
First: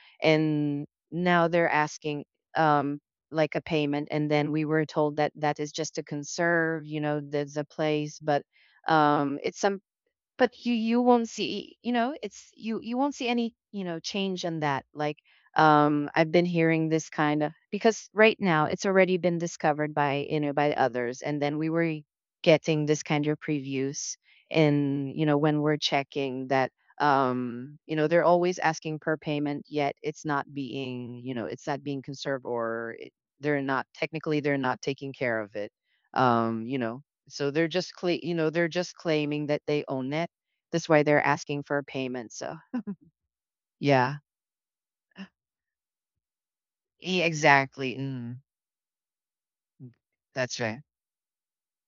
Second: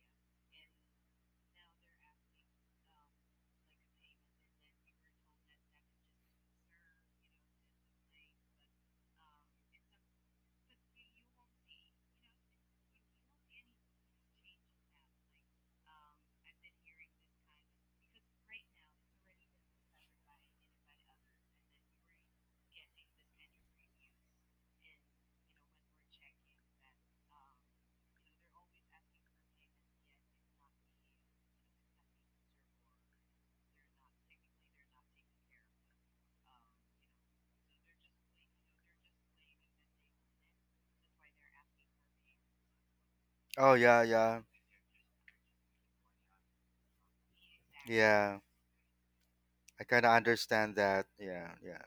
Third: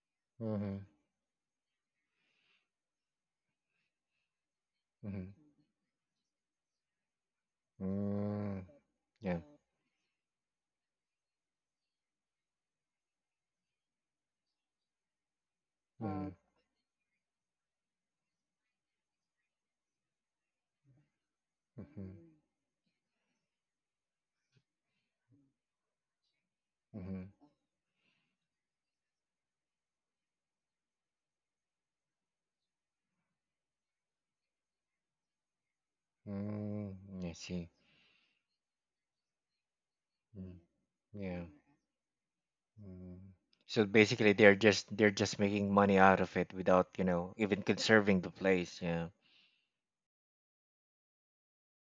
S1: Mm-hmm.
S3: and now they're asking um like a payment, and then we were told
S1: Mm-hmm.
S3: that that is just to conserve, you know, there's a place. But
S1: Mm-hmm.
S3: um
S1: Yeah.
S3: it's some but you, you won't see, you know, it's, you you won't see any, you know, change in that, like um
S1: Mm-hmm.
S3: I've been hearing this kind of, because right now it's already been discovered by, you know by others, and then we were
S1: Mm-hmm.
S3: getting this kind of previews, and you know, when we're checking that,
S1: Mm-hmm.
S3: um you know, they're always asking per payment, yet it's not being, you know, it's not being conserved, or it, they're not technically, they're not taking care of it, um you know
S1: Mm-hmm. I
S3: so they're
S1: see.
S3: just cla, you know, they're just claiming that they own it.
S1: Mm.
S3: That's why they're
S1: Yeah.
S3: asking for a payment, so
S1: Mm. Mm.
S2: Oh
S1: So
S2: yeah,
S3: yeah.
S1: basically,
S2: yeah,
S1: they're just they're just making money out of it without, you
S3: E
S1: know, even
S3: exactly,
S1: conserving the
S3: mm,
S2: yeah,
S1: place. Yeah.
S2: I kind of
S3: that's
S2: understand
S3: right.
S2: that. Yeah, yeah,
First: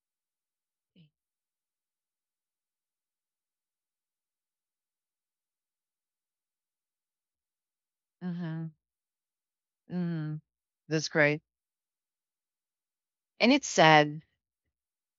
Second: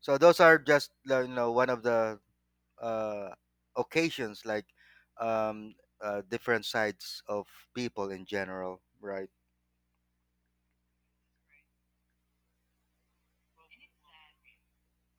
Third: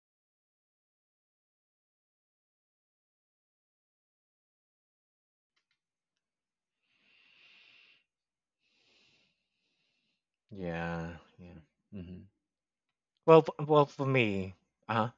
S2: so those are just, uh, you know, one of the uh, occasions like, um, uh, different sides of people in
S3: Mhm,
S2: general, right?
S3: mhm, that's
S1: Yeah.
S3: great,
S1: Yeah. Hmm. Well,
S3: and it's
S1: f- well, for
S3: sad.
S1: me, uh-huh,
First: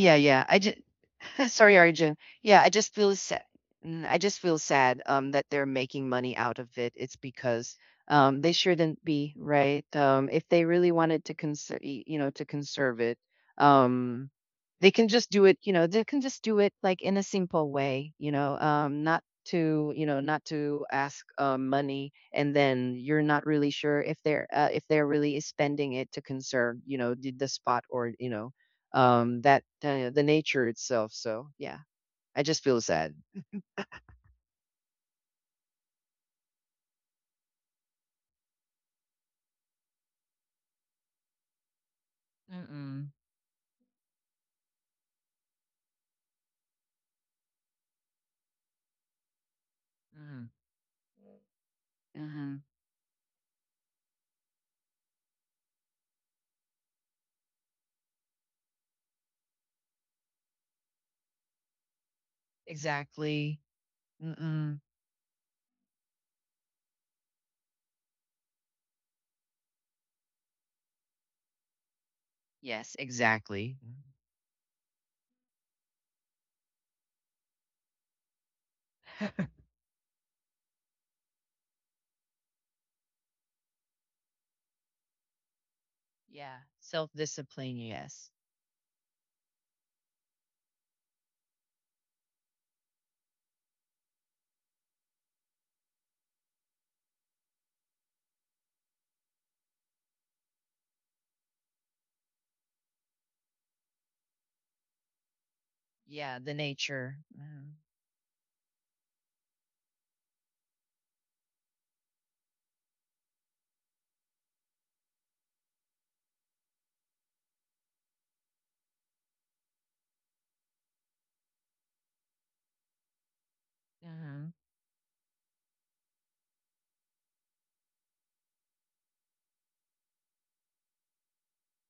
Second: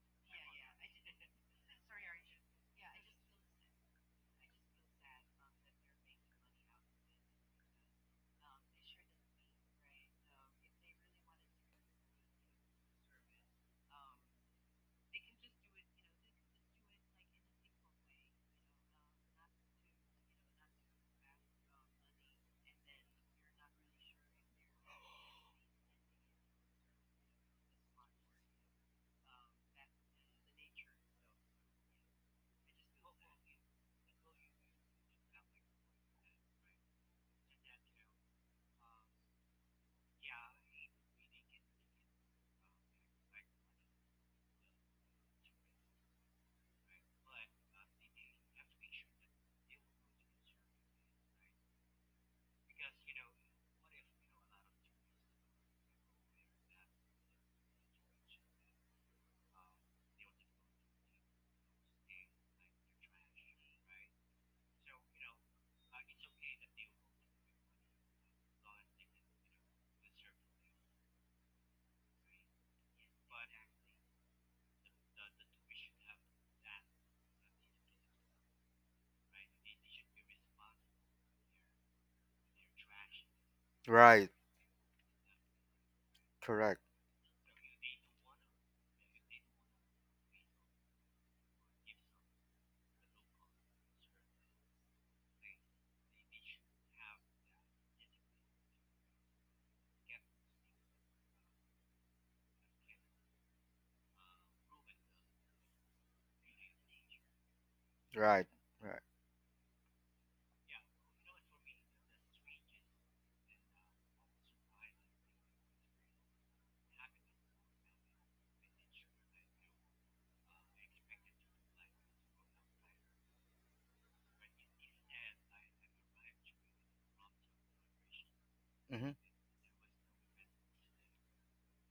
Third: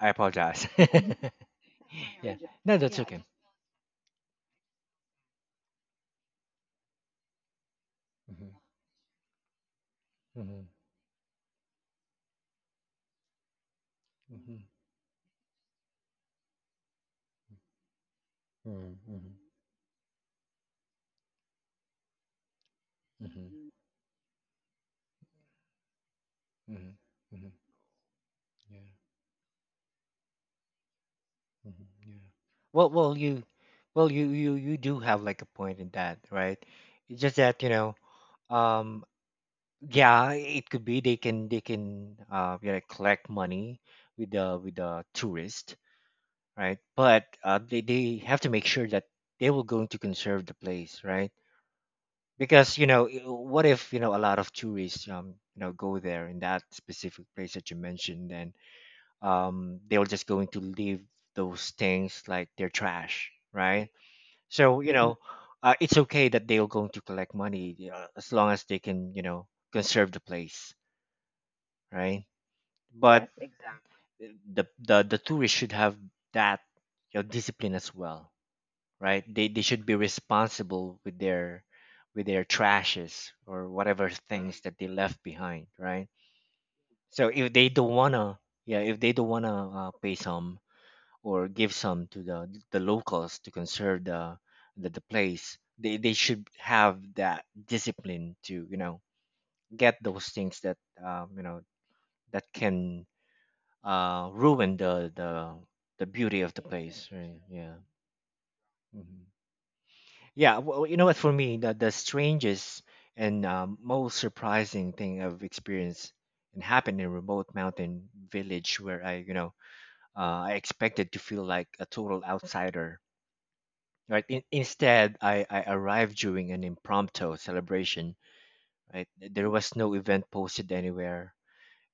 S1: I
S3: yeah. I
S1: apologize.
S3: just, sorry, Arjun.
S1: Yeah.
S3: Yeah, I
S1: No,
S3: just
S1: that's yeah,
S3: feel
S1: okay.
S3: sad. I just feel sad um that they're making money out of it. It's because um they
S1: Mm-hmm.
S3: shouldn't be, right? Um, if they
S1: Mm-hmm.
S3: really wanted to conserve, you know, to conserve it, um
S1: Hmm.
S3: they can just do it, you know, they can just do it like in a simple way, you know, um, not
S1: Hmm.
S3: to, you know, not to ask uh, money, and then you're
S1: Hmm.
S3: not
S1: Hmm.
S3: really sure if they're uh, if they're really spending it to
S1: Yeah.
S3: conserve, you know, the, the spot, or, you know, um, that uh, the nature itself. So yeah,
S1: Hmm. Yeah.
S3: I just feel
S1: Well, well,
S3: sad.
S1: you, well, you, you, you do have like a point in that, right? It's just that, you know, um, yeah, it could be, they can they can uh you know,
S3: Mm-mm.
S1: collect money with the with the tourist, right? But uh, they, they have to make sure that they will going to conserve
S3: Mm-mm.
S1: the place, right?
S3: Hmm.
S1: Because you know, i- what if you know a lot of tourists um you know go there in that specific place that you mentioned, and um they were just going to leave those things like they're trash,
S3: Exactly.
S1: right? So
S3: Mm-mm.
S1: you, Mhm. know, uh, it's okay that they are going to collect money, uh, as long as they can you know conserve the place, right?
S3: Yes,
S1: But
S3: exactly. Mhm.
S1: exactly, the the the tourists should have that, you know, discipline as well, right? They they should be responsible with their with their trashes or whatever
S2: Right,
S1: things that they left behind, right?
S3: Yeah.
S2: correct,
S3: Self
S1: So if they
S3: discipline.
S1: don't
S3: Yes.
S1: wanna, yeah, if they don't wanna uh, pay some or give some to the the locals to conserve the the, the place, they they should have that discipline to you know get those things that um, you know that can uh ruin the the the beauty
S3: Yeah.
S1: of
S3: The
S1: the place,
S3: nature.
S1: right?
S3: Mm-hmm.
S1: Yeah.
S2: right, right,
S1: Hmm. Yeah, well, you know what, for me, the, the strangest and um, most surprising thing I've experienced and happened in a remote mountain village where I you know uh, I expected to feel like a total outsider, right? In,
S3: Mm-hmm.
S1: instead I, I arrived during an impromptu celebration, right?
S2: hmm,
S1: There was no event posted anywhere.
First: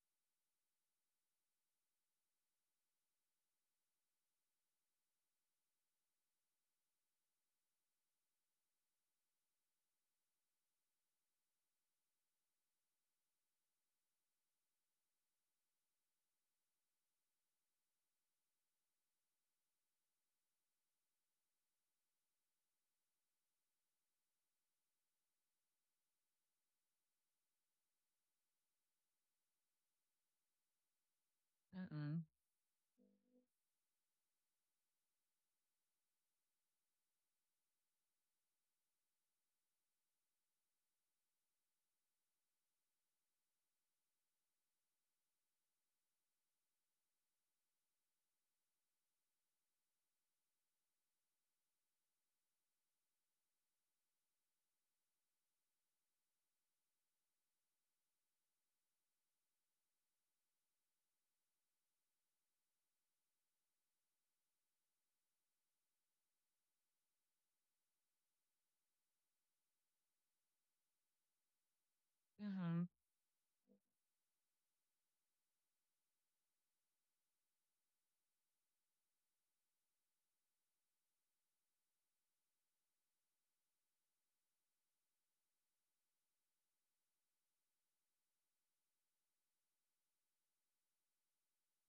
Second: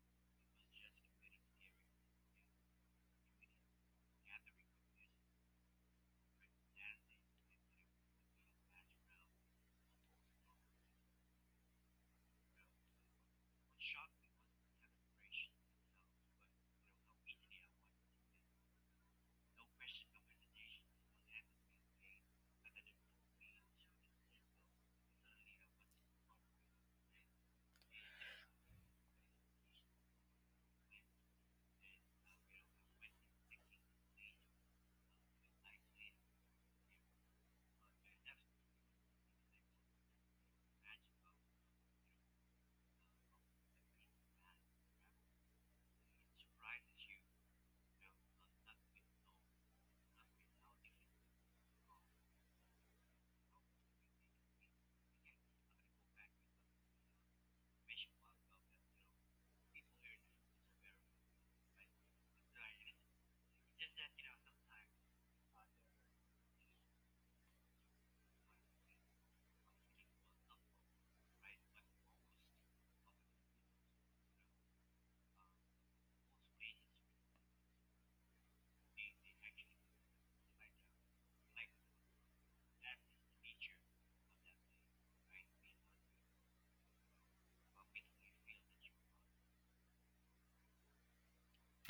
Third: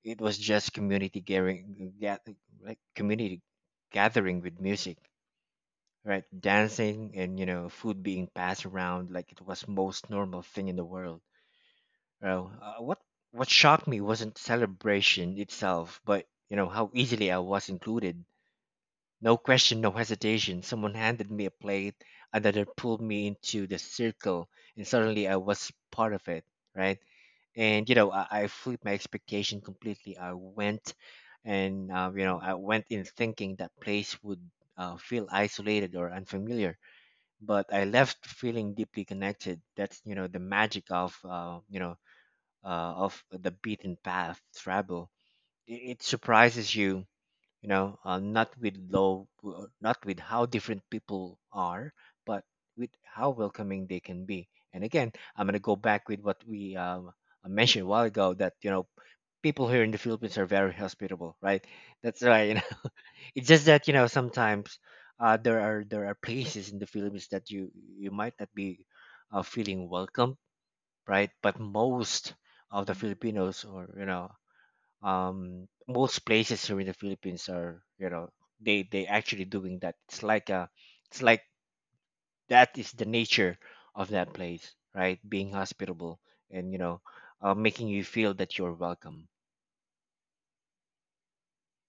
S1: It was just community gathering, gath- like community gathering with music, right? Dancing and you know food being passed around like it was most normal thing in the world. Well, uh, what what shocked me wasn't celebration itself, but you know how easily I was included. No question, no hesitation. Someone handed me a plate, another pulled me into the circle, and suddenly I was part of it, right? And you know I, I flipped my expectation completely. I went. And uh, you know, I went in thinking that place would uh, feel isolated or unfamiliar, but I left feeling deeply connected. That's you know the magic of uh, you know uh, of the beaten path travel. It, it surprises you, you know, uh, not with low, uh, not with how different people are, but with how welcoming they can be. And again, I'm gonna go back with what we um, mentioned a while ago, that you know people here in the Philippines are very hospitable, right? That's right. It's just that you know sometimes uh, there are there are places in the Philippines that you you might not be uh, feeling welcome, right? But most
S3: Mm-hmm.
S1: of the Filipinos, or you know, um, most places here in the Philippines are you know they they actually doing that. It's like a it's like that is the nature of that place, right? Being hospitable and you know uh, making you feel that you're welcome.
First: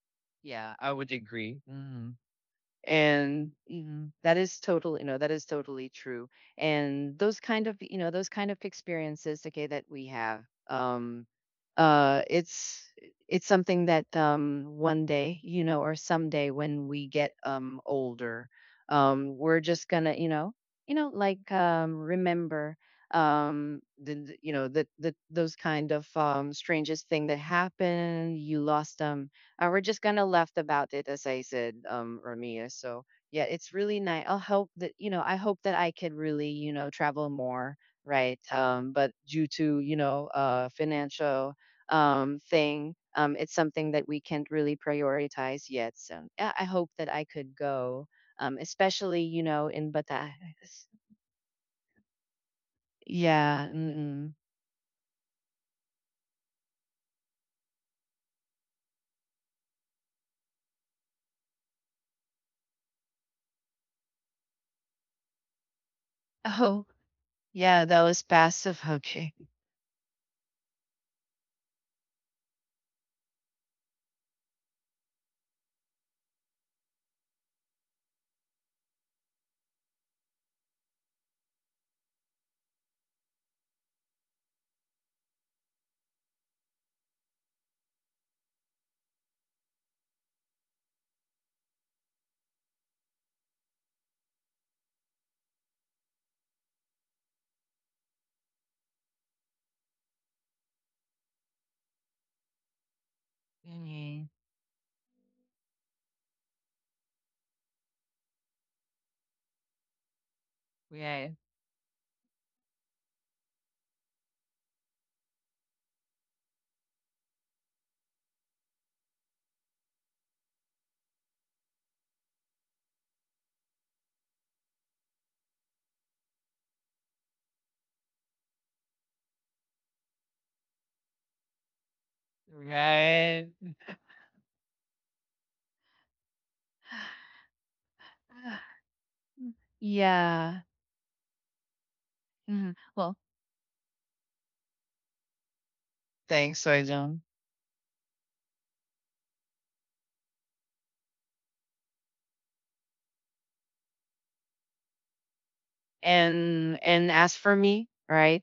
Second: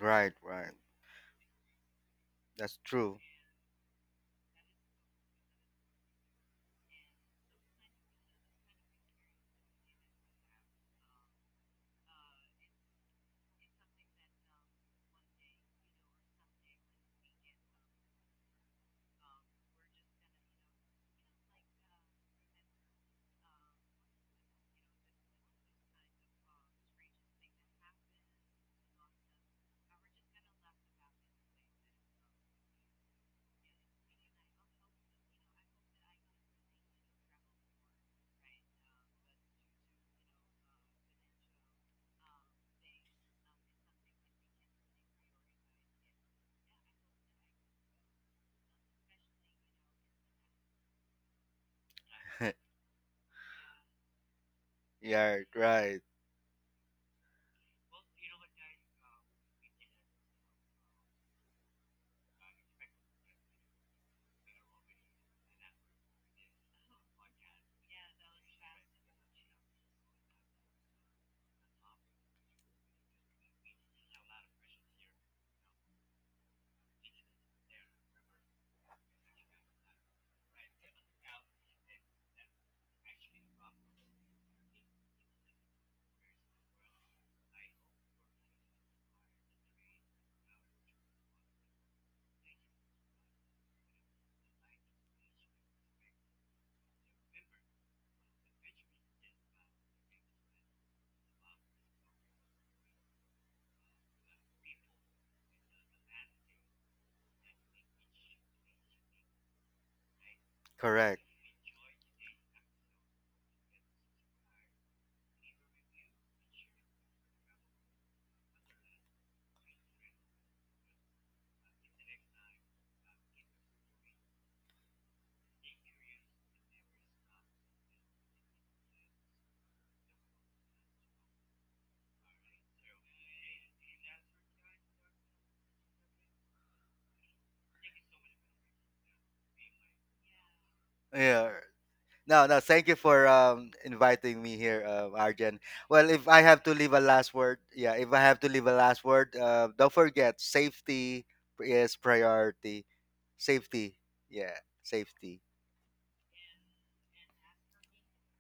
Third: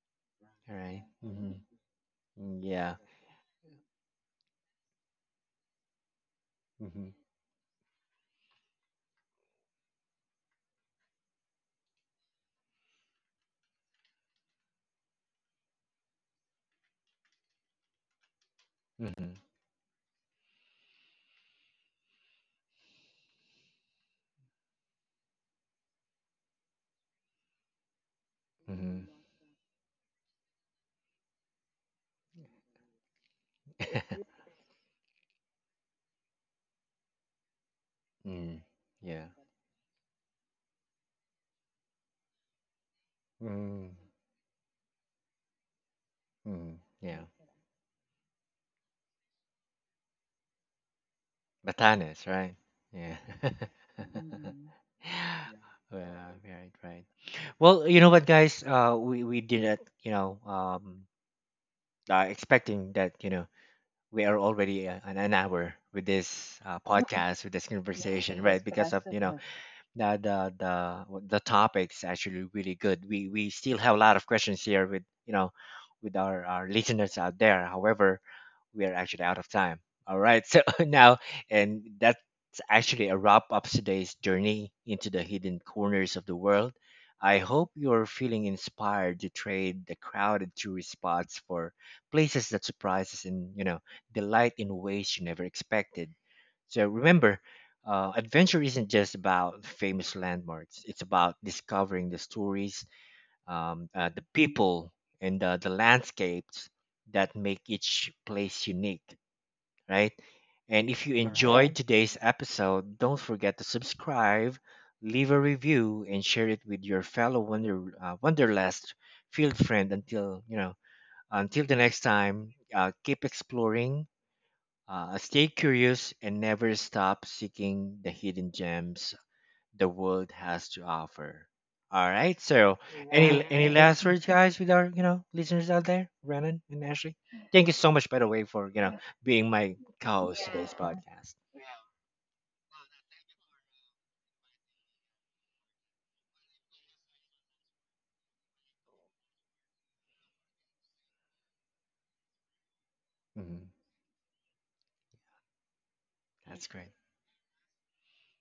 S2: right, right,
S3: Yeah,
S1: All
S3: I
S1: right.
S3: would
S1: Mm-hmm.
S3: agree. Mhm.
S2: that's
S1: Yeah.
S2: true.
S3: And mm, that is total, you know, that is totally true,
S1: Mm-hmm.
S3: and those kind of, you know, those kind of experiences, okay, that we have, um uh it's it's something that um one day, you know, or someday when we get um older,
S1: Mm-hmm.
S3: um we're just gonna, you know, you know, like um remember um the the- you know that the, those kind of um strangest thing that happened, you
S1: Mm-hmm.
S3: lost, um uh, we're just kind of laughed about it, as I said, um, Ramia. So yeah, it's really nice. I'll hope that, you know, I hope that I could really, you know, travel more, right?
S1: Mm,
S3: Um, but
S1: yeah.
S3: due to, you know, uh, financial um thing, um, it's
S1: Mm.
S3: something that we can't really prioritize yet. So yeah, I
S1: Mm.
S3: hope that I
S1: Yeah.
S3: could go, um, especially, you know, in Batangas.
S1: Batanes, right? Yeah.
S3: Yeah. Mm-mm.
S1: Mm.
S2: yeah,
S1: Yeah.
S2: right,
S1: Well, right, right. Well, you know what, guys? Uh, we we did it. You know, um, uh, expecting that you know we are already uh, an, an hour with this uh,
S3: Oh
S1: podcast, with this Yeah,
S3: yeah, that was
S1: conversation, right? was
S3: passive.
S1: Because fast of fast, you
S3: Okay.
S1: that's know enough. the the the w- the topic's actually really good. We we still have a lot of questions here with you know with our our listeners out there. However, we are actually out of time. All right. So now, and that's actually a wrap up today's journey into the hidden corners of the world. I hope you're feeling inspired to trade the crowded tourist spots for places that surprise us and, you know, delight in ways you never expected. So remember, uh, adventure isn't just about famous landmarks. It's about discovering the stories, um, uh, the
S3: Mhm.
S1: people and the, the landscapes that make each place unique, right? And if you
S2: correct.
S3: Right.
S1: enjoyed Right. today's episode, don't forget to subscribe, leave a review, and share it with your fellow wonder uh, wanderlust field friend. Until you know, until the next time, uh, keep exploring, uh, stay curious, and never stop seeking the hidden gems the world has to offer. All right. So, any
S3: Right.
S1: any last words, guys, with our you know listeners out there, Renan and Ashley? Thank you so much, by the way, for you know being
S3: Mm.
S1: my co-host
S3: Yeah.
S1: today's podcast.
S2: Yeah, no, no,
S3: Mhm.
S2: thank you
S3: Well,
S2: for um, inviting me here, uh, Arjen. Well, if I
S3: thanks,
S2: have to leave a
S3: Sojung.
S2: last word, yeah, if I have to leave a last word, uh, don't forget, safety is priority.
S1: Mhm.
S2: Safety, yeah, safety.
S1: That's
S3: and
S1: great.
S3: and as for me, right,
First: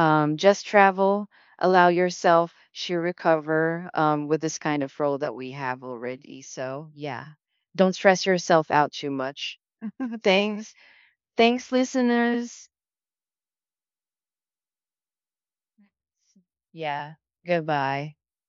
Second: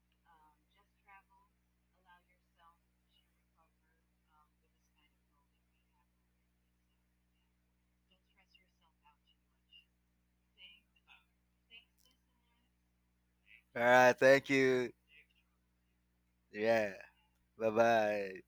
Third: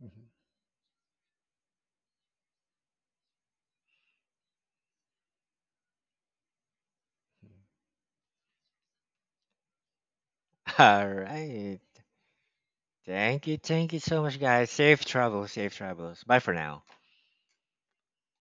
S1: Mhm.
S3: just travel, allow yourself to recover um with this kind of role that we have already, so yeah, don't stress yourself out too much. Thanks.
S1: All
S3: Thanks
S1: right.
S3: listeners.
S1: Thank you.
S2: All
S1: Thank you
S2: right,
S1: so much,
S2: thank
S1: guys.
S2: you.
S1: Safe travels. Safe travels. Bye for now.
S2: Yeah.
S3: Yeah.
S2: Bye
S3: Goodbye.
S2: bye.